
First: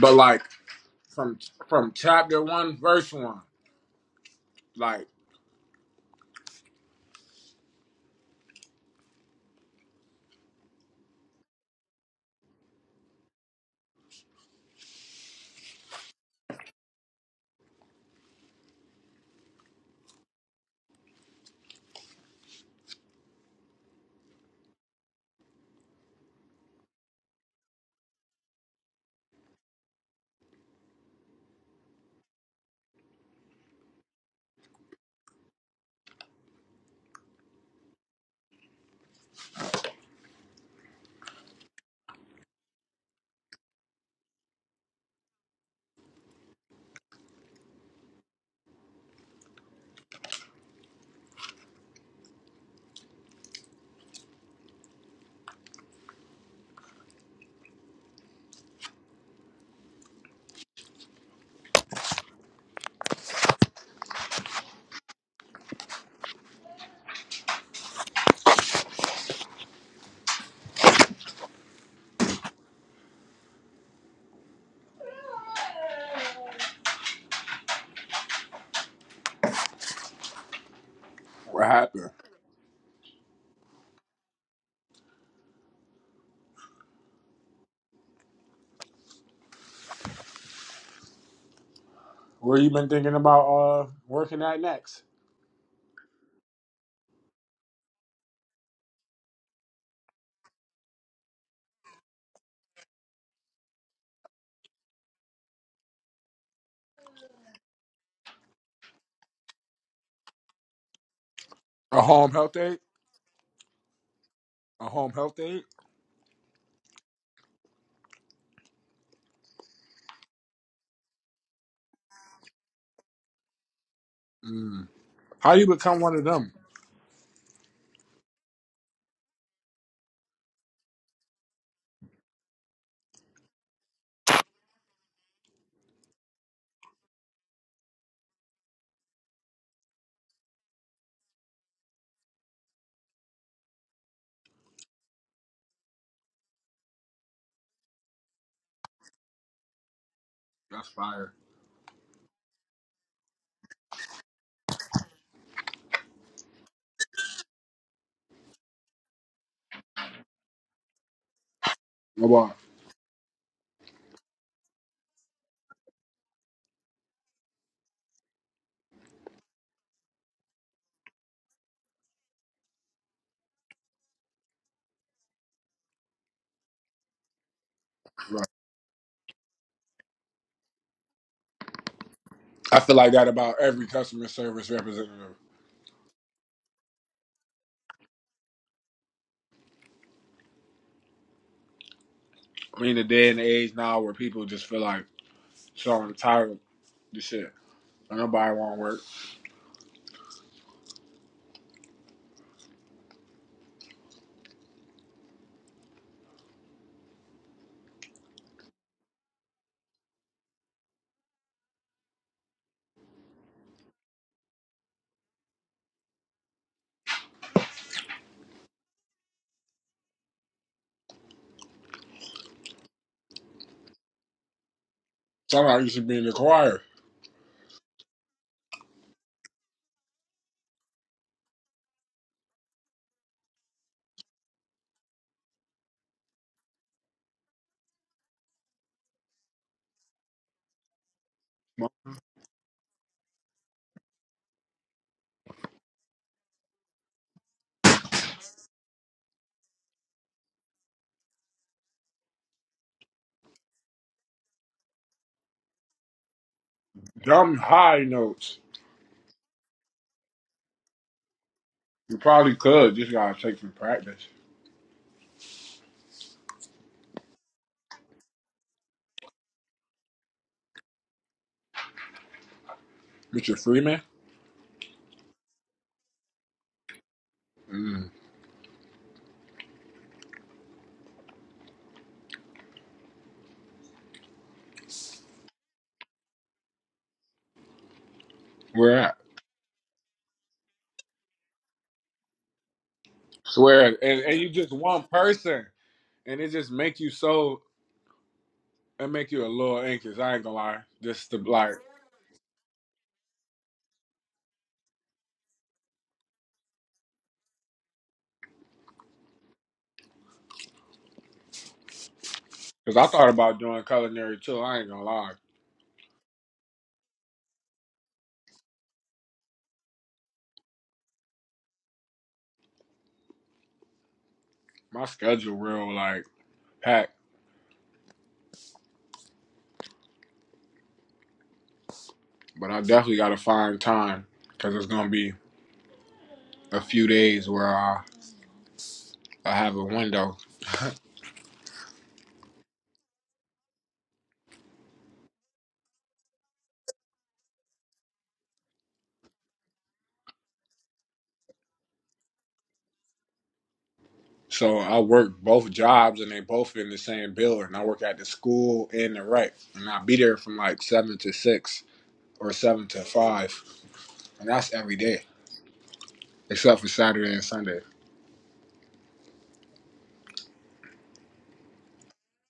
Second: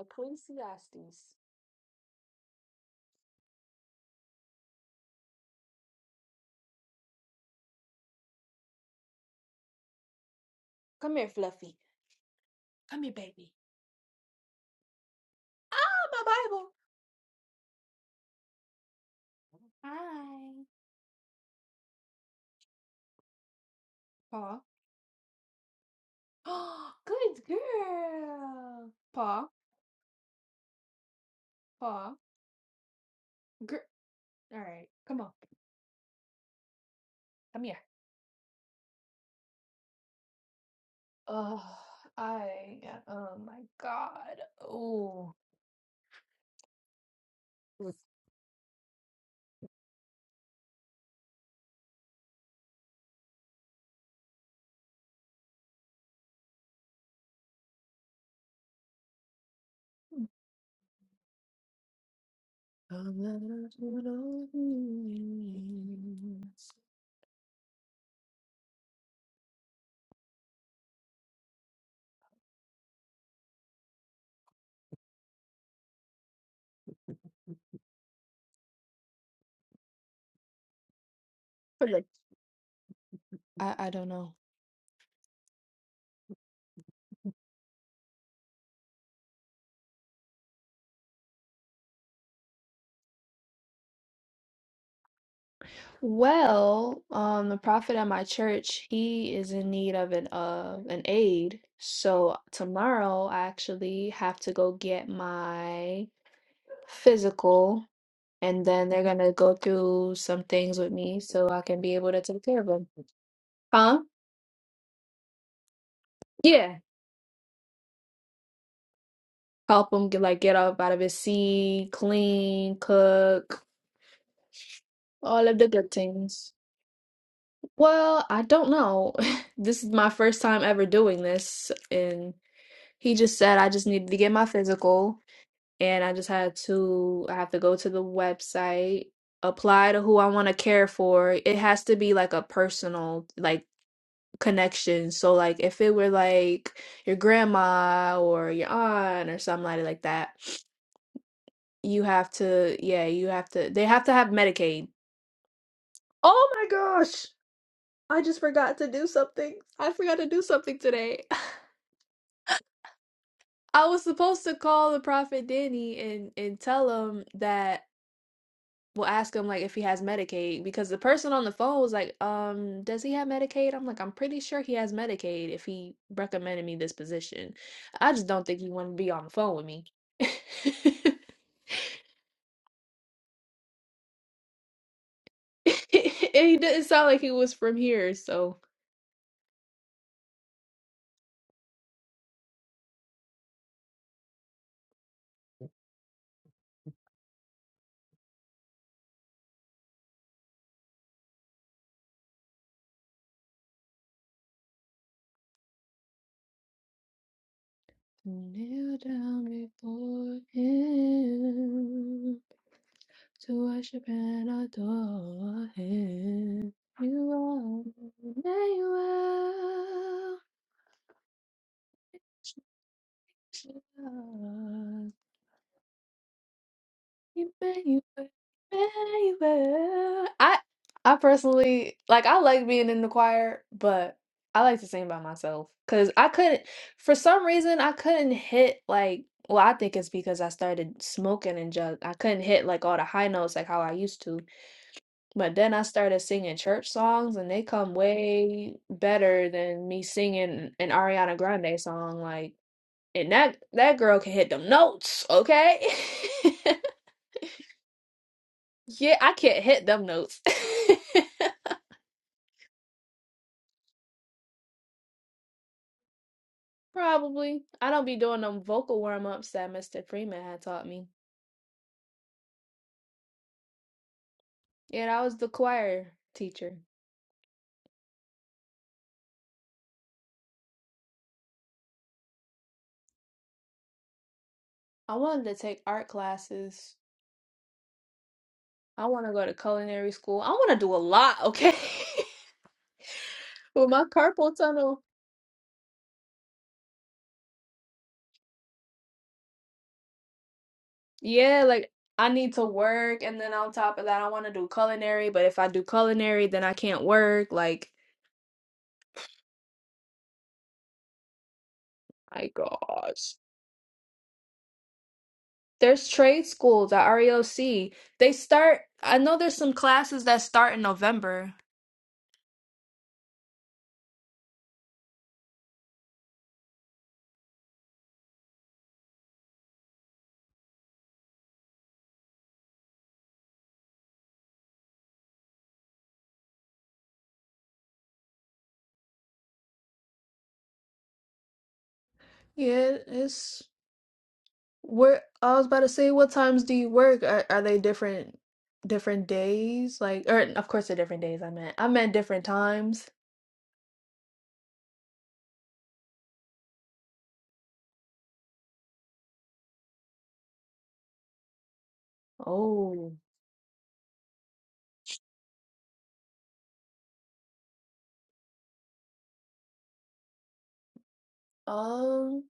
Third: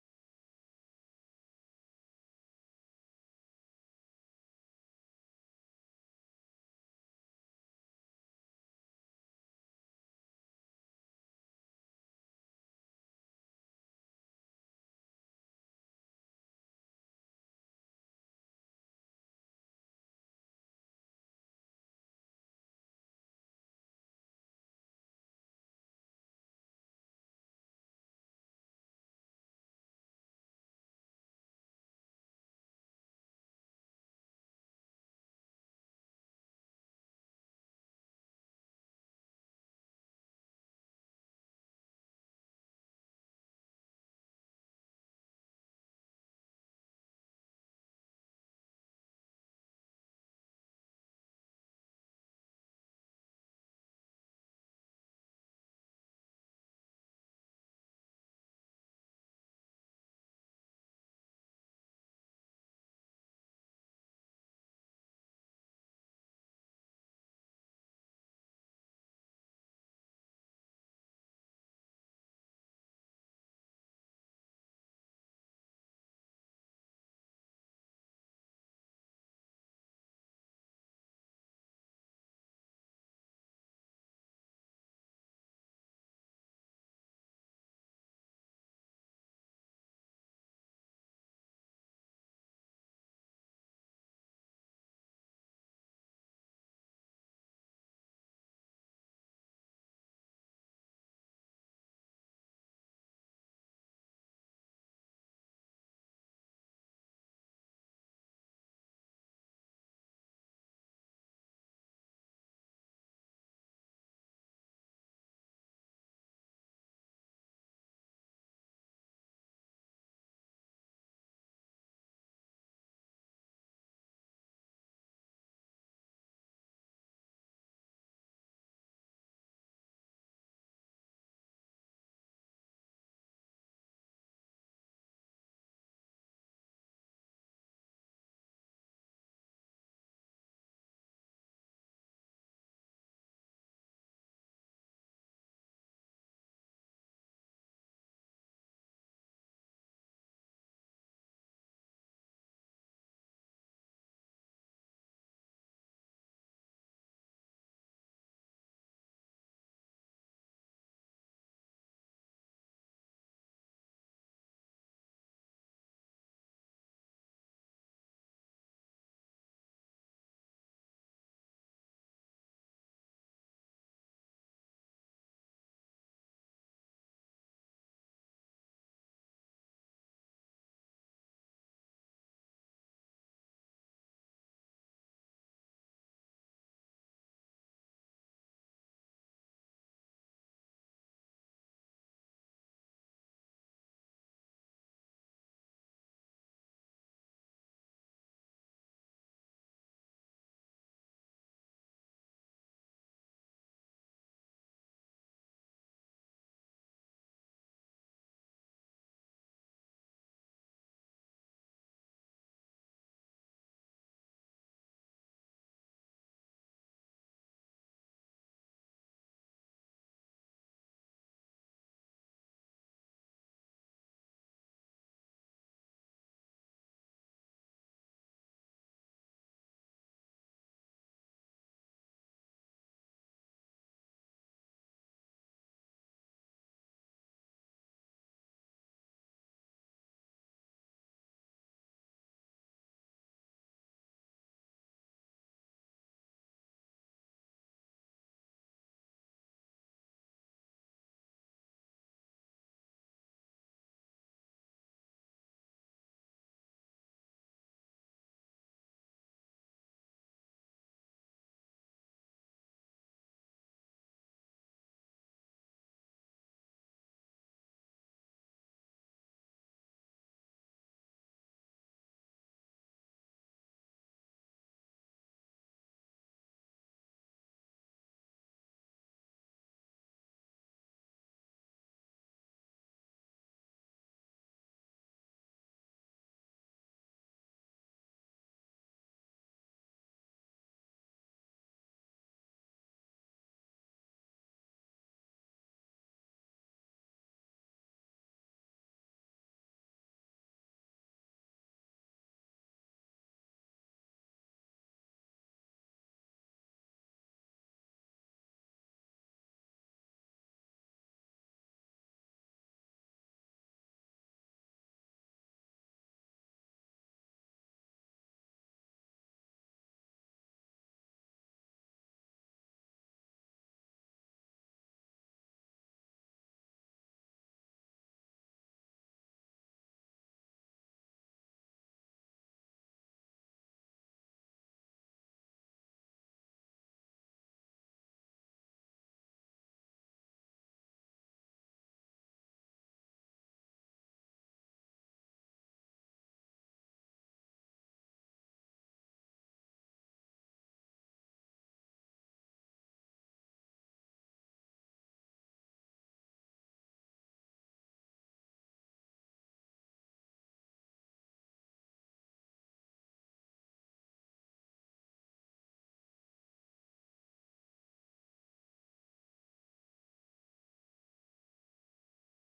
Speaker 3: but like from from chapter one, verse one. Like
Speaker 2: Come here, Fluffy. Come here, baby. Ah, my Bible. Hi. Paw. Oh, Good girl. Paw. Paw. Girl. All right. Come on. Come here. Oh, I. Oh my God. Oh. All that I wanna be.
Speaker 3: what
Speaker 2: For the-
Speaker 3: happened?
Speaker 2: I, I don't know.
Speaker 3: Where you been thinking about uh working at next?
Speaker 2: Well, um, the prophet at my church, he is in need of an uh an aid. So tomorrow I actually have to go get my physical and then they're gonna go through some things with me so I can be
Speaker 3: A
Speaker 2: able to
Speaker 3: home
Speaker 2: take
Speaker 3: health
Speaker 2: care of
Speaker 3: aide?
Speaker 2: him. Huh?
Speaker 3: A home health aide?
Speaker 2: Yeah. Help him get like get up out of his seat, clean, cook,
Speaker 3: Mm.
Speaker 2: all
Speaker 3: How
Speaker 2: of
Speaker 3: you
Speaker 2: the good
Speaker 3: become one of
Speaker 2: things.
Speaker 3: them?
Speaker 2: Well, I don't know. This is my first time ever doing this, and he just said I just needed to get my physical, and I just had to, I have to go to the website, apply to who I want to care for. It has to be like a personal, like connection. So like if it were like your grandma or your aunt or somebody like like that,
Speaker 3: That's fire.
Speaker 2: you have to, yeah, you have to, they have to have Medicaid. Oh my gosh. I just forgot to do something. I forgot to do something today.
Speaker 3: Oh, wow.
Speaker 2: I was supposed to call the prophet Danny and and tell him that we'll ask him like if he has Medicaid because the person on the phone was like, um, does he have Medicaid? I'm like, I'm pretty sure he has Medicaid if he recommended me this position. I just
Speaker 3: Right.
Speaker 2: don't think he wanted to be on the phone with me.
Speaker 3: I feel like that about every customer service representative.
Speaker 2: And he didn't sound like he was from here, so.
Speaker 3: I mean, the day and the age now where people just feel like so entitled to shit. Like, Nobody want to work.
Speaker 2: To kneel down before him, to worship and adore him. You are Emmanuel.
Speaker 3: Somebody used to be in the choir.
Speaker 2: Emmanuel, Emmanuel. I I personally like I like being in the choir, but I like to sing by myself because I couldn't for some reason I couldn't hit like well I think it's because I started smoking and just I couldn't hit like all the high notes like how I used to. But then I started singing church songs and they come way better than me singing an Ariana Grande song like and that that girl can hit them notes, okay?
Speaker 3: Dumb high notes.
Speaker 2: Yeah, I can't hit them notes.
Speaker 3: You probably could. Just gotta take some practice.
Speaker 2: Probably. I don't be doing them vocal warm ups that Mr. Freeman had taught me.
Speaker 3: Mr. Freeman?
Speaker 2: Yeah, I was the choir teacher.
Speaker 3: Mm.
Speaker 2: I wanted to take art classes.
Speaker 3: We're
Speaker 2: I
Speaker 3: at.
Speaker 2: want to go to culinary school. I want to do a lot, okay?
Speaker 3: Swear
Speaker 2: With
Speaker 3: it.
Speaker 2: my
Speaker 3: And, and you
Speaker 2: carpal
Speaker 3: just
Speaker 2: tunnel.
Speaker 3: one person. And it just make you so it make you a little anxious. I ain't gonna lie. Just to
Speaker 2: Yeah,
Speaker 3: like
Speaker 2: like I need to work, and then on top of that, I want to do culinary, but if I do culinary, then I can't work. Like, my
Speaker 3: because I thought
Speaker 2: gosh.
Speaker 3: about doing culinary too. I ain't gonna lie.
Speaker 2: There's trade schools at REOC. They start, I know there's some classes that start in November.
Speaker 3: My schedule real like packed. But I definitely gotta find time because it's gonna be a few days where I, I have a window.
Speaker 2: Yeah, it's where I was about to say, what times do you work? Are, are they different different days? Like, or of course they're different days, I meant. I meant different times.
Speaker 3: So I work both jobs and they both in the same building. I work at the school and the rec. And I be there from like seven to six or seven to
Speaker 2: Oh,
Speaker 3: five. And that's every day. except for Saturday and Sunday.
Speaker 2: um,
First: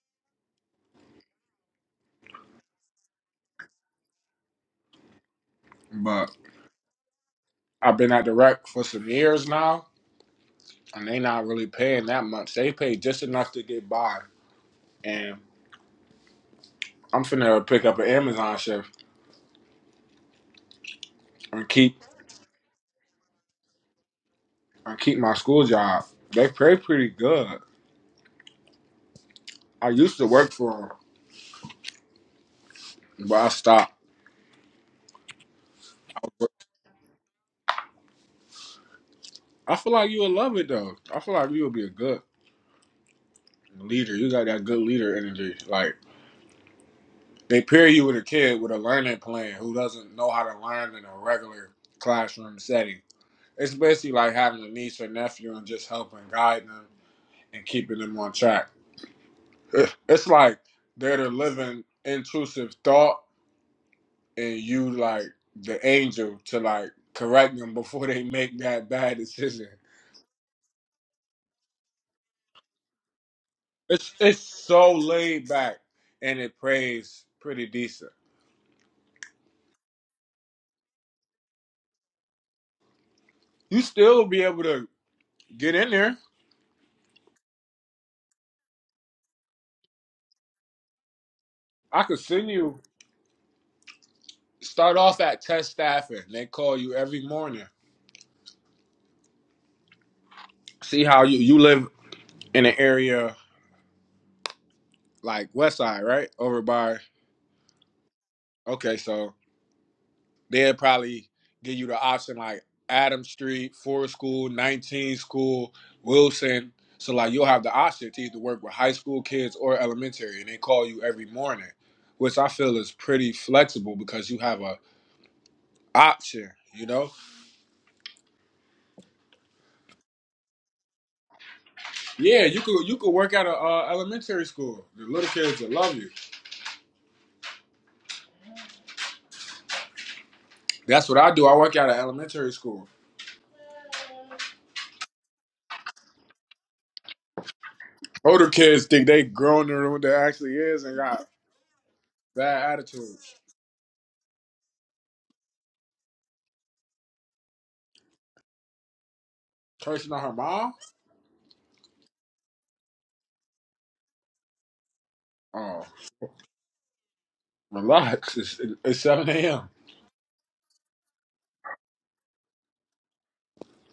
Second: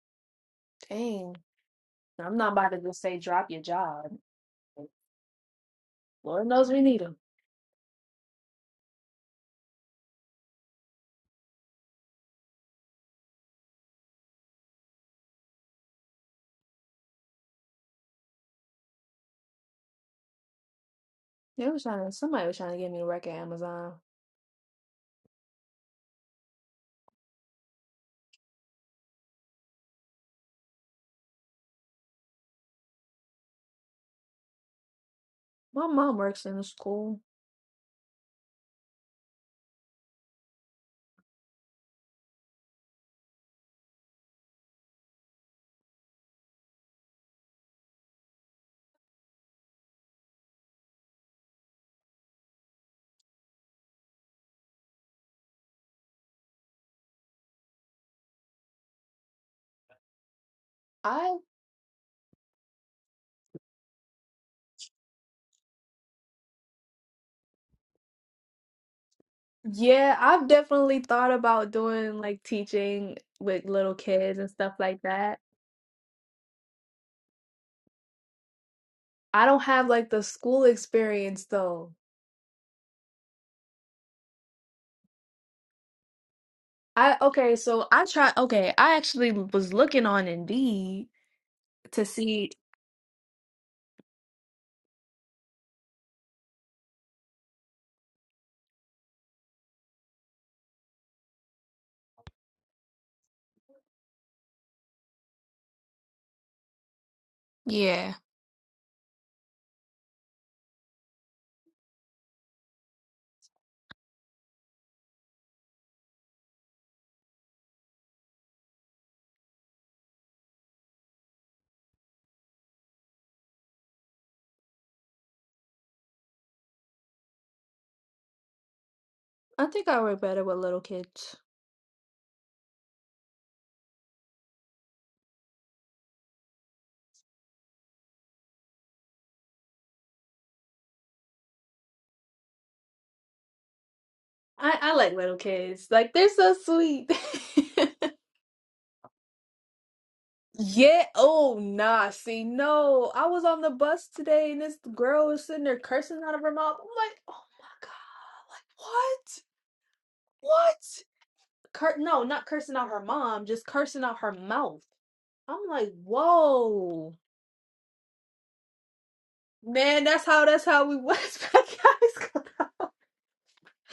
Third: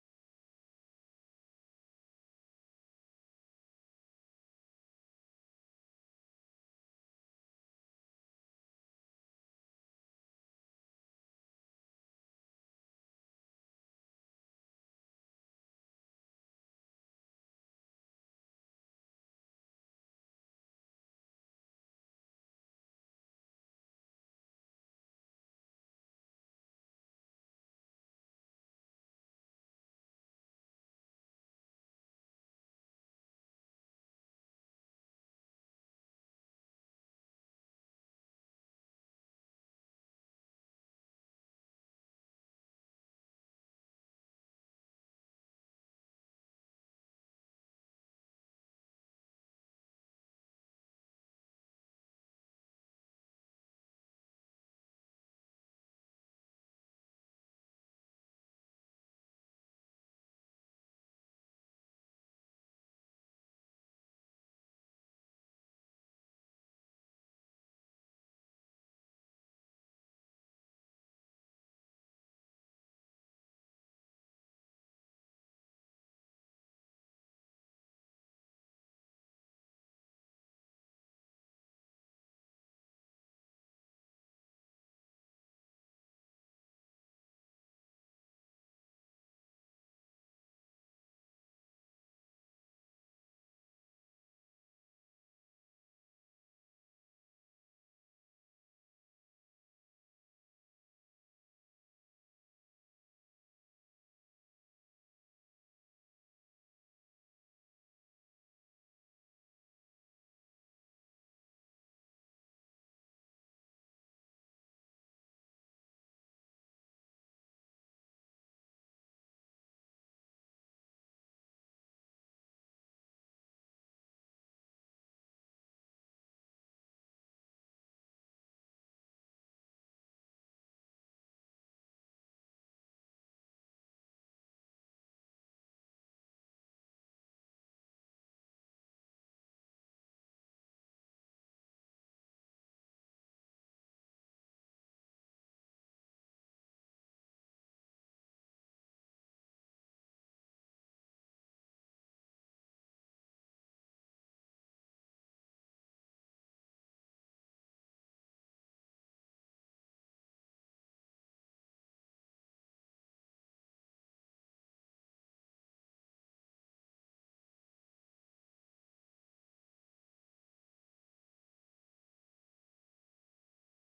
Speaker 2: dang. I'm not about to just say drop your job.
Speaker 3: But
Speaker 2: Lord knows we need them.
Speaker 3: I've been at the rec for some years now, and they not really paying that much. They pay just enough to get by, and I'm finna pick up an Amazon shift
Speaker 2: They
Speaker 3: and
Speaker 2: was
Speaker 3: keep
Speaker 2: trying to, somebody was trying to get me to work at Amazon.
Speaker 3: and keep my school job. They pay pretty good. I used to work for them, but I stopped.
Speaker 2: My mom works in a school.
Speaker 3: I feel like you would love it though. I feel like you would be a good leader. You got that good leader energy. Like they pair you with a kid with a learning plan who doesn't know how to learn in a regular classroom setting It's basically like having a niece or nephew and just helping guide them and keeping them on track. It's like they're
Speaker 2: I.
Speaker 3: the living intrusive thought, and you like the angel to like correct them before they make that bad decision.
Speaker 2: Yeah, I've definitely thought about doing like teaching with little
Speaker 3: It's
Speaker 2: kids
Speaker 3: it's
Speaker 2: and stuff
Speaker 3: so
Speaker 2: like that.
Speaker 3: laid back and it plays pretty decent.
Speaker 2: I don't have like the school experience though.
Speaker 3: You still be able to get in there.
Speaker 2: I okay, so I try okay, I actually was looking on Indeed
Speaker 3: I
Speaker 2: to
Speaker 3: could send
Speaker 2: see
Speaker 3: you start off at test staffing. They call you every morning. See how you you live in an area like West Side, right? Over by
Speaker 2: yeah.
Speaker 3: okay, so they'd probably give you the option like Adam Street, Forest School, 19 School, Wilson. So like you'll have the option to either work with high school kids or elementary, and they call you every morning, which I feel is pretty flexible because you have a option. You know,
Speaker 2: I think I work better with little kids.
Speaker 3: yeah, you could you could work at a uh, elementary school. The little kids will love you. That's what I do. I work at an elementary school.
Speaker 2: I I like little kids. Like they're so sweet.
Speaker 3: Older kids think they grown than what they actually is and
Speaker 2: Yeah,
Speaker 3: got
Speaker 2: oh nah, see,
Speaker 3: bad
Speaker 2: no.
Speaker 3: attitude.
Speaker 2: I was on the bus today and this girl was sitting there cursing out of her mouth. I'm like, oh my God, like what?
Speaker 3: Cursing on her mom?
Speaker 2: What? Cur- no, not cursing out her mom, just cursing out her mouth. I'm
Speaker 3: Oh,
Speaker 2: like, whoa.
Speaker 3: relax. It's, it's 7 a.m.
Speaker 2: Man, that's how that's how we was back in high school.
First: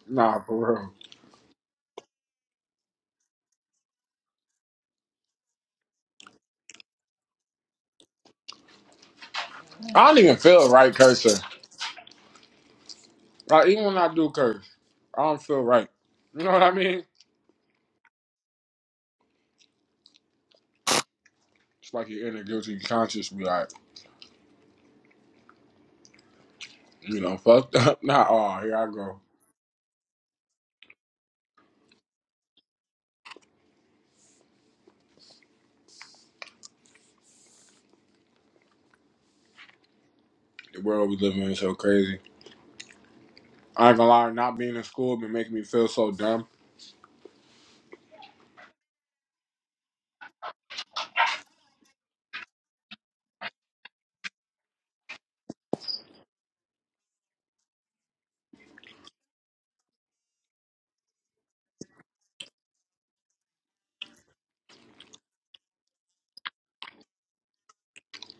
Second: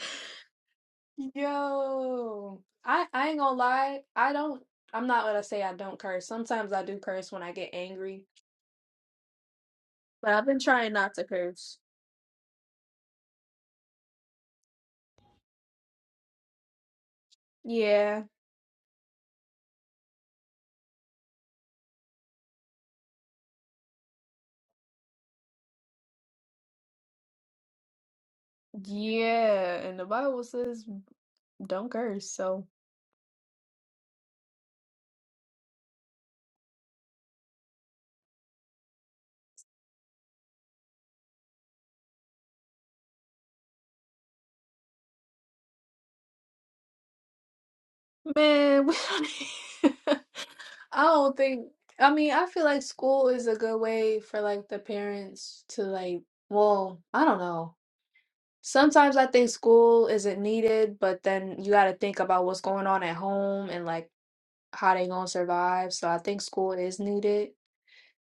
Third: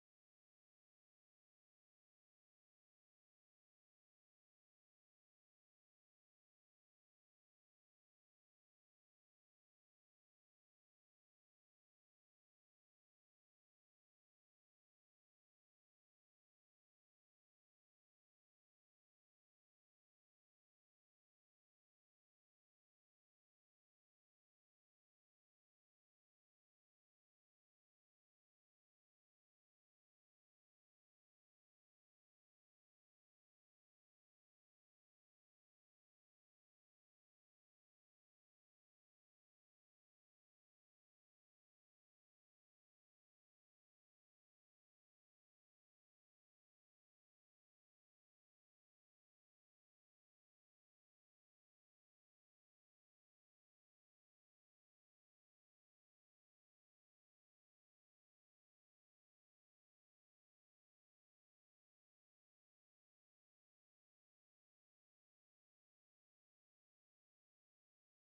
Speaker 3: Nah, for real.
Speaker 2: Yo, I I ain't gonna lie. I don't. I'm not gonna say I don't curse. Sometimes I do curse when I get angry.
Speaker 3: I don't
Speaker 2: But
Speaker 3: even
Speaker 2: I've been
Speaker 3: feel
Speaker 2: trying
Speaker 3: right
Speaker 2: not to
Speaker 3: cursing.
Speaker 2: curse.
Speaker 3: Like, even when I do curse, I don't feel right. You know what I mean?
Speaker 2: Yeah,
Speaker 3: It's like your inner guilty conscience be like, you know, fucked up. Nah, oh, here I go.
Speaker 2: yeah. And the Bible says don't curse. So.
Speaker 3: The world we live in is so crazy. I ain't gonna lie, not being in school been making me feel so dumb.
Speaker 2: Man, we don't I don't think I mean, I feel like school is a good way for like the parents to like, well, I don't know. Sometimes I think school isn't needed, but then you got to think about what's going on at home and like how they gonna survive. So I think school is needed.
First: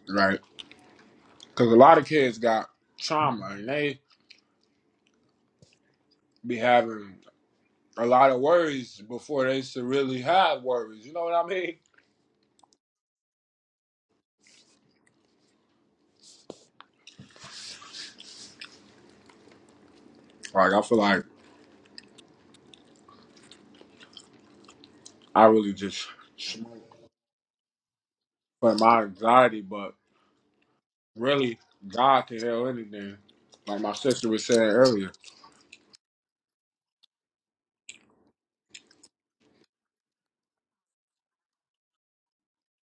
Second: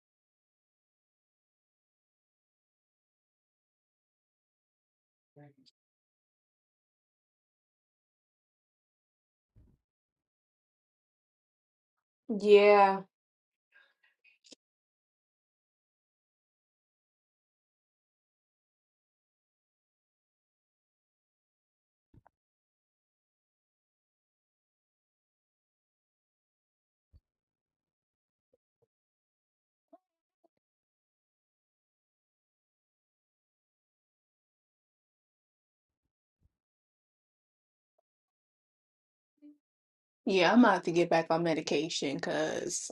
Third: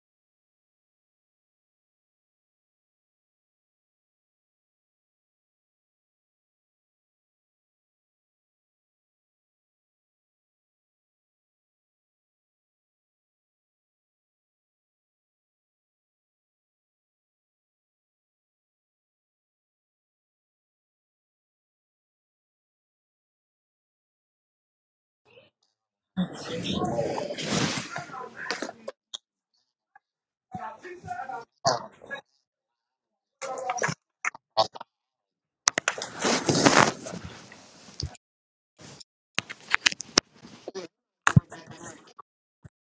Speaker 3: Right? Because a lot of kids got trauma and they be having a lot of worries before they should really have worries. You know what I mean?
Speaker 2: Yeah.
Speaker 3: Like, I feel like I really just smoke for my anxiety, but really, God can heal anything. Like my sister was saying earlier,
Speaker 2: Yeah, I'm gonna have to get back on medication because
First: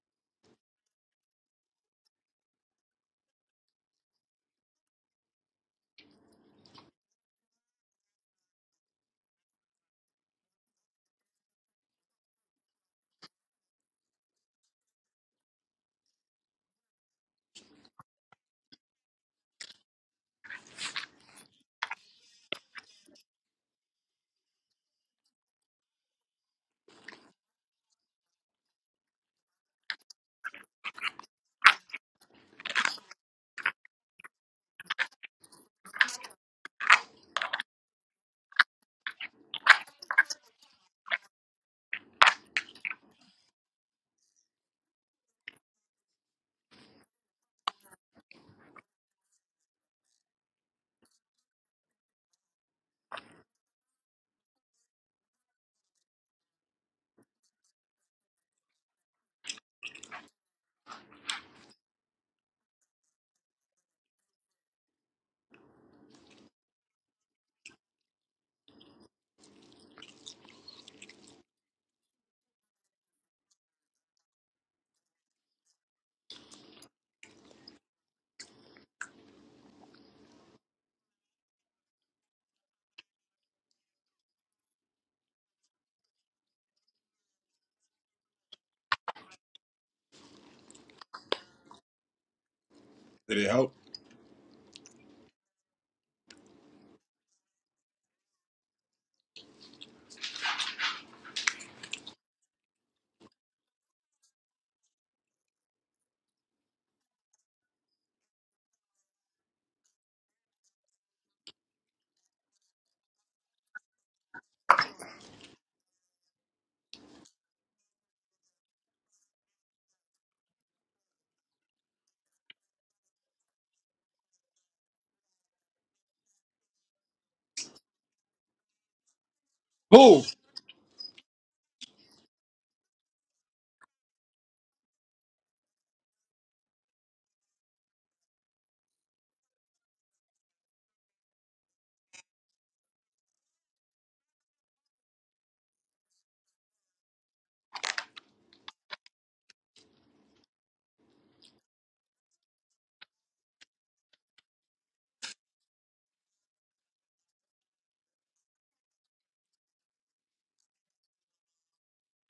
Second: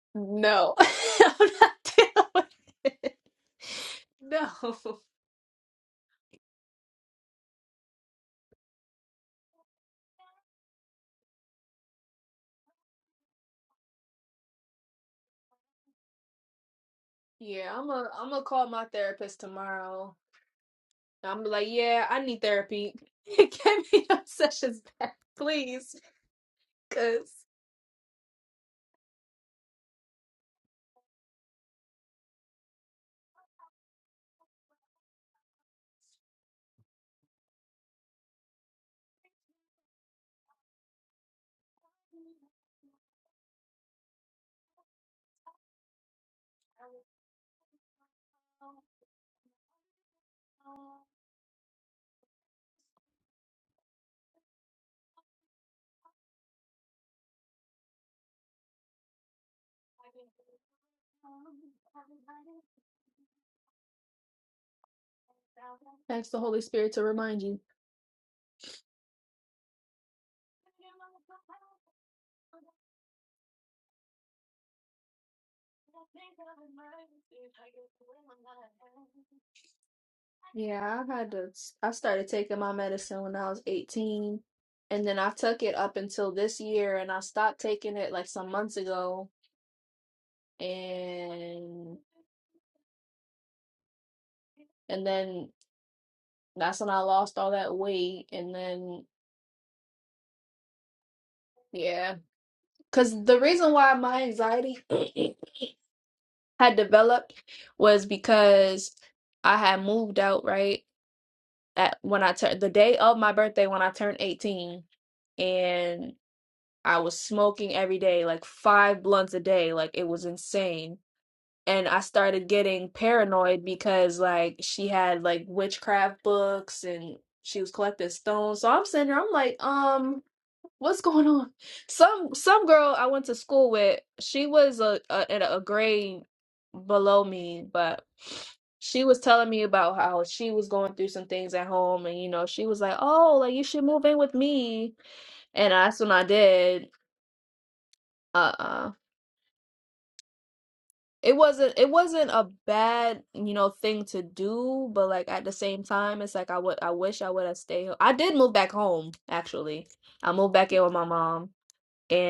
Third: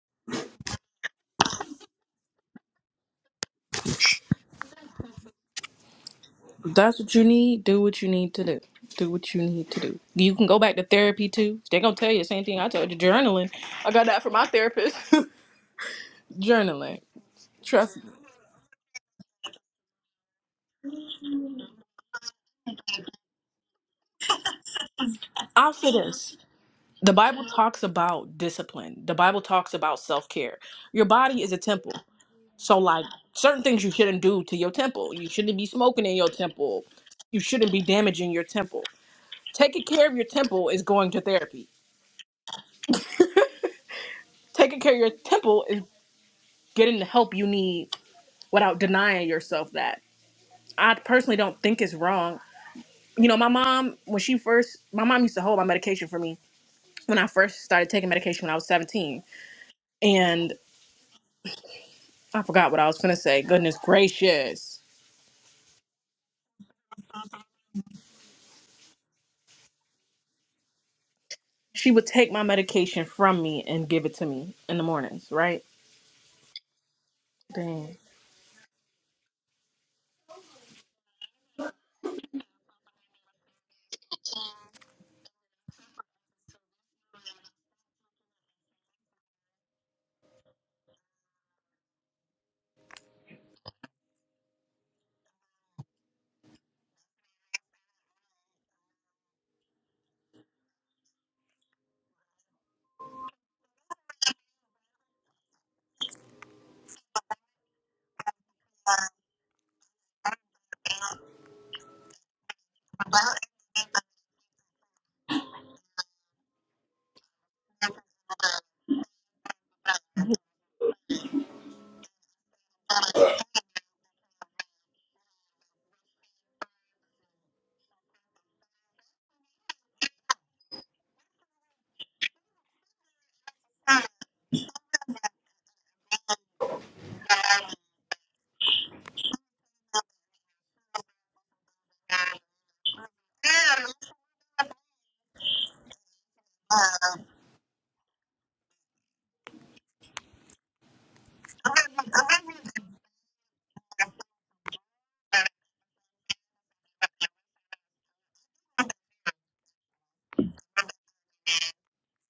Speaker 2: no, I'm not dealing with it. No.
Speaker 1: If That's what you need. Do what you need to do. Do what you need to do. You can go back to therapy too. They're gonna tell you the same thing I told you. Journaling. I got that from my therapist. Journaling.
Speaker 2: Yeah, I'm
Speaker 1: Trust me.
Speaker 2: a I'm gonna call my therapist tomorrow. I'm like, yeah, I need therapy. Get me those sessions back,
Speaker 1: I'll say
Speaker 2: please,
Speaker 1: this. The
Speaker 2: because
Speaker 1: Bible talks about discipline. The Bible talks about self care. Your body is a temple. So like certain things you shouldn't do to your temple. You shouldn't be smoking in your temple. You shouldn't be damaging your temple. Taking care of your temple is going to therapy. Taking care of your temple is getting the help you need without denying yourself that. I personally don't think it's wrong. You know, my mom when she first my mom used to hold my medication for me when I first started taking medication when I was 17. And I forgot what I was going to say. Goodness gracious.
Speaker 2: ask the Holy Spirit to remind you.
Speaker 1: She would take my medication from me and give it to me in the mornings, right? Dang.
Speaker 2: Yeah, I had to. I started taking my medicine when I was 18, and then I took it up until this year, and I stopped taking it like some months ago. and
Speaker 3: did it help?
Speaker 2: and then that's when I lost all that weight and then yeah cuz the reason why my anxiety had developed was because I had moved out right at when I turned the day of my birthday when I turned 18 and I was smoking every day like 5 blunts a day like it was insane and I started getting paranoid because like she had like witchcraft books and she was collecting stones. So I'm sitting there, I'm like, um,
Speaker 3: Who?
Speaker 2: what's going on? Some some girl I went to school with, she was a, a in a grade below me, but she was telling me about how she was going through some things at home and you know, she was like, Oh, like you should move in with me and that's when I did. Uh. uh it wasn't it wasn't a bad you know thing to do but like at the same time it's like i would i wish i would have stayed ho- i did move back home actually i moved back in with my mom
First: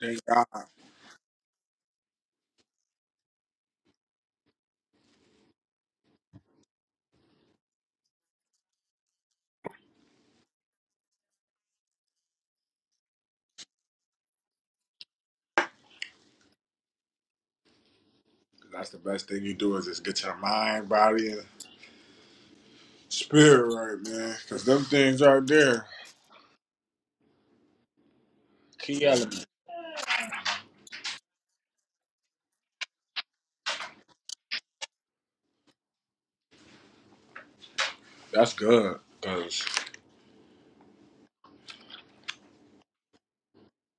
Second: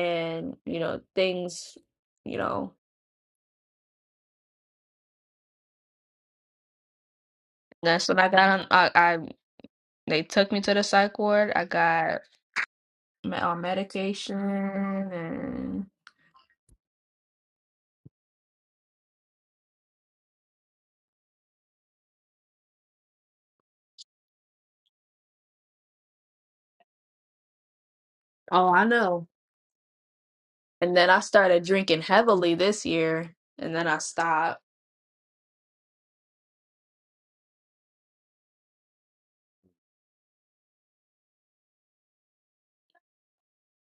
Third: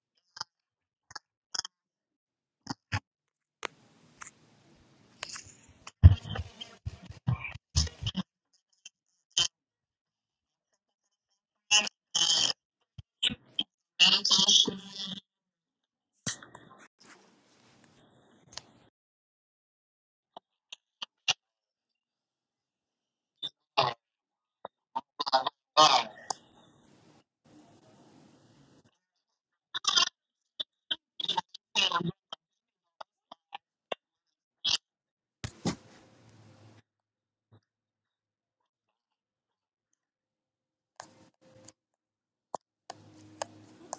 Speaker 3: Thank God.
Speaker 2: you know things you know that's when i got on i, I they took me to the psych ward i got me- on medication and
Speaker 3: That's the best thing you do is just get your mind, body, and spirit right, man. Cause them things right there,
Speaker 2: oh i
Speaker 3: key
Speaker 2: know
Speaker 3: element.
Speaker 2: and then i started drinking heavily this year and then i stopped
Speaker 3: That's good. Cause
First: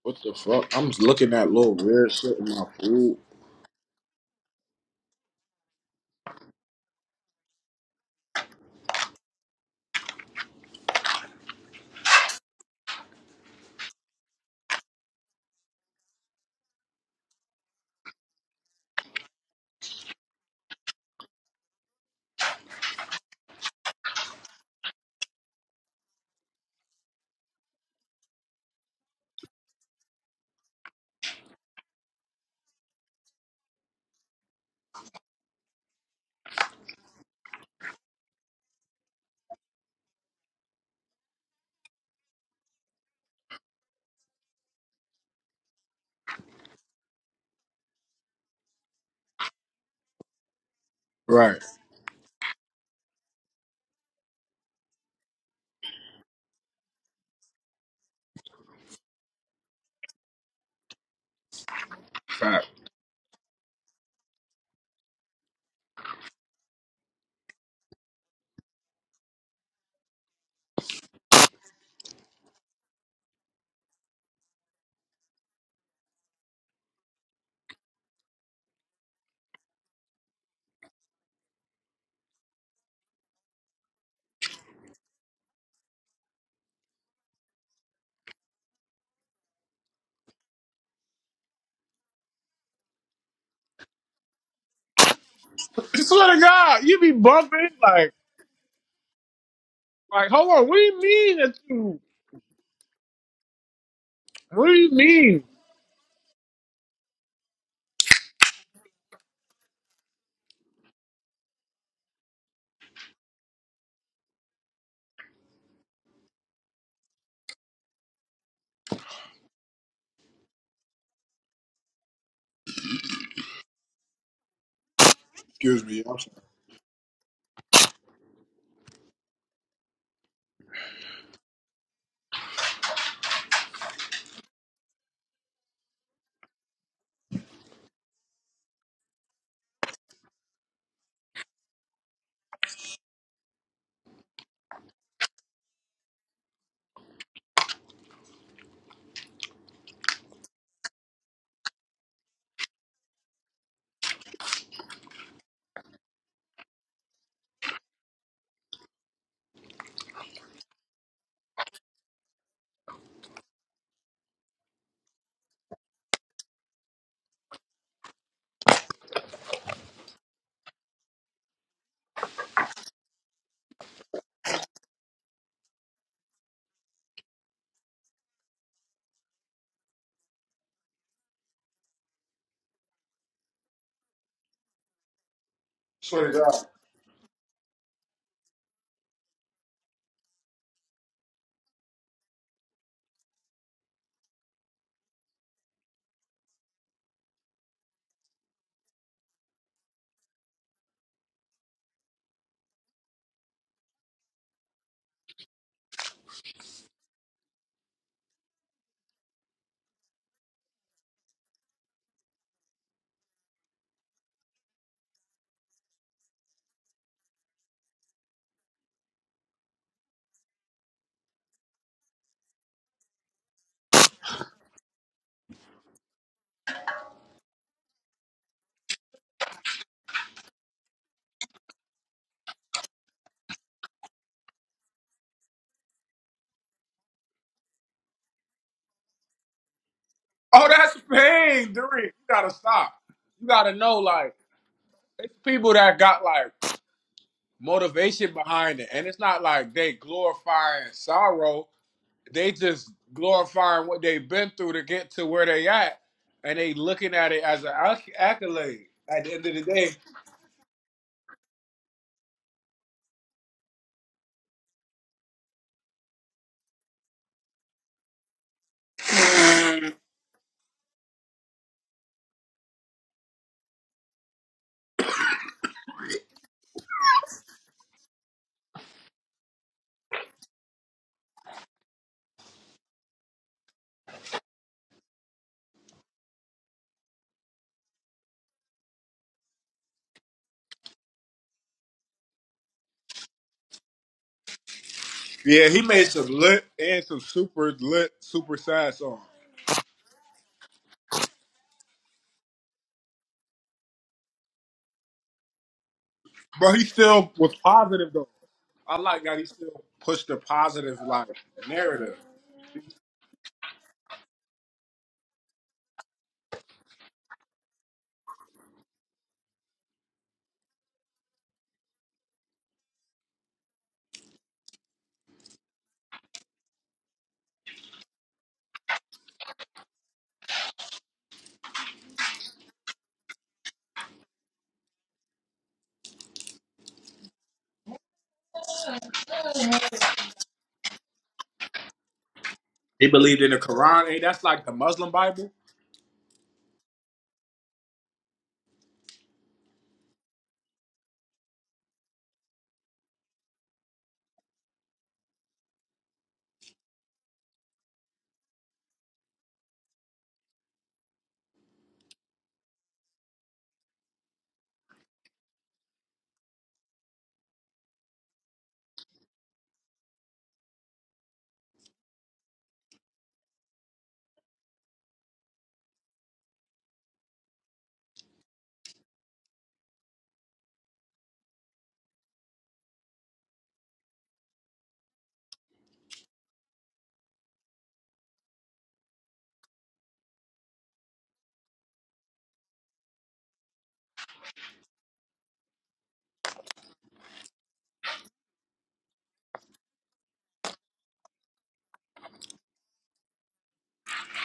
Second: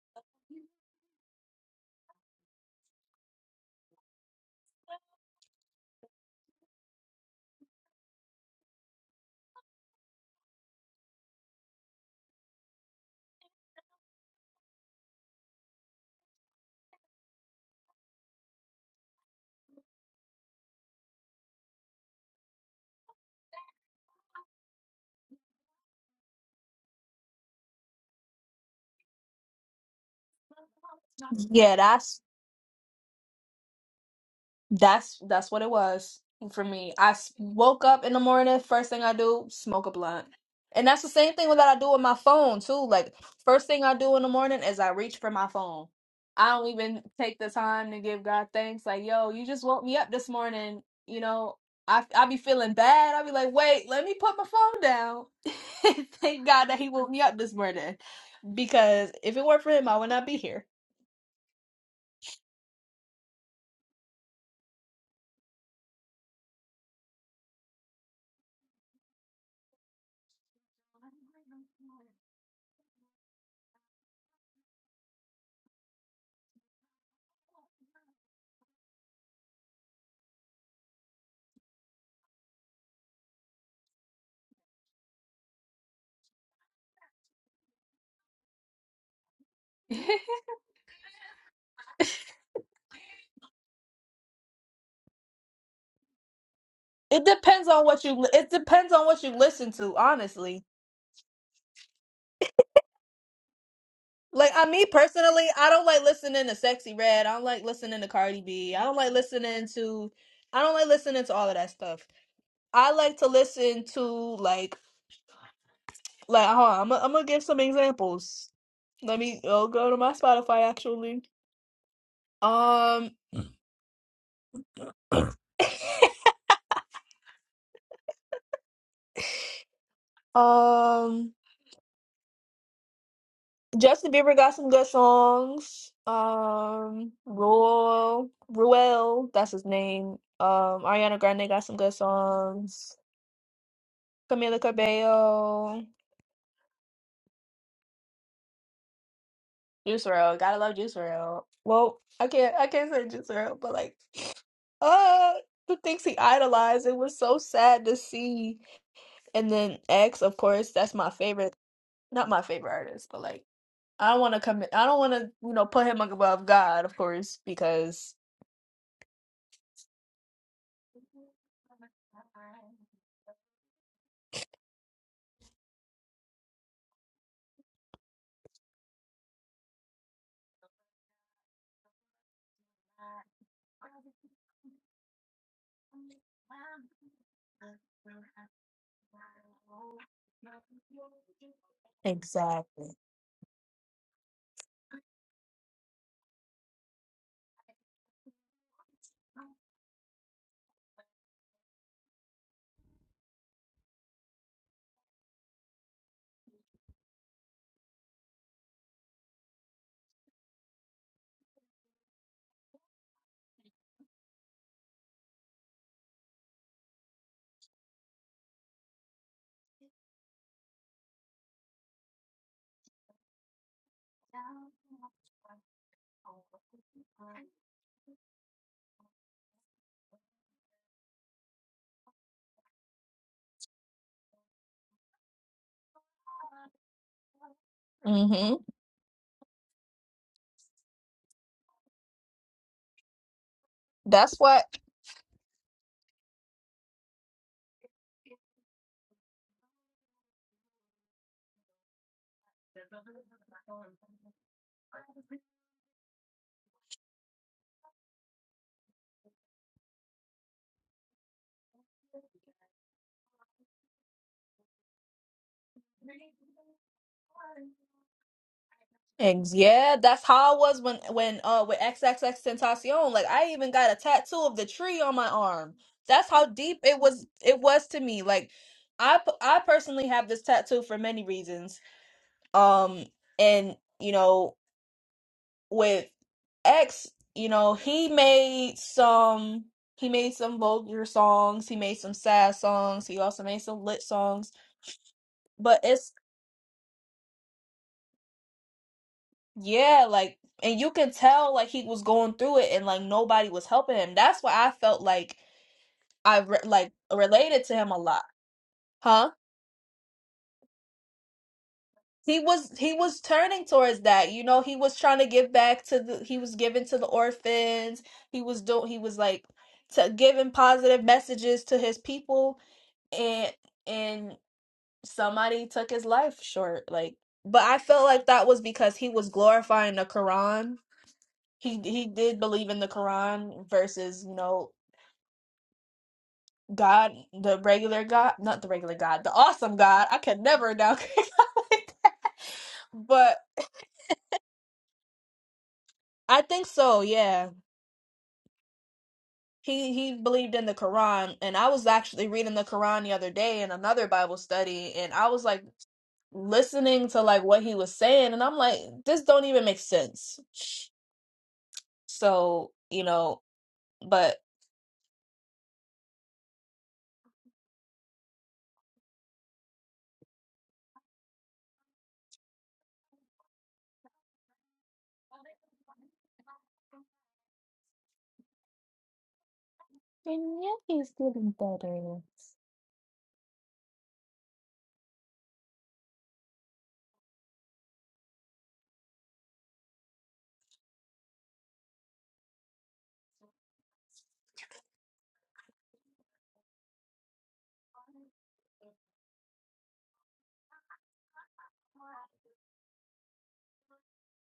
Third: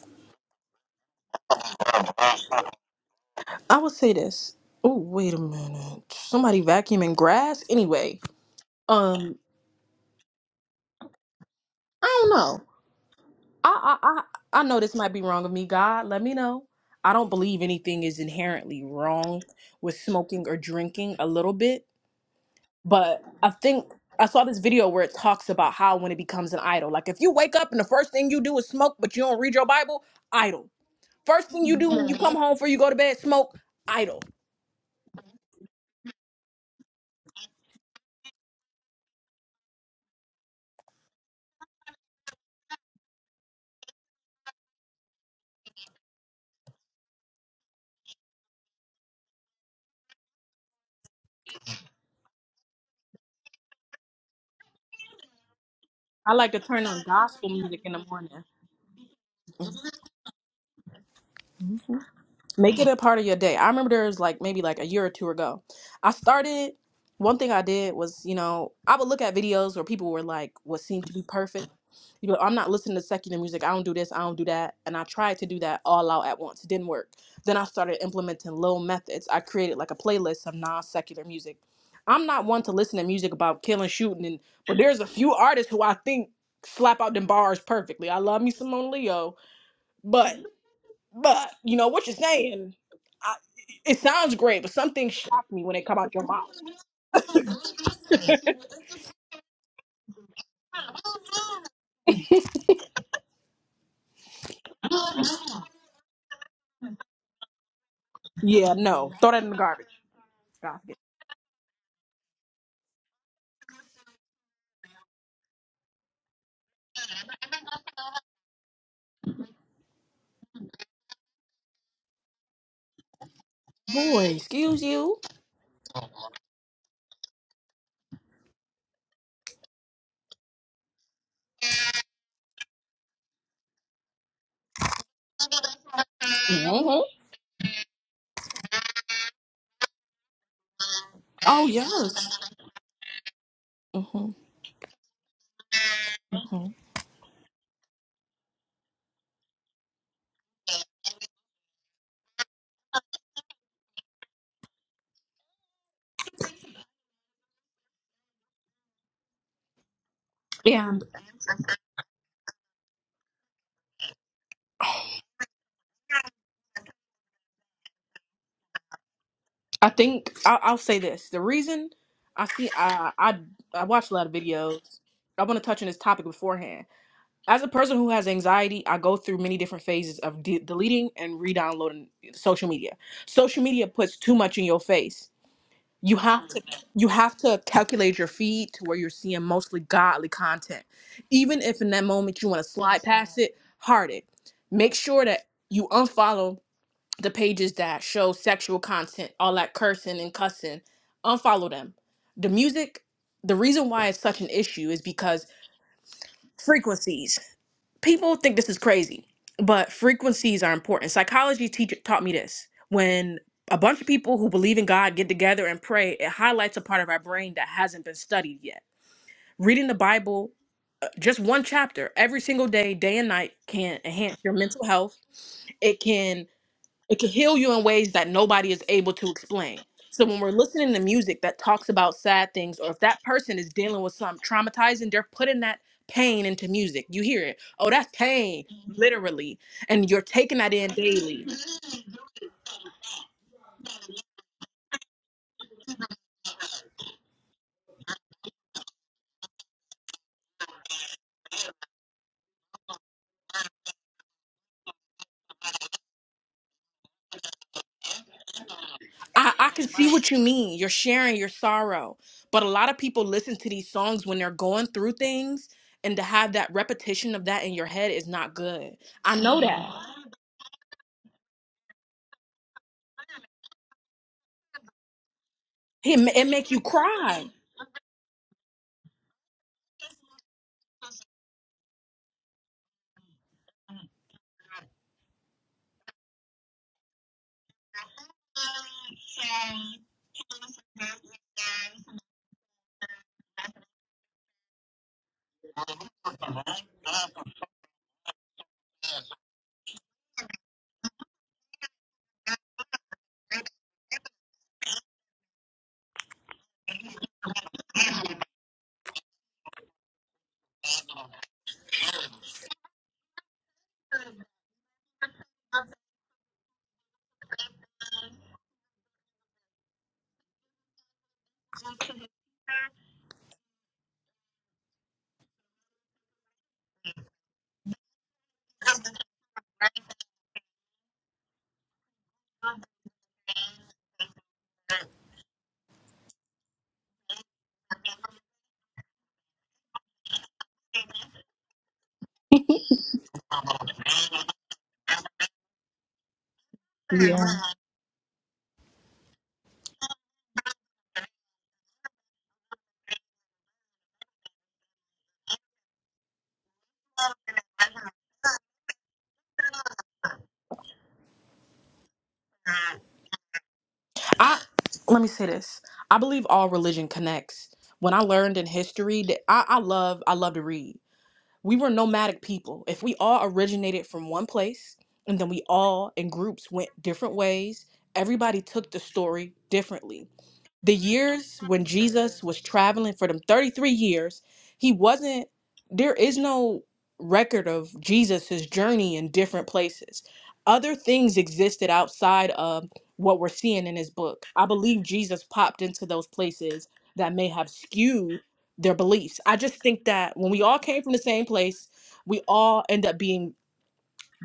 Speaker 3: what the fuck? I'm just looking at little weird shit in my food.
Speaker 1: I would say this. Oh, wait a minute. Somebody vacuuming grass? Anyway, um, I don't know. I I I, I know this might be wrong of me. God, let me know. I don't believe anything is inherently wrong with smoking or drinking a little bit, but I think I saw this video where it talks about how when it becomes an idol, like if you wake up and the first thing you do is smoke, but you don't read your Bible, idol. First thing
Speaker 2: yeah
Speaker 1: you do,
Speaker 2: that's.
Speaker 1: come home before you go to bed, smoke, idol.
Speaker 2: That's that's what it was for me. I s- woke up in the morning, first thing I do, smoke a blunt. And that's the same thing that I do with my phone too. Like first thing I do in the morning is I reach for my phone. I don't even take the time to give God thanks. Like, yo, you just woke me up this morning. You know,
Speaker 3: Right.
Speaker 2: I I be feeling bad. I be like, wait, let me put my phone down.
Speaker 1: I
Speaker 2: Thank
Speaker 1: like to
Speaker 2: God that
Speaker 1: turn
Speaker 2: He woke me up this
Speaker 1: music in
Speaker 2: morning
Speaker 1: morning.
Speaker 2: because if it weren't for Him, I would not be here.
Speaker 3: Fact.
Speaker 1: Make it a part of your day. I remember there was like maybe like a year or two ago. I started one thing I did was, you know, I would look at videos where people were like what seemed to be perfect. You know, I'm not listening to secular music. I don't do this, I don't do that. And I tried to do that all out at once. It didn't work. Then I started implementing little methods. I created like a playlist of non-secular music. I'm not one to listen to music about killing, shooting, and but there's a few artists who I think slap out them bars perfectly. I love me Simone Leo, but. But you know what you're saying. I, it sounds great, but some things shock me when they
Speaker 3: I
Speaker 1: come out your
Speaker 3: swear to
Speaker 1: mouth.
Speaker 3: God, you be
Speaker 2: It depends
Speaker 3: bumping
Speaker 2: on what
Speaker 3: like,
Speaker 2: you. It depends on what you listen to,
Speaker 3: like, hold
Speaker 2: honestly.
Speaker 3: on. What do you mean that you?
Speaker 2: Like I,
Speaker 3: What do
Speaker 2: me
Speaker 3: you mean?
Speaker 2: personally, I don't like listening to Sexy Red. I don't like listening to Cardi
Speaker 1: Yeah,
Speaker 2: B. I don't
Speaker 1: no,
Speaker 2: like
Speaker 1: throw that in the
Speaker 2: listening
Speaker 1: garbage.
Speaker 2: to. I don't like listening to all of that stuff. I like to listen to like like. Hold on, I'm gonna I'm gonna give some examples. Let me. I'll go to my Spotify actually. Um.
Speaker 1: Boy, excuse you.
Speaker 3: Excuse me.
Speaker 2: Um. Justin Bieber got some good songs.
Speaker 1: hmm
Speaker 2: Um, Ruel, Ruel, that's his name. Um, Ariana Grande got
Speaker 1: Oh
Speaker 2: some good
Speaker 1: yes.
Speaker 2: songs.
Speaker 1: hmm
Speaker 2: Camila Cabello,
Speaker 1: hmm
Speaker 2: Juice WRLD, gotta love Juice WRLD. Well, I can't, I can't say Juice WRLD, but like, uh, the things he idolized, it was so sad to see. And then X, of course,
Speaker 1: Yeah.
Speaker 2: that's my favorite, not my favorite artist, but like, I don't want to commit, I don't want to, you know, put him above God, of course, because.
Speaker 1: I think I'll, I'll say this. The reason I see I I I watch a lot of videos. I want to touch on this topic beforehand. As a person who has anxiety, I go through many different phases of de- deleting and re-downloading social media. Social media puts too much in your face you
Speaker 3: Swear to
Speaker 1: have
Speaker 3: God.
Speaker 1: to you have to calculate your
Speaker 2: Exactly.
Speaker 1: feed to where you're seeing mostly godly content even if in that moment you want to slide past it hard it make sure that you unfollow the pages that show sexual content all that cursing and cussing unfollow them the music the reason why it's such an issue is because frequencies people think this is crazy, but frequencies are important. Psychology teacher taught me this. When a bunch of people who believe in God get together and pray, it highlights a part of our brain that hasn't been studied yet. Reading the Bible, uh, just one chapter every single day, day and night, can enhance your mental health. It can it can heal you in ways that nobody is able to explain. So when we're listening to music that talks about sad things, or if that person is dealing with something traumatizing, they're putting that pain into music. You hear it. Oh, that's
Speaker 2: Mm-hmm.
Speaker 1: pain, literally. And you're taking
Speaker 3: Oh,
Speaker 1: that in
Speaker 3: that's
Speaker 1: daily.
Speaker 3: pain, Derek. You gotta stop. You gotta know,
Speaker 2: That's
Speaker 3: like,
Speaker 2: what
Speaker 3: it's people that got like motivation behind it, and it's not like they glorifying sorrow. They just glorifying what they've been through to get to where they at, and they looking at it as an acc- accolade. At the end
Speaker 1: I,
Speaker 3: of the
Speaker 1: I can
Speaker 3: day,
Speaker 1: see what you mean. You're sharing your sorrow. But a lot of people listen to these songs when they're going through things. And to have that repetition of that in your head is not good. I
Speaker 2: Ex-
Speaker 1: know that.
Speaker 2: Yeah, that's how I was when when uh with X X X Tentacion. Like I even got a tattoo of the tree on my arm.
Speaker 1: It,
Speaker 2: That's
Speaker 1: ma- it
Speaker 2: how
Speaker 1: make
Speaker 2: deep
Speaker 1: you
Speaker 2: it was
Speaker 1: cry.
Speaker 2: it was to me. Like I p- I personally have this tattoo for many reasons. Um and you know with X, you know, he made some he made some vulgar songs, he made some sad songs, he also made some lit songs,
Speaker 3: yeah,
Speaker 2: but
Speaker 3: he
Speaker 2: it's
Speaker 3: made some lit and some super lit, super sad songs,
Speaker 2: Yeah, like, and you can tell like he was going through it, and like nobody was helping him. That's why I felt like I re
Speaker 3: but he
Speaker 2: like
Speaker 3: still was
Speaker 2: related to him a
Speaker 3: positive
Speaker 2: lot,
Speaker 3: though. I like
Speaker 2: huh?
Speaker 3: that he still pushed the positive like narrative.
Speaker 2: He was he was turning towards that, you know. He was trying to give back to the he was giving to the orphans. He was doing he was like to giving positive messages to his people, and and somebody took his life short, like. But I felt like that was because he was glorifying the Quran he he did believe in the Quran versus you know God, the regular God, not the regular God, the awesome God. I can never downgrade, God.
Speaker 3: He
Speaker 2: but
Speaker 3: believed in the Quran. Hey, that's like the Muslim Bible.
Speaker 2: I think so. Yeah, he he believed in the Quran, and I was actually reading the Quran the other day in another Bible study, and I was like listening to like what he was saying, and I'm like, this don't even make sense. So you know, but
Speaker 1: I let me say this. I believe all religion connects. When I learned in history that I, I love I love to read. We were nomadic people. If we all originated from one place and then we all in groups went different ways, everybody took the story differently. The years when Jesus was traveling for them 33 years. He wasn't, there is no record of Jesus's journey in different places. Other things existed outside of what we're seeing in his book. I believe Jesus popped into those places that may have skewed their beliefs. I just think that when we all came from the same place, we all end up being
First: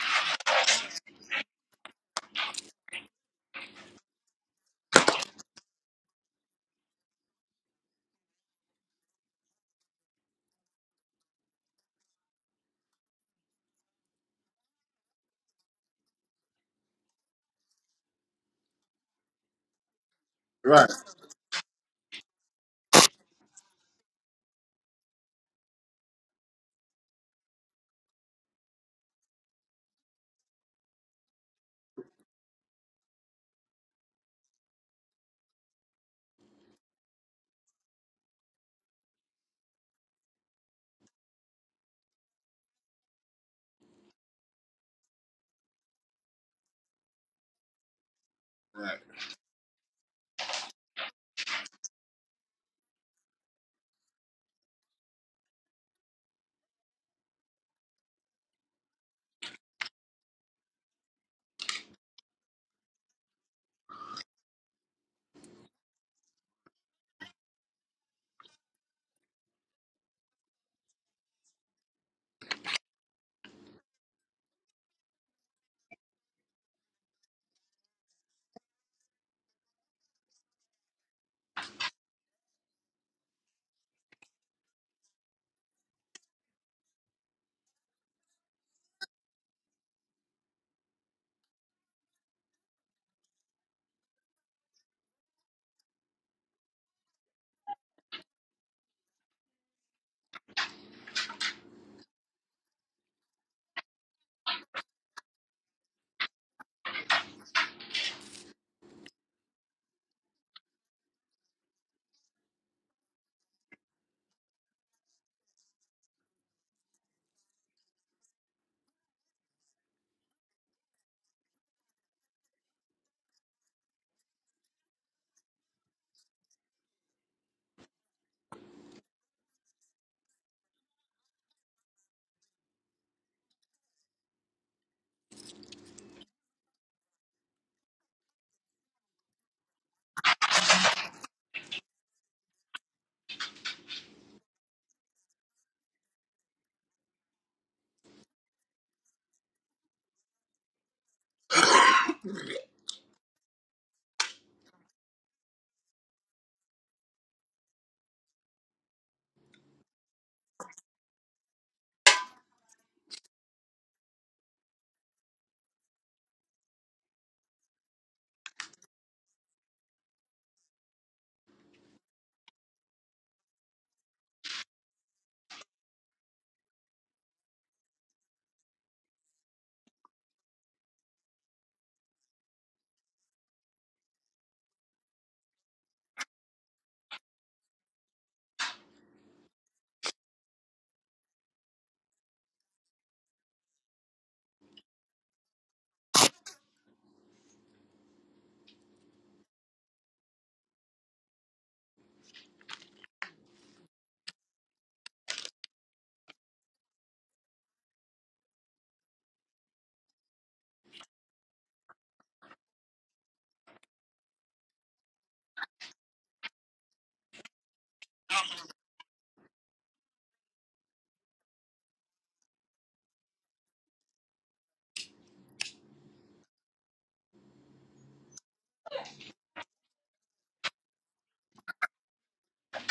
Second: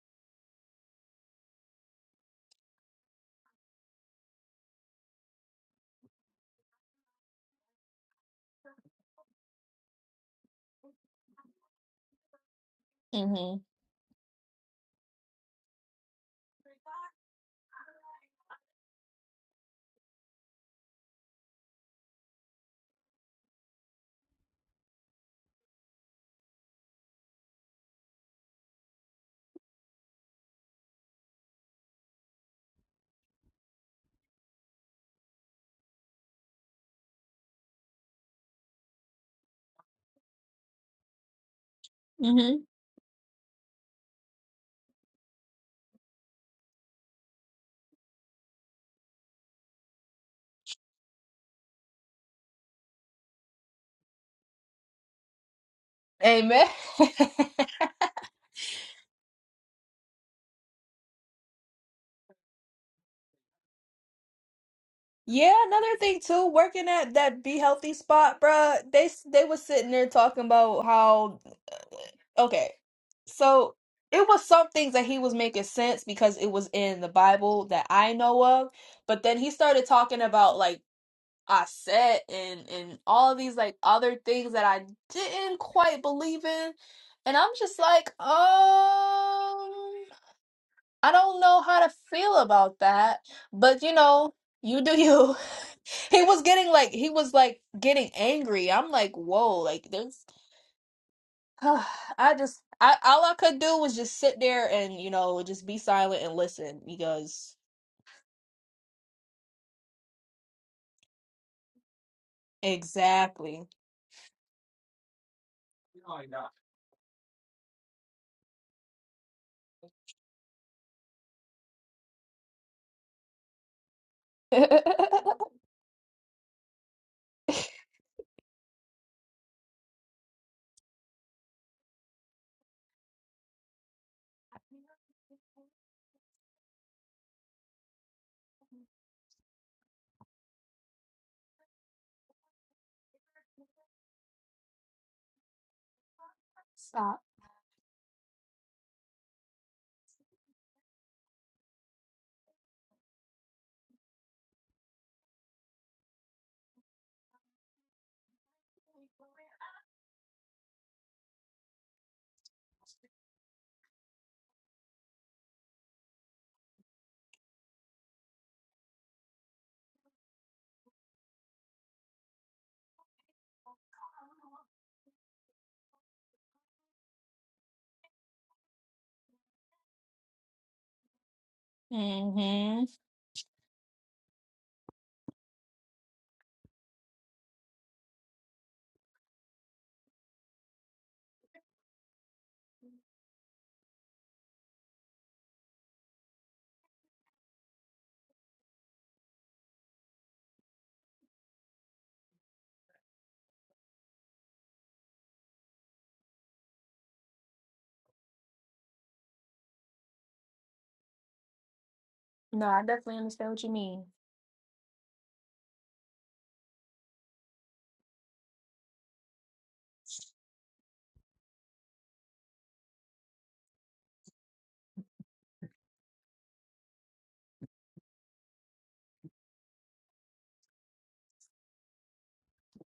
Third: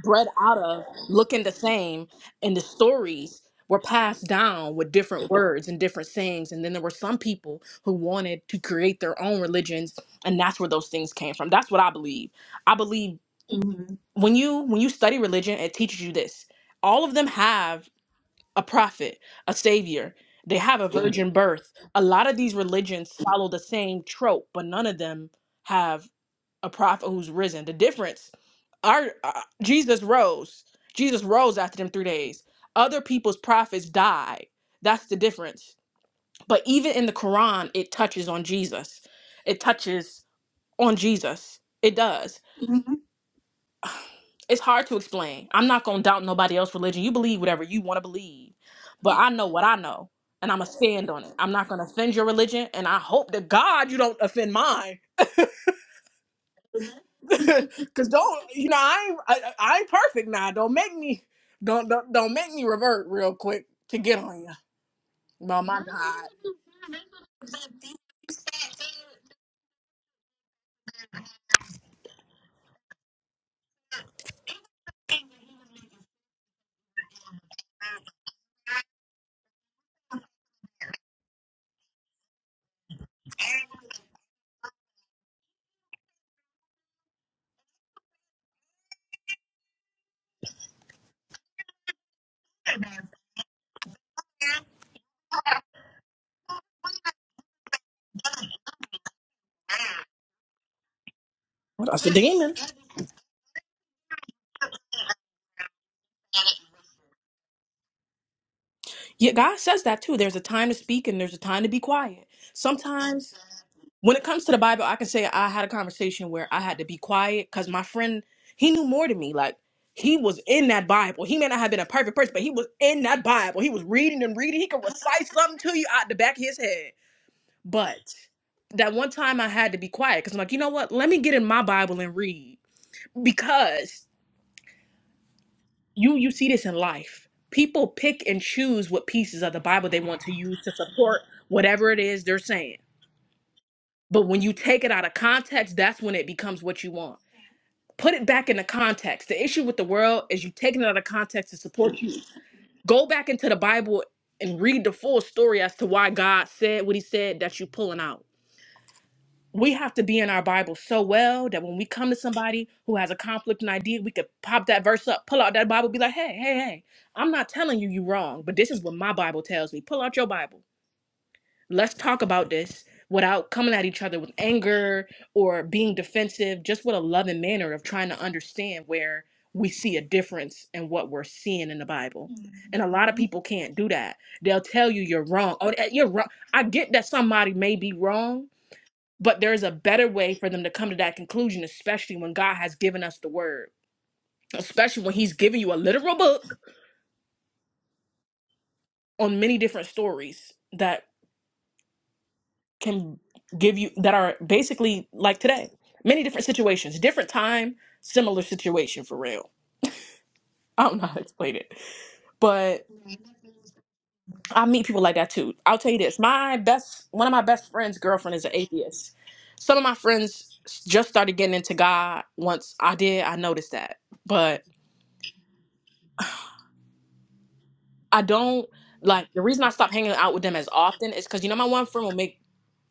Speaker 1: bred out of looking the same and the stories were passed down with different words and different sayings and then there were some people who wanted to create their own religions and that's where those things came from that's what i believe i believe
Speaker 2: mm-hmm,
Speaker 1: when you when you study religion it teaches you this all of them have a prophet a savior they have a
Speaker 3: Right.
Speaker 1: virgin birth a lot of these religions follow the same trope but none of them have a prophet who's risen. The difference, our uh, Jesus rose. Jesus rose after them three days. Other people's prophets died. That's the difference. But even in the Quran, it touches on Jesus. It touches on Jesus. It does.
Speaker 2: mm-hmm.
Speaker 1: It's hard to explain. I'm not gonna doubt nobody else's religion. You believe whatever you want to believe,
Speaker 3: Right.
Speaker 1: but I know what I know, and I'm gonna stand on it. I'm not gonna offend your religion, and I hope to God you don't offend mine
Speaker 2: amen.
Speaker 1: Cause don't you know I ain't I, I ain't perfect now. Don't make me don't don't don't make me revert real quick to get on you.
Speaker 2: Yeah,
Speaker 1: Oh my
Speaker 2: another thing
Speaker 1: God.
Speaker 2: too, working at that Be Healthy spot, bruh, they s- they was sitting there talking about how okay, so it was some things that he was making sense because it was in the Bible that I know of, but then he started talking about like I said and and all of these like other things that I didn't quite believe in, and I'm just like, um, I don't know how to feel about that, but you know, you do you. he was getting like he was like getting angry. I'm like, whoa, like there's
Speaker 1: What else?
Speaker 2: I
Speaker 1: Demon.
Speaker 2: just I all I could do was just sit there and you know just be silent and listen because
Speaker 1: Yeah, God says that too. There's a time to speak and there's a time to be quiet. Sometimes
Speaker 2: exactly.
Speaker 1: when it comes to the Bible, I can say I had a conversation where I had to be quiet because my friend he knew more than me. Like he was in that Bible. He may not have been a perfect person, but he was in that Bible. He was reading and reading. He could recite something to you out the back of his head But that one time I had to be quiet because I'm like, you know what? Let me get in my Bible and read because you you see this in life. People pick and choose what pieces of the Bible they want to use to support whatever it is they're saying. But when you take it out of context, that's when it becomes what you want.
Speaker 2: Stop.
Speaker 1: Put it back into context. The issue with the world is you taking it out of context to support
Speaker 3: Fuck
Speaker 1: you. Go back into the Bible and read the full story as to why God said what he said that you're pulling out we have to be in our Bible so well that when we come to somebody who has a conflict and idea, we could pop that verse up, pull out that Bible, be like, hey, hey, hey, I'm not telling you you're wrong, but this is what my Bible tells me. Pull out your Bible. Let's talk about this without coming at each other with anger or being defensive, just with a loving manner of trying to understand where we see a difference in what we're seeing in the Bible. And
Speaker 2: Mm-hmm.
Speaker 1: a lot of people can't do that. They'll tell you you're wrong. Oh, eh, you're wrong. I get that somebody may be wrong, but there's a better way for them to come to that conclusion, especially when God has given us the word, especially when He's given you a literal book on many different stories that can give you, that are basically like today, many different situations, different time, similar situation for real. I don't know how to explain it,
Speaker 2: No, I
Speaker 1: but
Speaker 2: definitely understand what you mean.
Speaker 1: I meet people like that too. I'll tell you this my best, one of my best friends' girlfriend is an atheist. Some of my friends just started getting into God once I did, I noticed that. I don't like the reason I stopped hanging out with them as often is because you know my one friend will make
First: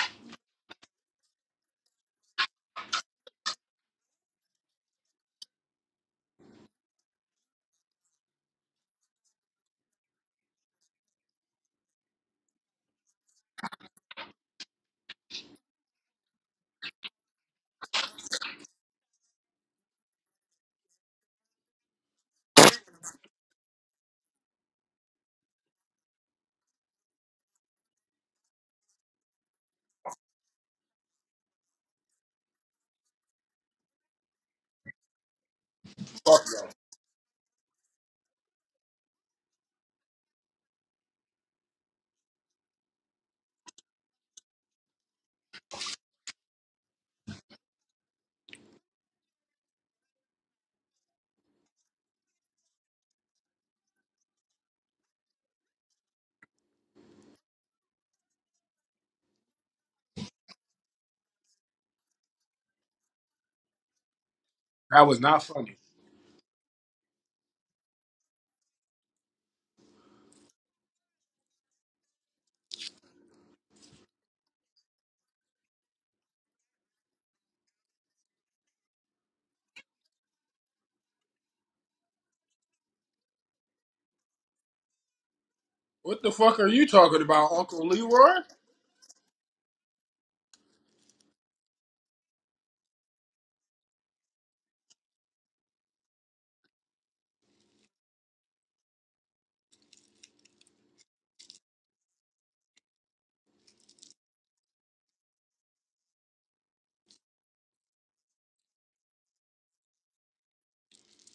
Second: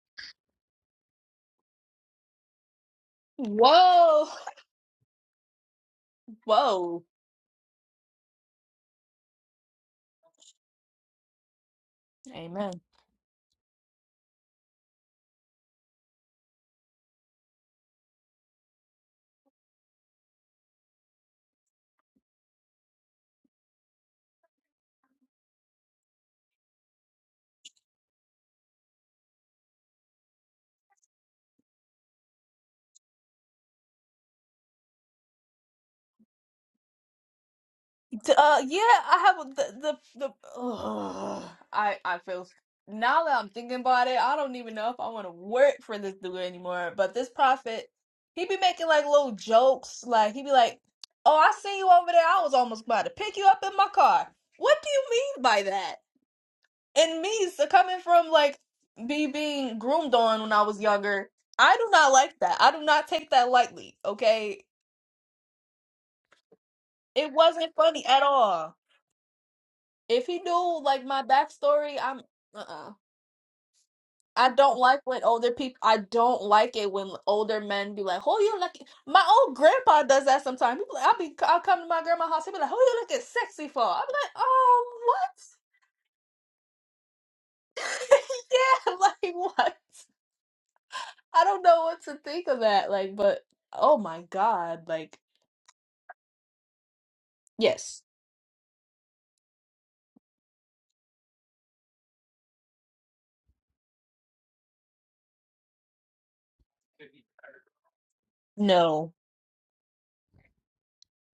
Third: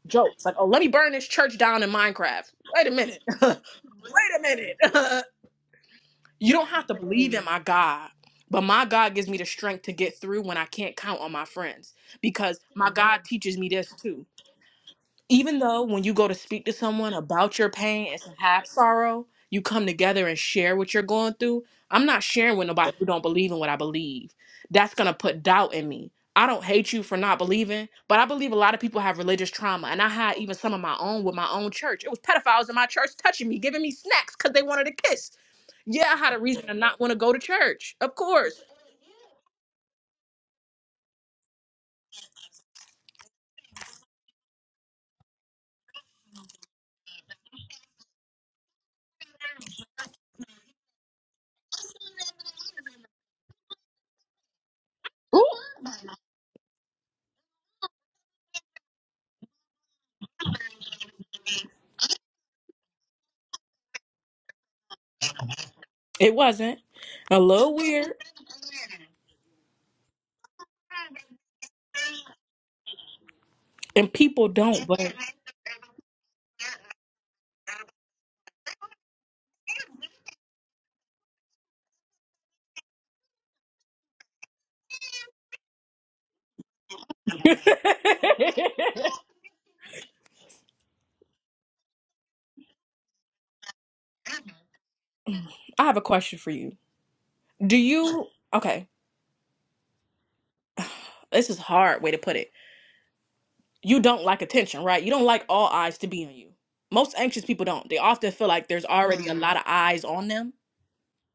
Speaker 1: jokes like, "Oh, let me burn this church down in Minecraft." Wait a minute,
Speaker 2: Whoa.
Speaker 1: you don't have to
Speaker 2: Whoa.
Speaker 1: believe in my God, but my God gives me the strength to get through when I can't count on my friends because
Speaker 2: Amen.
Speaker 1: my God teaches me this too. even though when you go to speak to someone about your pain and to have sorrow, you come together and share what you're going through. I'm not sharing with nobody who don't believe in what I believe. That's gonna put doubt in me. I don't hate you for not believing, but I believe a lot of people have religious trauma, and I had even some of my own with my own church. It was pedophiles in my church touching me, giving me snacks because they wanted a kiss. Yeah, I had a reason
Speaker 3: no.
Speaker 1: to not want to go to church. Of
Speaker 2: D- Uh,
Speaker 1: course,
Speaker 2: yeah, I have a- the the the. Ugh, I I feel s- now that I'm thinking about it, I don't even know if I want to work for this dude anymore. But this prophet, he be making like little jokes, like he be like, "Oh, I seen you over there. I was almost about to pick you up in my car." What do you
Speaker 1: Ooh.
Speaker 2: mean by that? And me so coming from like me being groomed on when I was younger, I do not like that. I do not take that lightly. Okay,
Speaker 3: That was not funny.
Speaker 1: it wasn't
Speaker 2: it
Speaker 1: a
Speaker 2: wasn't
Speaker 1: little
Speaker 2: funny at all. If he knew like my backstory, I'm uh-uh.
Speaker 1: and people
Speaker 2: I
Speaker 1: don't.
Speaker 2: don't like when older people. I don't like it when older men be like, "Oh, you looking." My old grandpa does that sometimes. He be like- I'll be, I'll come to my grandma's house. He'll be like, "Oh, you looking sexy for?" I'm like, "Oh, what?
Speaker 3: What the fuck are you talking about, Uncle Leroy?
Speaker 2: yeah, like what? I don't know what to think of that. Like, but oh my god, like
Speaker 1: I have a question for you. Do
Speaker 2: yes,
Speaker 1: you, okay, this is a hard way to put it. You don't like attention, right? You don't like all eyes to be on you. Most anxious people don't. They often feel like there's already
Speaker 2: no.
Speaker 1: lot of eyes on them.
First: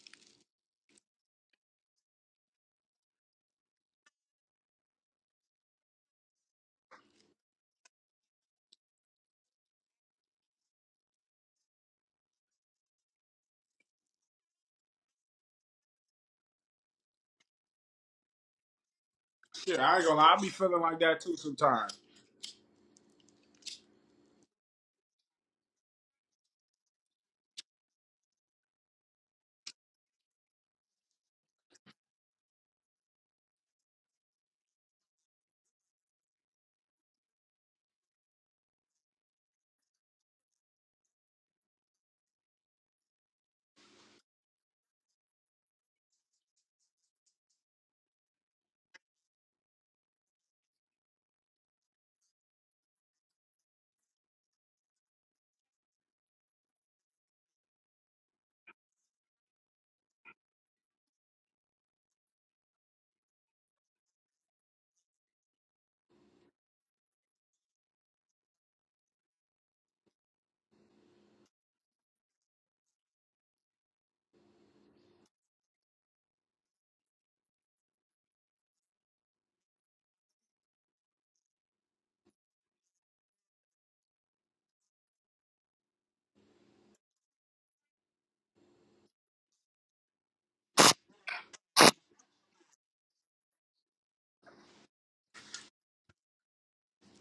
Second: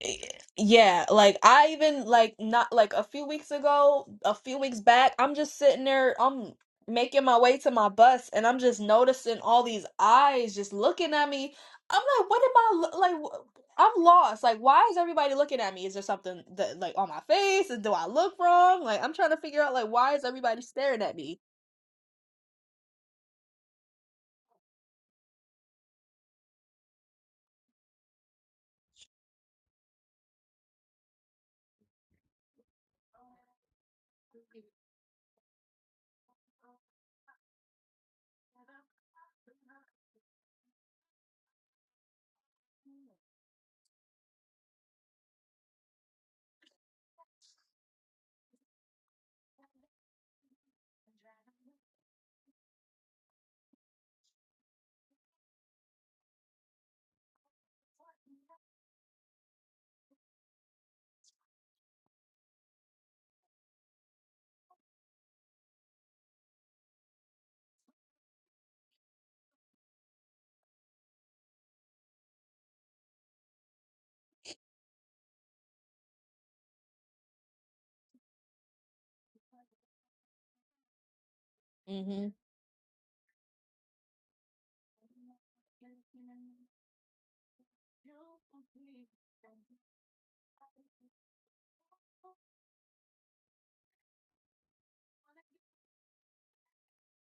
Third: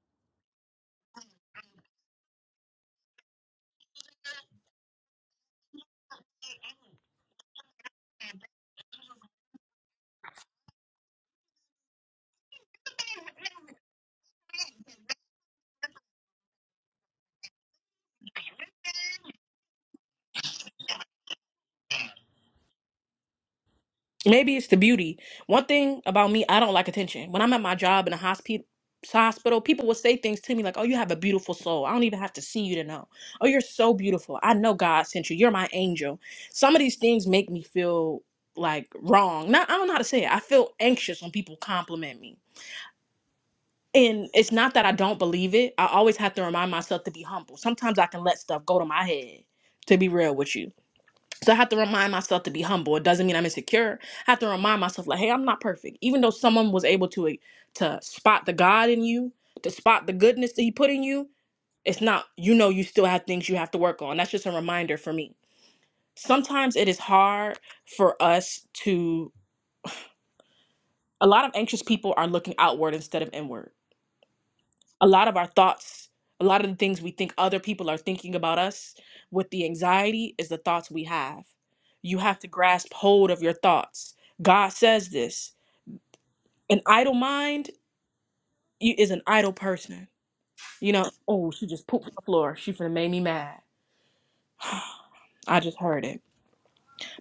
Speaker 2: Eh, Yeah, like I even like not like a few weeks ago, a few weeks back, I'm just sitting there, I'm making my way to my bus and I'm just noticing all these eyes just looking at me. I'm like, what am I lo- like wh- I'm lost. Like why is everybody looking at me? Is there something that like on my face? Do I look wrong? Like I'm trying to figure out
Speaker 3: Shit,
Speaker 2: like
Speaker 3: I ain't
Speaker 2: why
Speaker 3: gonna
Speaker 2: is
Speaker 3: lie. I be
Speaker 2: everybody
Speaker 3: feeling like
Speaker 2: staring at
Speaker 3: that too
Speaker 2: me?
Speaker 3: sometimes.
Speaker 1: Maybe it's the beauty. One thing about me, I don't like attention. When I'm at my job in a hospital, hospital, people will say things to me like, "Oh, you have a beautiful soul. I don't even have to see you to know. Oh, you're so beautiful. I know God sent you. You're my angel." Some of these things make me feel like wrong. Not I don't know how to say it. I feel anxious when people compliment me and it's not that I don't believe it. I always have to remind myself to be humble. Sometimes I can let stuff go to my head, to be real with you. So I have to remind myself to be humble. It doesn't mean I'm insecure. I have to remind myself, like, hey, I'm not perfect. Even though someone was able to eh, to spot the God in you, to spot the goodness that He put in you, it's not. You know, you still have things you have to work on. That's just a reminder for me. Sometimes it is hard for us to. A lot of anxious people are looking outward instead of inward a lot of our thoughts, a lot of the things we think other people are thinking about us with the anxiety is the thoughts we have. You
Speaker 2: Mhm.
Speaker 1: have to grasp hold of your thoughts. God says this. An idle mind you- is an idle person. You know, oh, she just pooped on the floor. She finna make me mad. I just heard it.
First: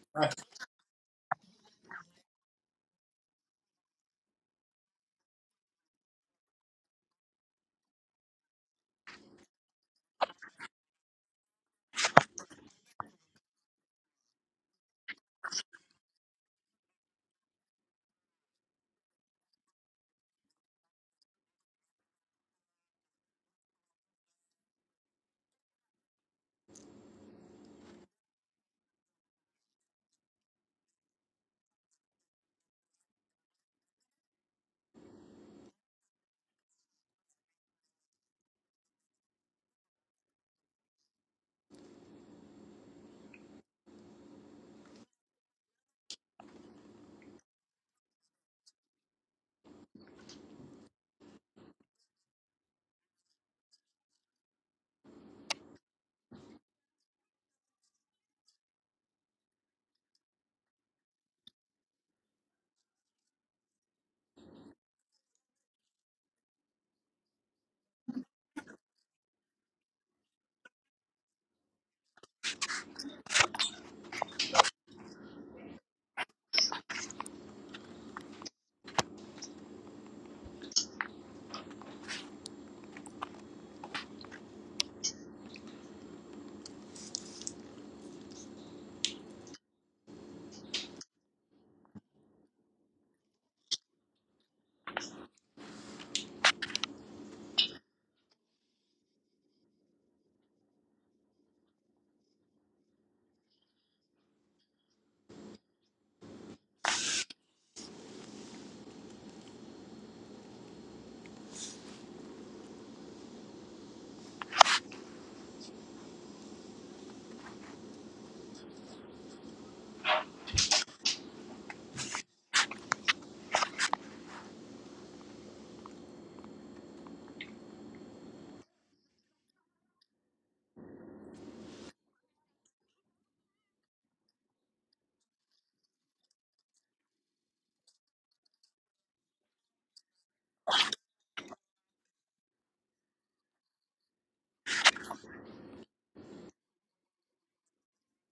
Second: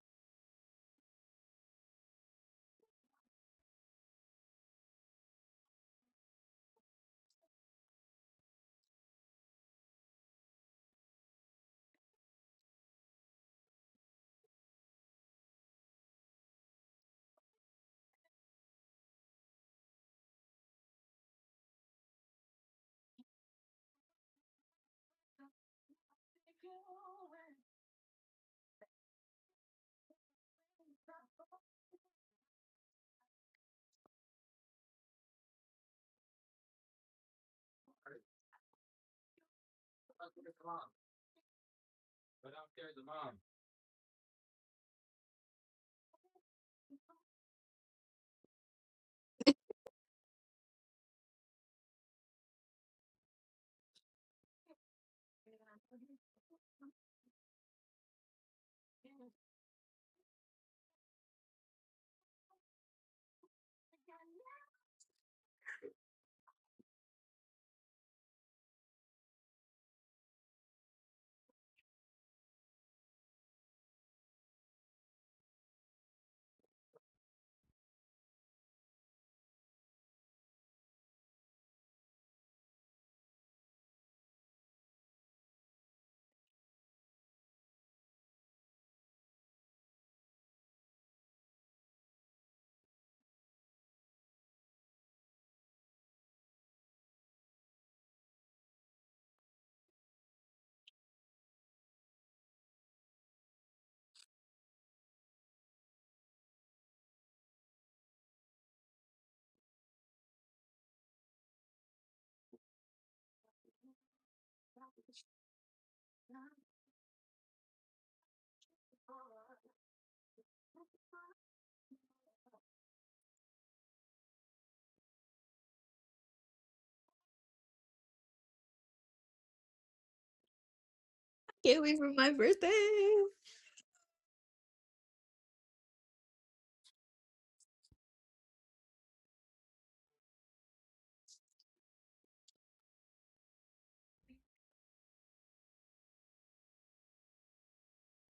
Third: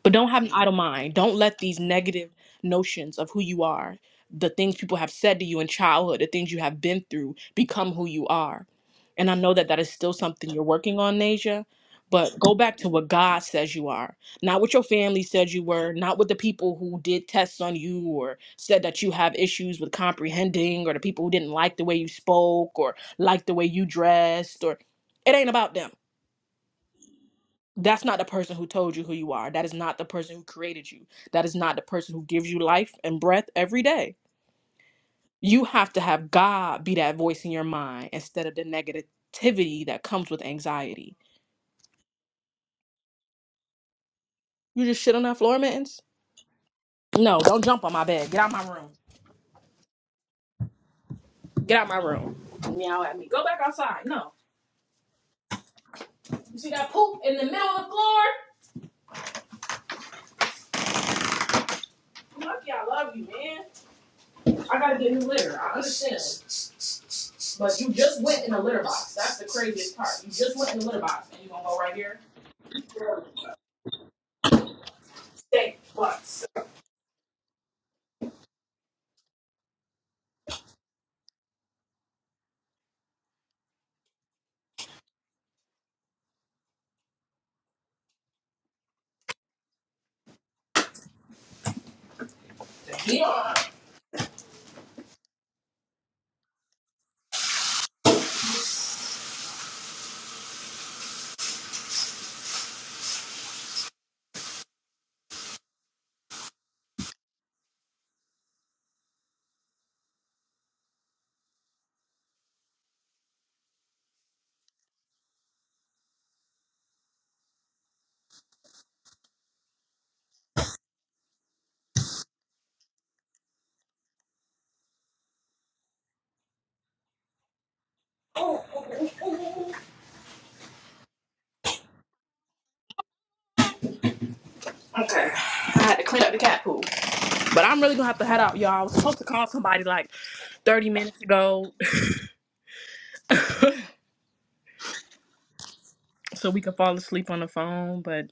Speaker 1: But don't have an idle mind. Don't let these negative notions of who you are, the things people have said to you in childhood, the things you have been through, become who you are. And I know that that is still something you're working on, Nasia. But go back to what God says you are, not what your family said you were, not what the people who did tests on you or said that you have issues with comprehending, or the people who didn't like the way you spoke or like the way you dressed, or it ain't about them that's not the person who told you who you are. That is not the person who created you. That is not the person who gives you life and breath every day. You have to have God be that voice in your mind instead of the negativity that comes with anxiety. You just shit on that floor, mittens? No, don't jump on my bed. Get out my room. Get out my room. Meow at me. Go back outside. No. You see that poop in the middle of the floor? Lucky I love you, man. I gotta get new litter. I understand. But you just went in the litter box. That's the craziest part. You just went in the litter box and you gonna go right here?
Speaker 2: Can't wait for my birthday.
Speaker 1: But I'm really gonna have to head out, y'all. I was supposed to call somebody like 30 minutes ago so we could fall asleep on the phone, but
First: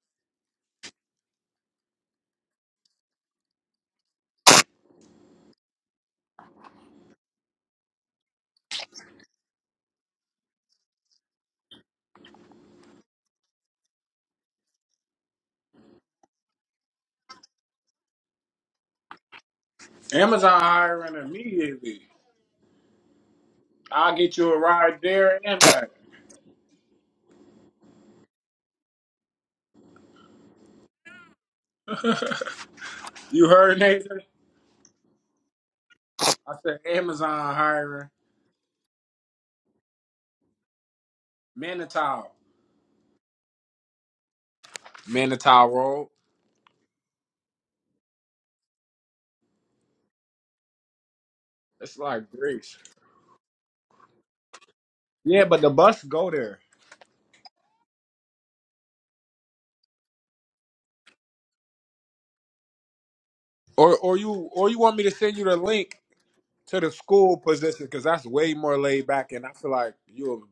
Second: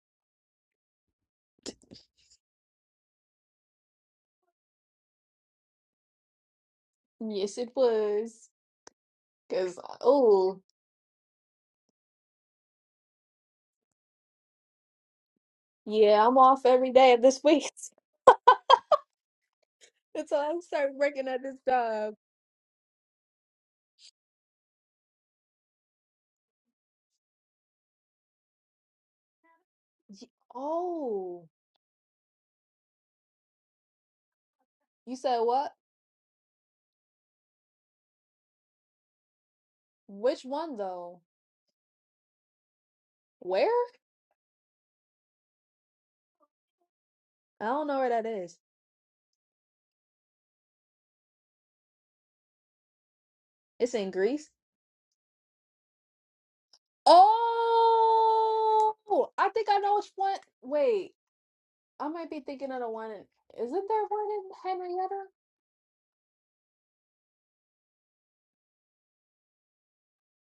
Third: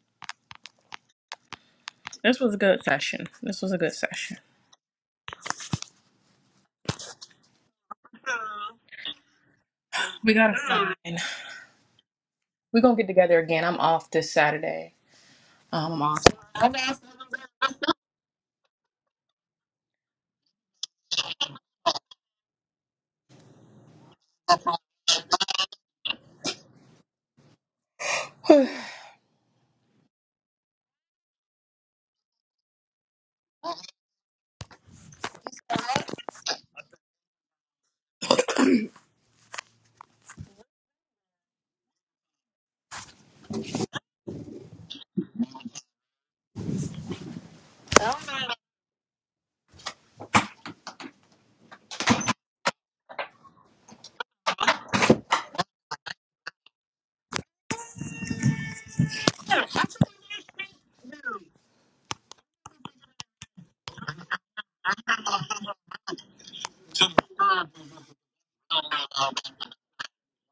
Speaker 1: this was a good session. This was a good session.
Speaker 2: Yes, it was. Cause
Speaker 1: We gotta
Speaker 2: oh
Speaker 1: find. We're gonna get together again. I'm off this Saturday. Um, I'm
Speaker 2: yeah, I'm
Speaker 1: off.
Speaker 2: off every day of this week until I
Speaker 3: Amazon
Speaker 2: start
Speaker 3: hiring
Speaker 2: working at this
Speaker 3: immediately.
Speaker 2: job.
Speaker 3: I'll get you a ride there and back.
Speaker 2: Ye- Oh,
Speaker 3: you heard, Nathan?
Speaker 2: you said what?
Speaker 3: I said Amazon hiring.
Speaker 2: Which one though?
Speaker 3: Manitow.
Speaker 2: Where?
Speaker 3: Manitow Road.
Speaker 2: I don't know where that is.
Speaker 3: It's like Greece.
Speaker 2: It's in Greece.
Speaker 3: Yeah, but the bus go there.
Speaker 2: Oh, I think I know which one. Wait, I might be thinking of the one in. Isn't
Speaker 3: Or
Speaker 2: there
Speaker 3: or you
Speaker 2: one in
Speaker 3: or you want me to
Speaker 2: Henrietta?
Speaker 3: send you the link to the school position because that's way more laid back, and I feel like you'll